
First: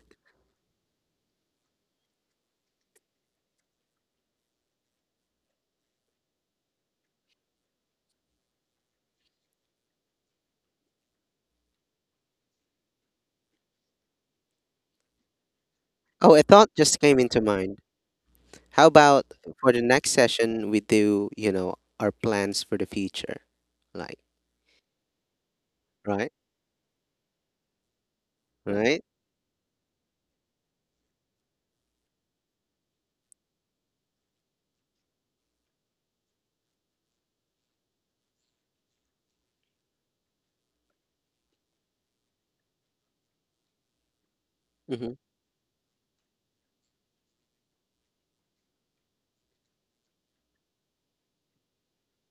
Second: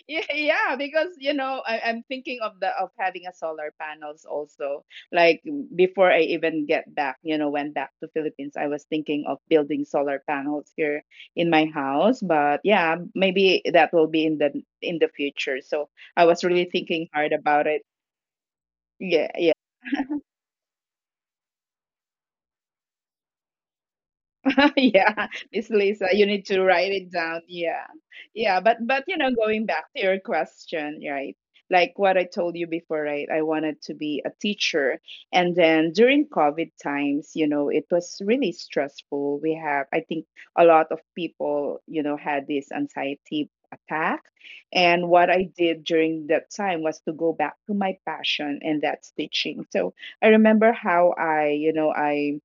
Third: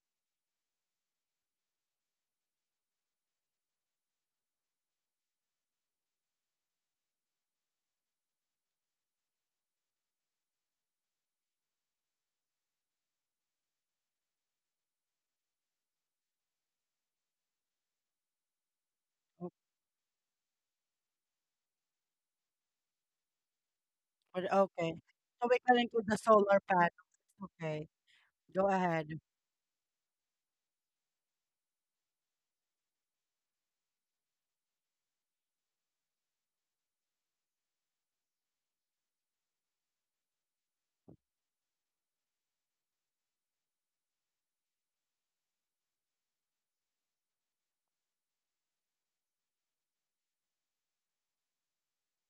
S2: yeah, yeah, because you know, I'm thinking of the of having a solar panels also. Like before I even get back, you know, went back to Philippines, I was thinking of building solar panels here in my house. But yeah, maybe that will be in the future. So I was
S3: Oh, a
S2: really
S3: thought
S2: thinking
S3: just came
S2: hard
S3: into
S2: about it.
S3: mind. How
S2: Yeah,
S3: about
S2: yeah.
S3: for the next session we do, you know, our plans for the future, like,
S1: But okay.
S2: Yeah,
S1: So
S2: Miss
S1: we can
S2: Lisa,
S1: include
S2: you
S1: the
S3: right,
S2: need to
S1: solar
S2: write
S1: panel.
S2: it down. Yeah.
S1: Okay.
S2: Yeah, but
S1: Go
S2: but
S3: right?
S2: you know,
S1: ahead.
S2: going back to your question, right? Like what I told you before, right? I wanted to be a teacher. And then during COVID times, you know, it was really stressful. We have, I think a lot of people, you know, had this anxiety attack. And
S3: Mm-hmm.
S2: what I did during that time was to go back to my passion, and that's teaching. So I remember how I, you know, I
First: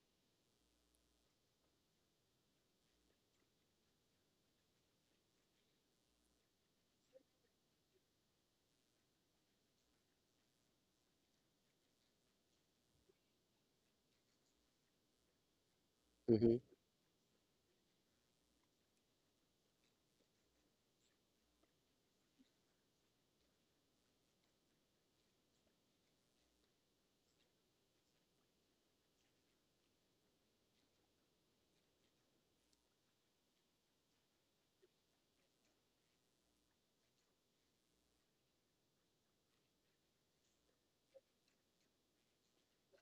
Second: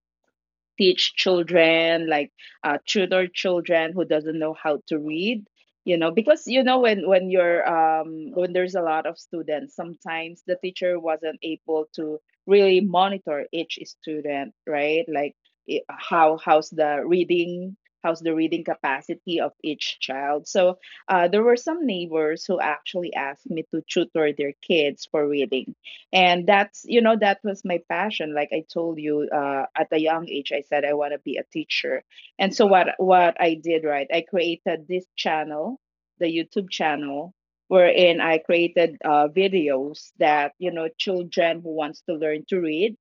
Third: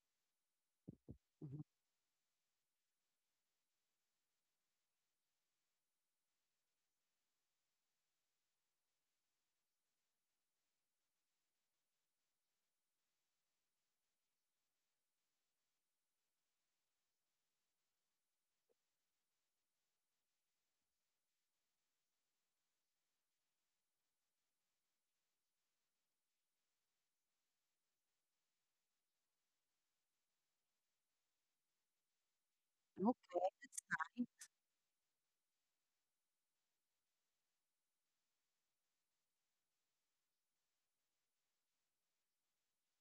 S2: teach children like tutor children who doesn't know how to read, you know, because you know when you're when there's a lot of students, sometimes the teacher wasn't able to really monitor each student, right? Like how
S3: Mm-hmm.
S2: how's the reading, how's the reading capacity of each child. So there were some neighbors who actually asked me to tutor their kids for reading, and that's, you know, that was my passion. Like I told you, at a young age I said I want to be a teacher. And so what
S1: Okay.
S2: I did, right, I created this channel, the YouTube channel, wherein I created videos that, you know, children who wants to learn to read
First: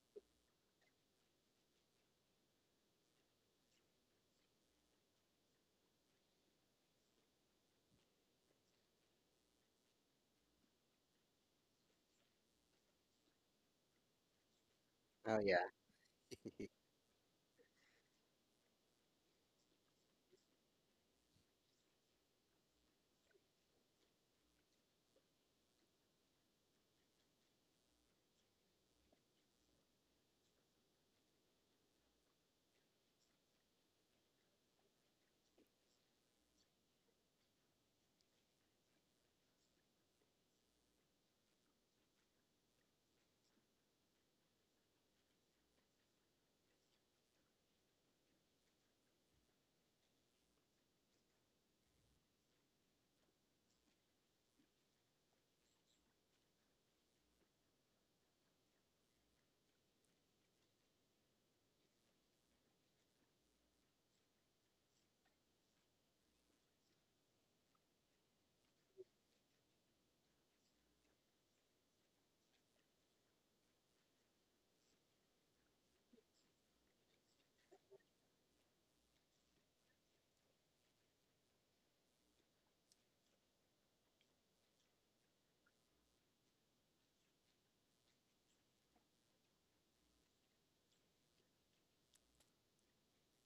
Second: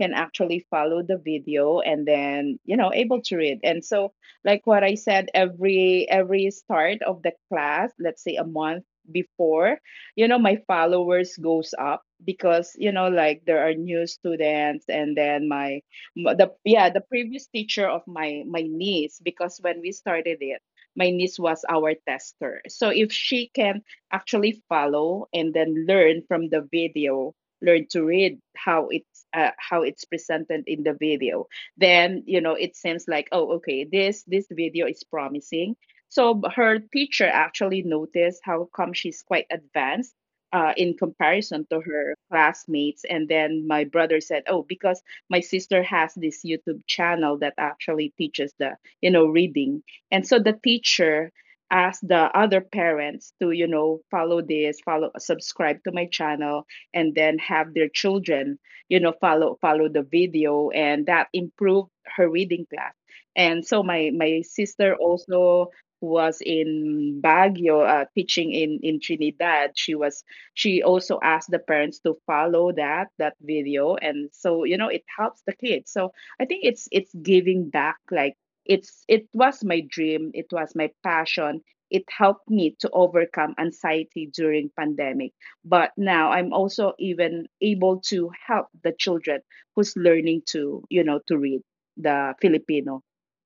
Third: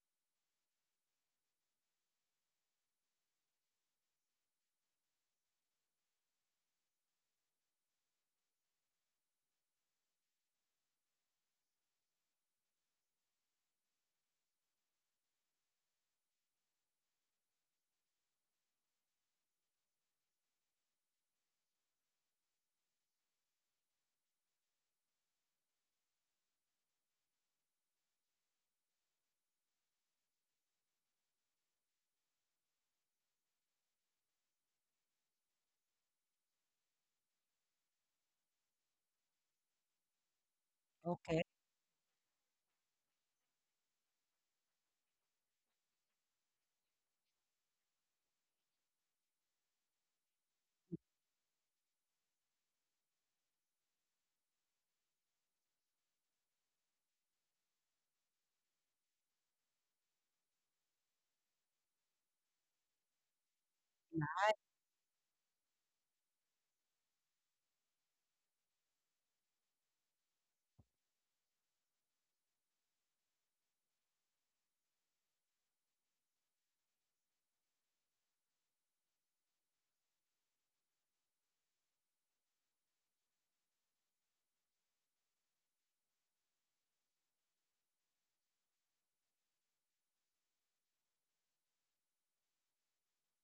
S2: can actually follow the video and then, you know, able to read. And so like what I said, every start of the class, let's say a month before, you know, my followers goes up, because you know, like, there are new students. And
S3: Oh
S2: then
S3: yeah.
S2: my the yeah, the previous teacher of my niece, because when we started it, my niece was our tester. So if she can actually follow and then learn from the video, learn to read, how it's presented in the video, then, you know, it seems like, oh, okay, this video is promising. So her teacher actually noticed how come she's quite advanced in
S1: Okay.
S2: comparison to her classmates. And then my brother said, "Oh, because my sister has this YouTube channel that actually teaches the you know reading." And so the teacher asked the other parents to, you know, follow this, follow subscribe to my channel, and then have their children, you know, follow the video, and that improved her reading class. And so my sister also, who was in Baguio teaching in Trinidad, she was she also asked the parents to follow that video. And so you know it helps the kids. So I think it's giving back. Like it's it was my dream, it was my passion. It helped me to overcome anxiety during pandemic, but now I'm also even able to help the children who's learning to, you know, to read the Filipino,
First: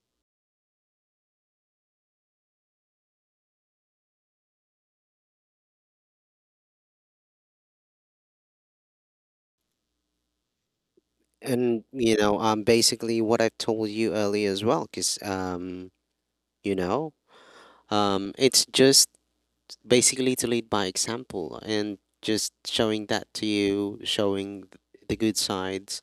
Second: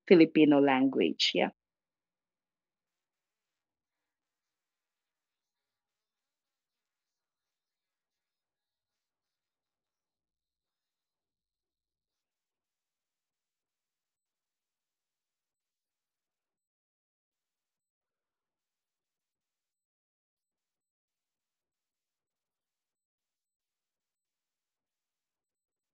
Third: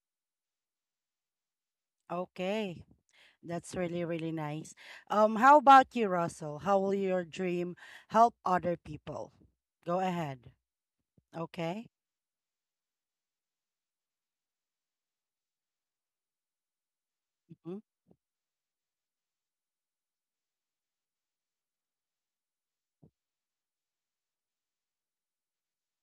S2: Filipino language. Yeah.
S1: Okay. That's really, really nice. How about you, Russell? How will your dream help other people? Go ahead.
S3: And
S1: Okay.
S3: you know, basically what I've told you earlier as well, because you know,
S1: Mm-hmm.
S3: it's just basically to lead by example and just showing that to you, showing the good sides,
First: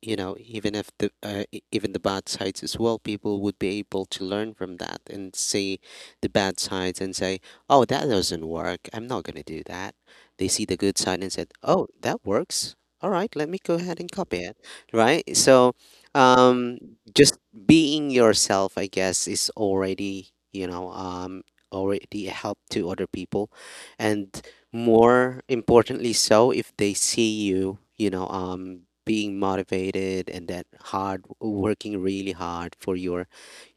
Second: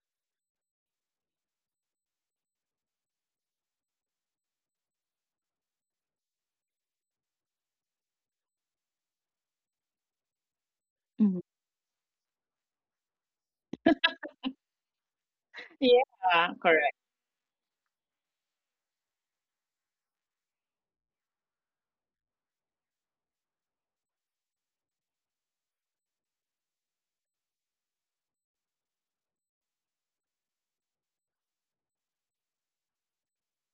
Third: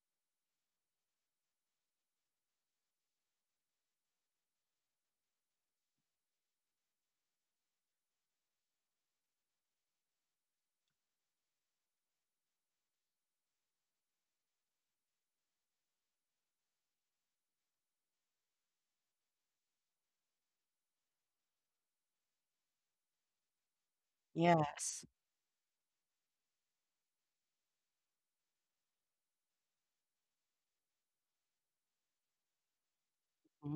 S3: you know, even if the even the bad sides as well, people would be able to learn from that and see the bad sides and say, "Oh, that doesn't work, I'm not going to do that." They see the good side and said, "Oh, that works, all right, let me go ahead and copy it," right? So
S2: Yeah,
S3: um
S2: correct.
S3: just being yourself, I guess, is already, you know, already a help to other people. And
S1: Yes.
S3: more importantly, so if they see you, you know, being motivated and that hard working, really hard for your,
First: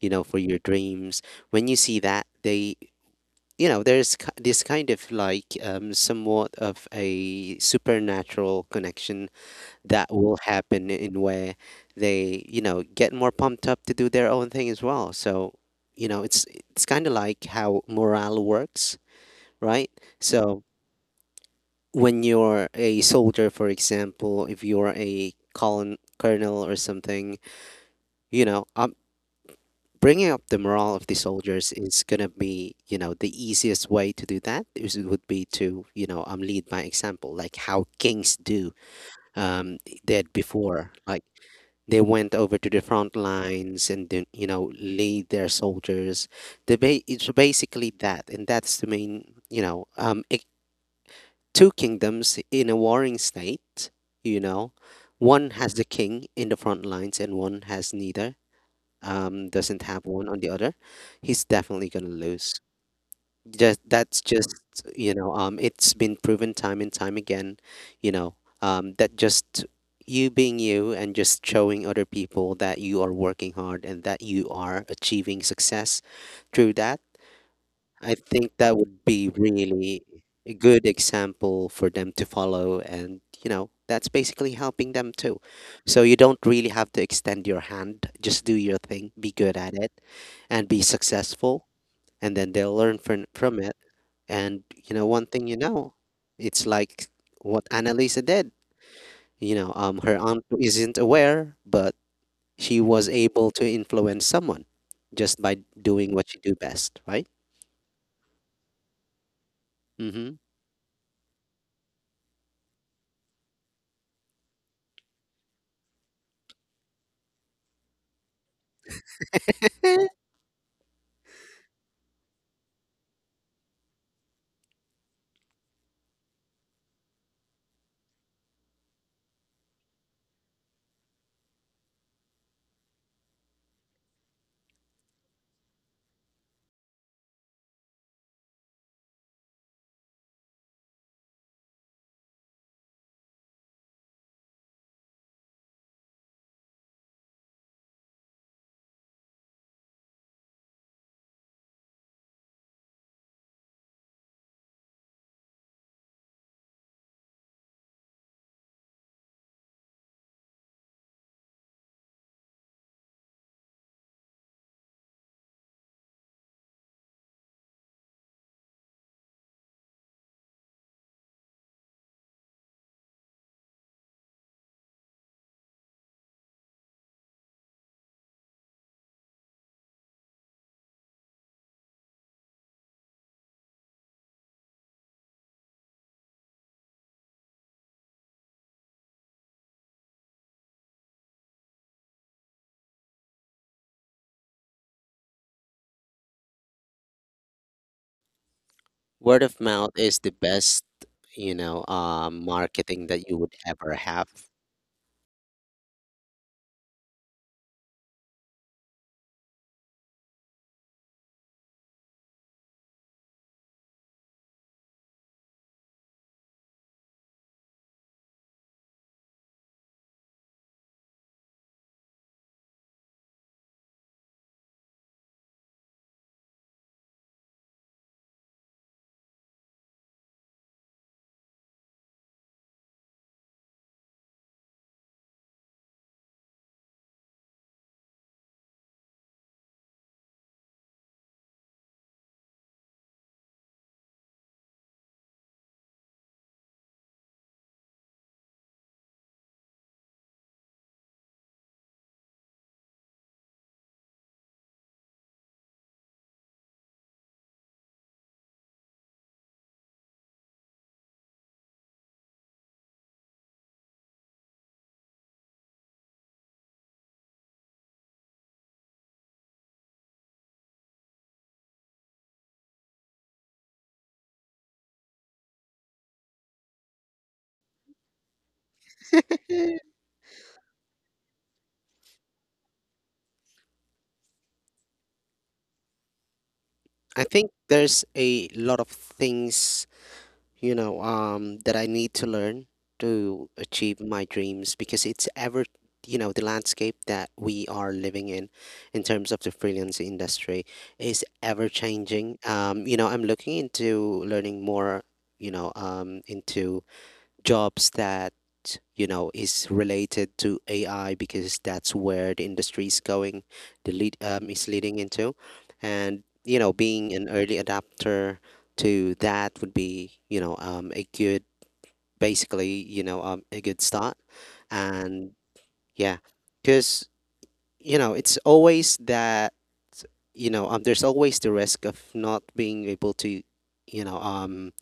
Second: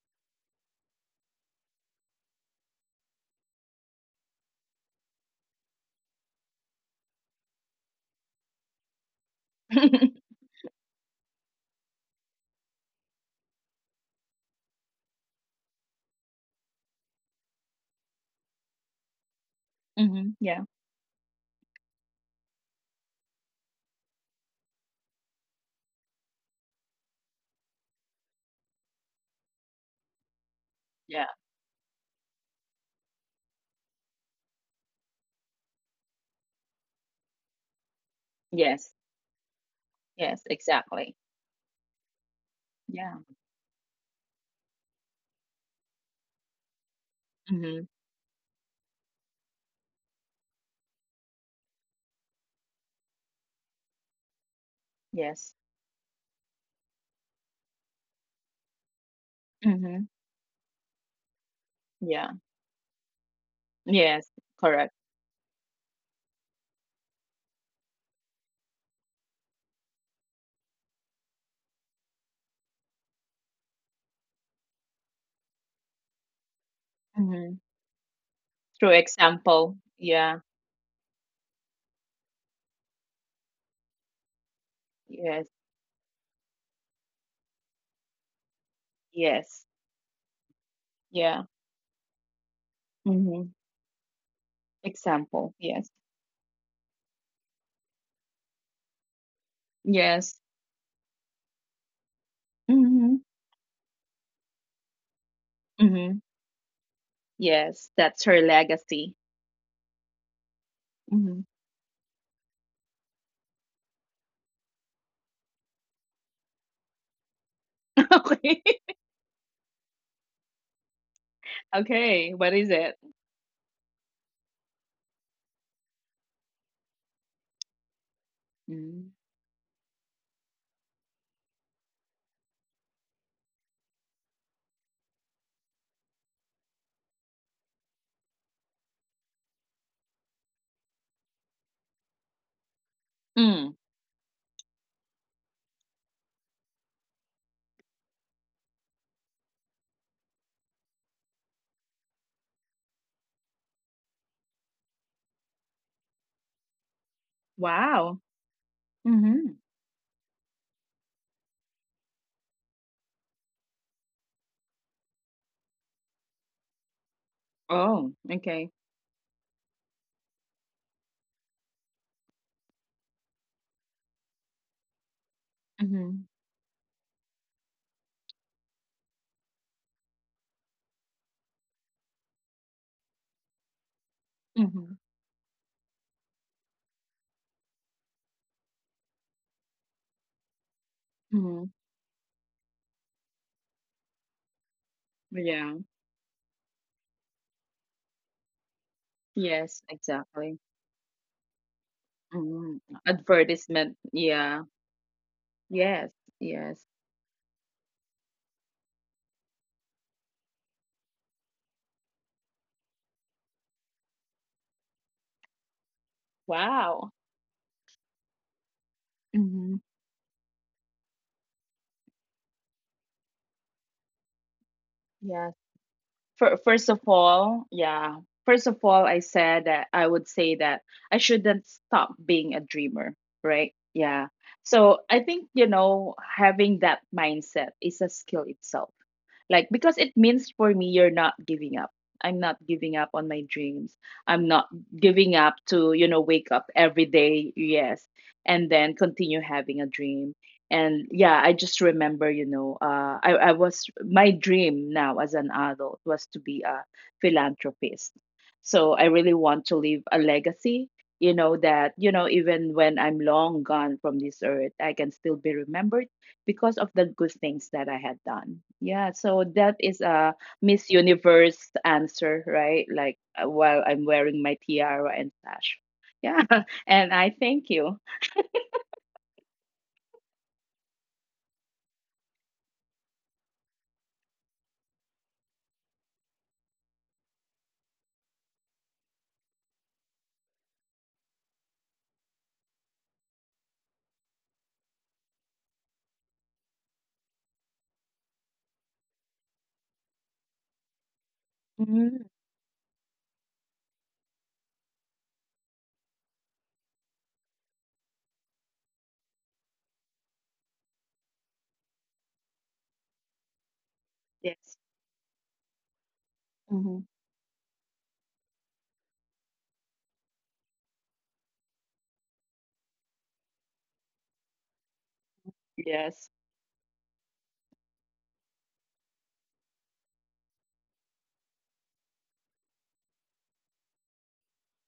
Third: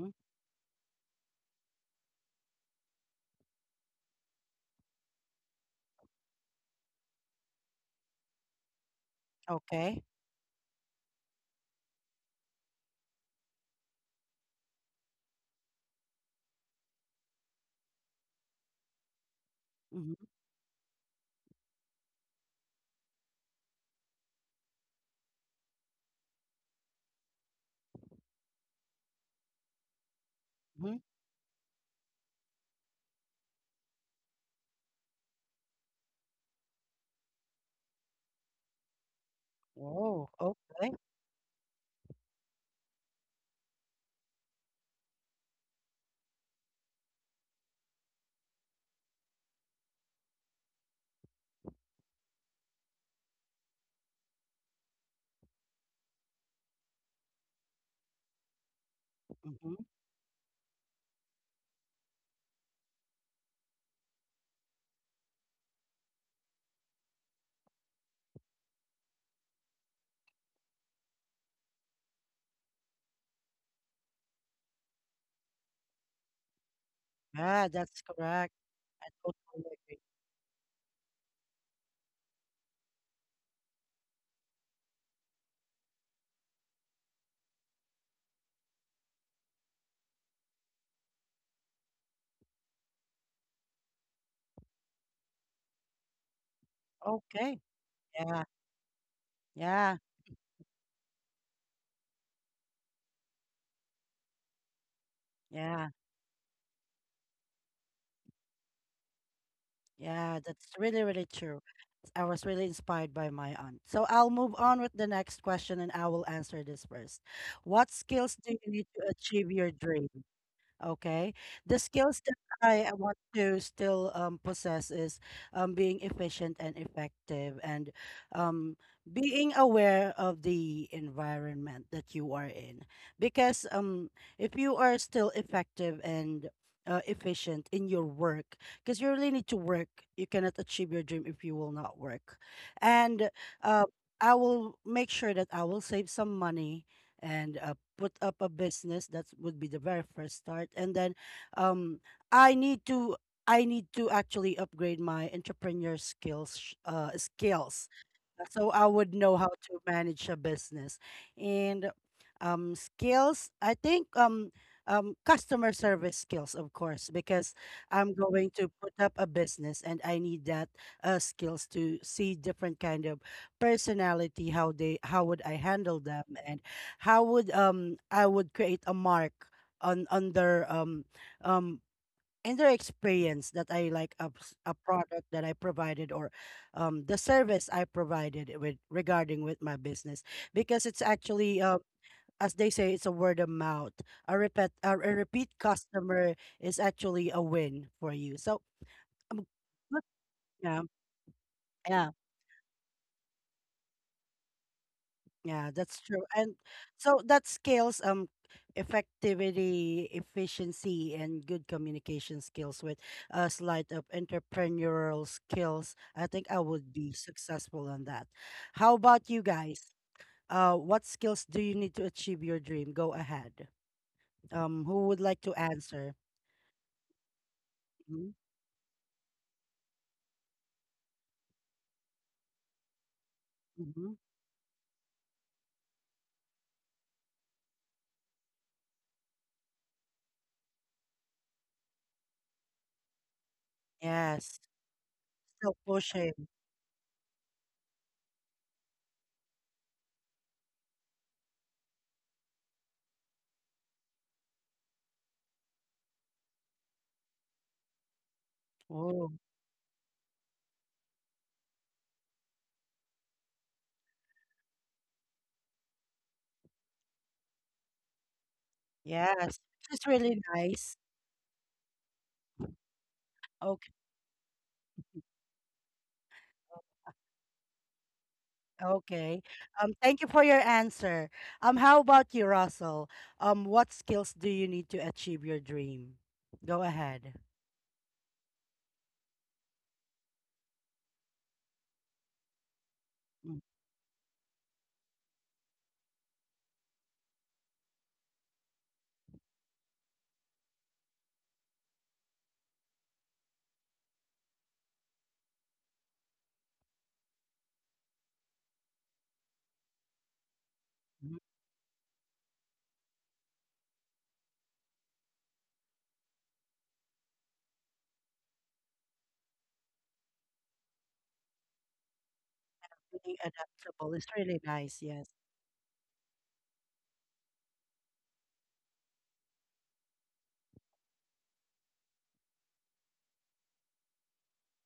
S3: you know, for your dreams, when you see that they, you know, there's this kind of like, somewhat of a supernatural connection
S1: Okay.
S3: that will happen in where they, you know, get more pumped up to do their own thing as well. So you know, it's kind of like how morale works, right?
S1: Mm-hmm.
S2: Hmm Yeah,
S3: So when you're a soldier, for example, if you're a colonel or something, you know, bringing up the morale
S1: Mm-hmm.
S3: of the
S2: yeah,
S3: soldiers is gonna be, you know, the easiest way to do that is it would be to, you know, lead by example, like how kings do,
S2: yes,
S3: um,
S1: Whoa.
S3: did
S2: yes,
S3: before,
S1: Okay.
S2: exactly.
S3: like. They went over to the
S2: Yeah,
S3: front lines and then, you know, lead their soldiers. It's
S2: hmm
S3: basically that, and that's the main, you know, two kingdoms in a warring state, you know. One
S2: yes,
S3: has the king in the front lines and one has neither, doesn't
S1: Mm-hmm.
S3: have
S2: hmm
S3: one on the other. He's definitely going to
S2: yeah,
S3: lose. Just, that's
S2: yes,
S3: just,
S2: correct.
S3: you know, it's been proven time and time again, you know, that just you being you and just showing other people that you are working hard and that you are achieving success through that,
S2: Hmm
S1: Yeah, that's
S3: I think
S1: correct.
S3: that
S2: Through
S3: would
S1: I
S3: be
S1: totally
S2: example,
S1: agree.
S3: really
S2: yeah,
S3: a good example for them to follow. And, you know, that's basically helping them too.
S2: yes,
S3: So you don't really have to extend your hand. Just do your thing, be good
S2: yes,
S3: at it, and be
S2: yeah,
S3: successful. And then they'll learn
S2: hmm
S3: from it. And, you know, one thing
S2: example,
S3: you
S2: yes,
S3: know, it's like
S1: Okay.
S3: what Annalisa
S1: Yeah.
S3: did. You know,
S1: Yeah.
S3: her
S2: yes,
S3: aunt isn't aware, but she was
S2: hmm
S3: able to influence someone just by
S1: Yeah.
S2: hmm
S3: doing what she do best, right?
S2: yes, that's her legacy.
S3: Mm-hmm.
S1: Yeah. That's really, really
S2: Hmm
S1: true. I was really inspired by my aunt. So I'll move on with the next question and I will answer this first. What skills do you
S2: Okay,
S1: need to achieve your dream? Okay. The skills that
S2: okay, what is
S1: I
S2: it?
S1: want to still possess is being efficient and effective and um,
S2: Mm.
S1: being aware of the environment that you are in. Because if you are still effective and efficient in your work, because you really need to work, you cannot achieve your dream if you will not work. And
S2: Mm.
S1: uh, I will make sure that I will save some money and, put up a business that would be the very first start, and then um i need to I need to actually upgrade my entrepreneur skills, skills,
S2: Wow.
S1: so I would know
S2: hmm
S1: how to manage a business. And skills, I think, customer service skills, of course, because
S2: Oh,
S1: I'm going
S2: okay.
S1: to put up a business and I need that skills to see different kind of personality, how they, how would I handle
S2: hmm
S1: them, and how would I would create a mark on their um, and their experience that I like a, a
S2: hmm
S1: product that I provided or the service I provided with regarding with my business, because it's
S2: hmm
S1: actually, as they say, it's a word of mouth. A repeat, a repeat
S2: Yeah.
S1: customer is actually a win for you. So um,
S3: Word of
S2: Yes,
S3: mouth
S1: good,
S3: is the
S2: exactly.
S1: yeah,
S3: best, you know,
S1: yeah.
S2: Mhm.
S3: marketing that you would
S2: Advertisement.
S3: ever have.
S2: Yeah.
S1: Yeah,
S2: Yes.
S1: that's true. And
S2: Yes.
S1: so that scales, effectivity, efficiency, and good communication skills with a slight of entrepreneurial skills. I think I would
S2: Wow.
S1: be successful on that. How about you
S2: Mm-hmm.
S1: guys? What skills do you need to achieve your dream? Go ahead. Who would like
S2: Yes.
S1: to answer?
S2: For first of all, yeah.
S1: Mm-hmm.
S2: First of all, I said that I would say that I shouldn't stop being a dreamer, right?
S1: Mm-hmm.
S2: Yeah. So I think, you know, having that mindset is a skill itself. Like, because it means for me you're not giving up. I'm not giving up on my dreams. I'm not
S1: Yes,
S2: giving up
S1: self
S2: to, you know,
S1: pushing.
S2: wake up every day, yes, and then continue having a dream. And yeah, I just remember, you know, I was my dream now as an adult was to be a philanthropist. So I really
S1: Oh,
S2: want to leave a legacy, you know, that, you know, even when I'm long gone from this earth, I can still be remembered because of the good things that I had done. Yeah, so
S1: yes,
S2: that is
S1: it's
S2: a
S1: really
S2: Miss
S1: nice.
S2: Universe answer, right? Like while I'm wearing my tiara and sash. Yeah, and I thank you.
S1: Okay. Thank you for your answer. How about you, Russell? What skills do you need to achieve your dream? Go
S3: I
S1: ahead.
S3: think there's a lot of things, you know, that I need to learn to
S1: Mm,
S3: achieve my dreams because it's ever, you know, the landscape that we are living in terms of the freelance industry, is ever
S2: Mhm.
S3: changing. You know, I'm looking into learning more, you know, into jobs that you know is related to AI,
S1: mhm.
S3: because that's where the industry is going, the lead is
S2: Yes.
S3: leading into, and you know,
S2: hmm
S3: being an early adapter to that would be, you know,
S1: Being
S3: a good
S1: adaptable
S3: start,
S1: is really nice, yes.
S3: and yeah,
S2: Yes.
S3: because you know, it's always that, you know, there's always the risk of not being able to, you know,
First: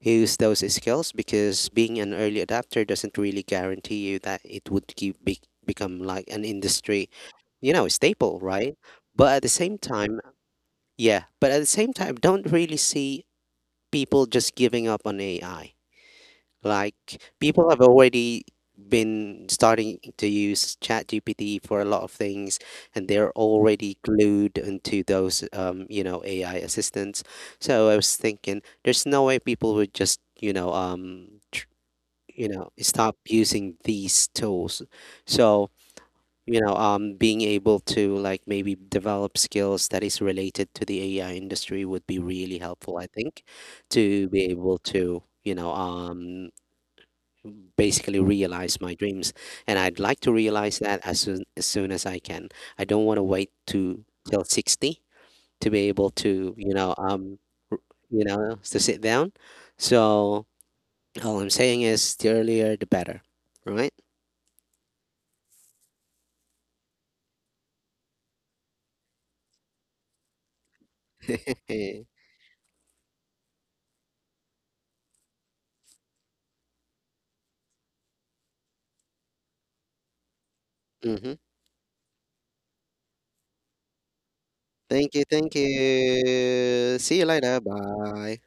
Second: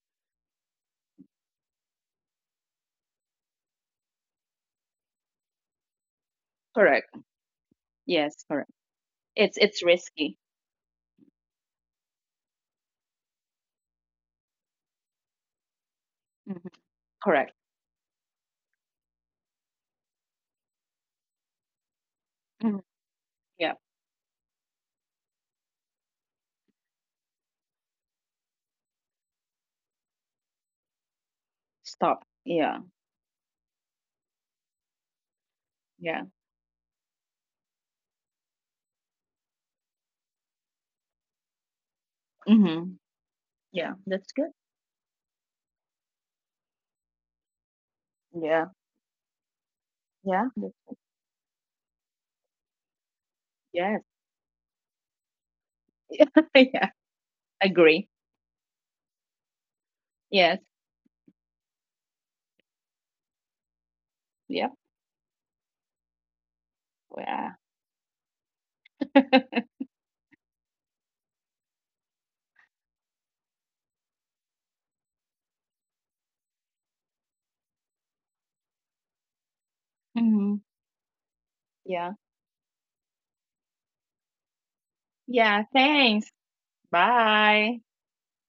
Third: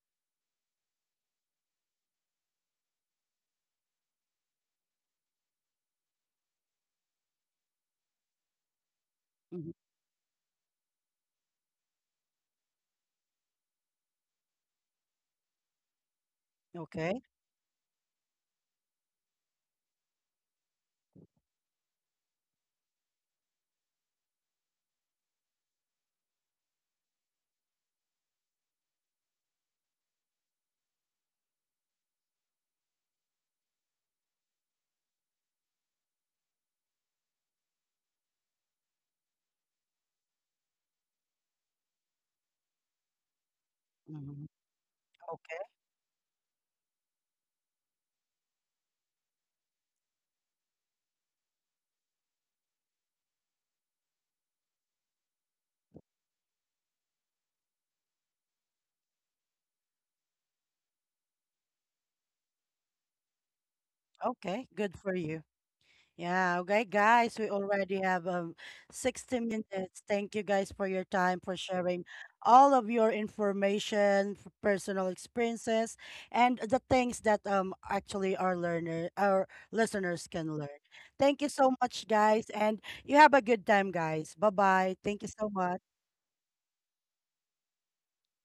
S3: use those skills, because being an early adapter doesn't really guarantee you that it would become like an industry,
S2: Correct.
S3: you know, staple,
S2: Yes. Correct.
S3: right? But at the
S2: It's
S1: Mhm.
S3: same time,
S2: risky.
S3: yeah, but at the same time, don't really see people just giving up on AI.
S2: Hmm
S3: Like,
S1: Okay.
S2: Correct.
S3: people have already been starting to use ChatGPT for a lot of things,
S2: Mhm.
S3: and they're
S2: Yeah.
S3: already glued into those, you know, AI assistants. So I was thinking, there's no way people would just, you know,
S2: Stop.
S3: you know,
S2: Yeah.
S3: stop using these tools. So
S2: Yeah.
S3: you know, being able to like maybe develop skills that is related to the AI industry would be really
S2: hmm
S3: helpful, I think,
S2: Yeah. That's
S3: to be
S1: Mhm.
S2: good.
S3: able to, you
S1: Okay.
S3: know, basically
S2: Yeah.
S3: realize my dreams. And I'd like to
S2: Yeah. That's,
S3: realize that as soon as, soon as I can. I don't want to wait
S2: yes.
S3: to till 60 to be able to,
S2: Yeah. Agree.
S3: you know, to sit down. So
S2: Yes.
S3: all I'm saying is the earlier the better, right?
S2: Yeah.
S1: Okay. Good for you. Yeah, okay, guys,
S2: Yeah.
S1: we already have 60 minutes. Thank you guys for your time, for
S3: Eh,
S1: sharing all of your information, personal experiences, and the things that actually our learner our listeners can
S2: hmm
S1: learn.
S3: mhm.
S1: Thank you so much,
S2: Yeah.
S1: guys, and you have a good time, guys. Bye-bye.
S3: Thank you,
S1: Thank you so
S3: thank
S2: Yeah,
S1: much.
S2: thanks.
S3: you. See you later.
S2: Bye.
S3: Bye.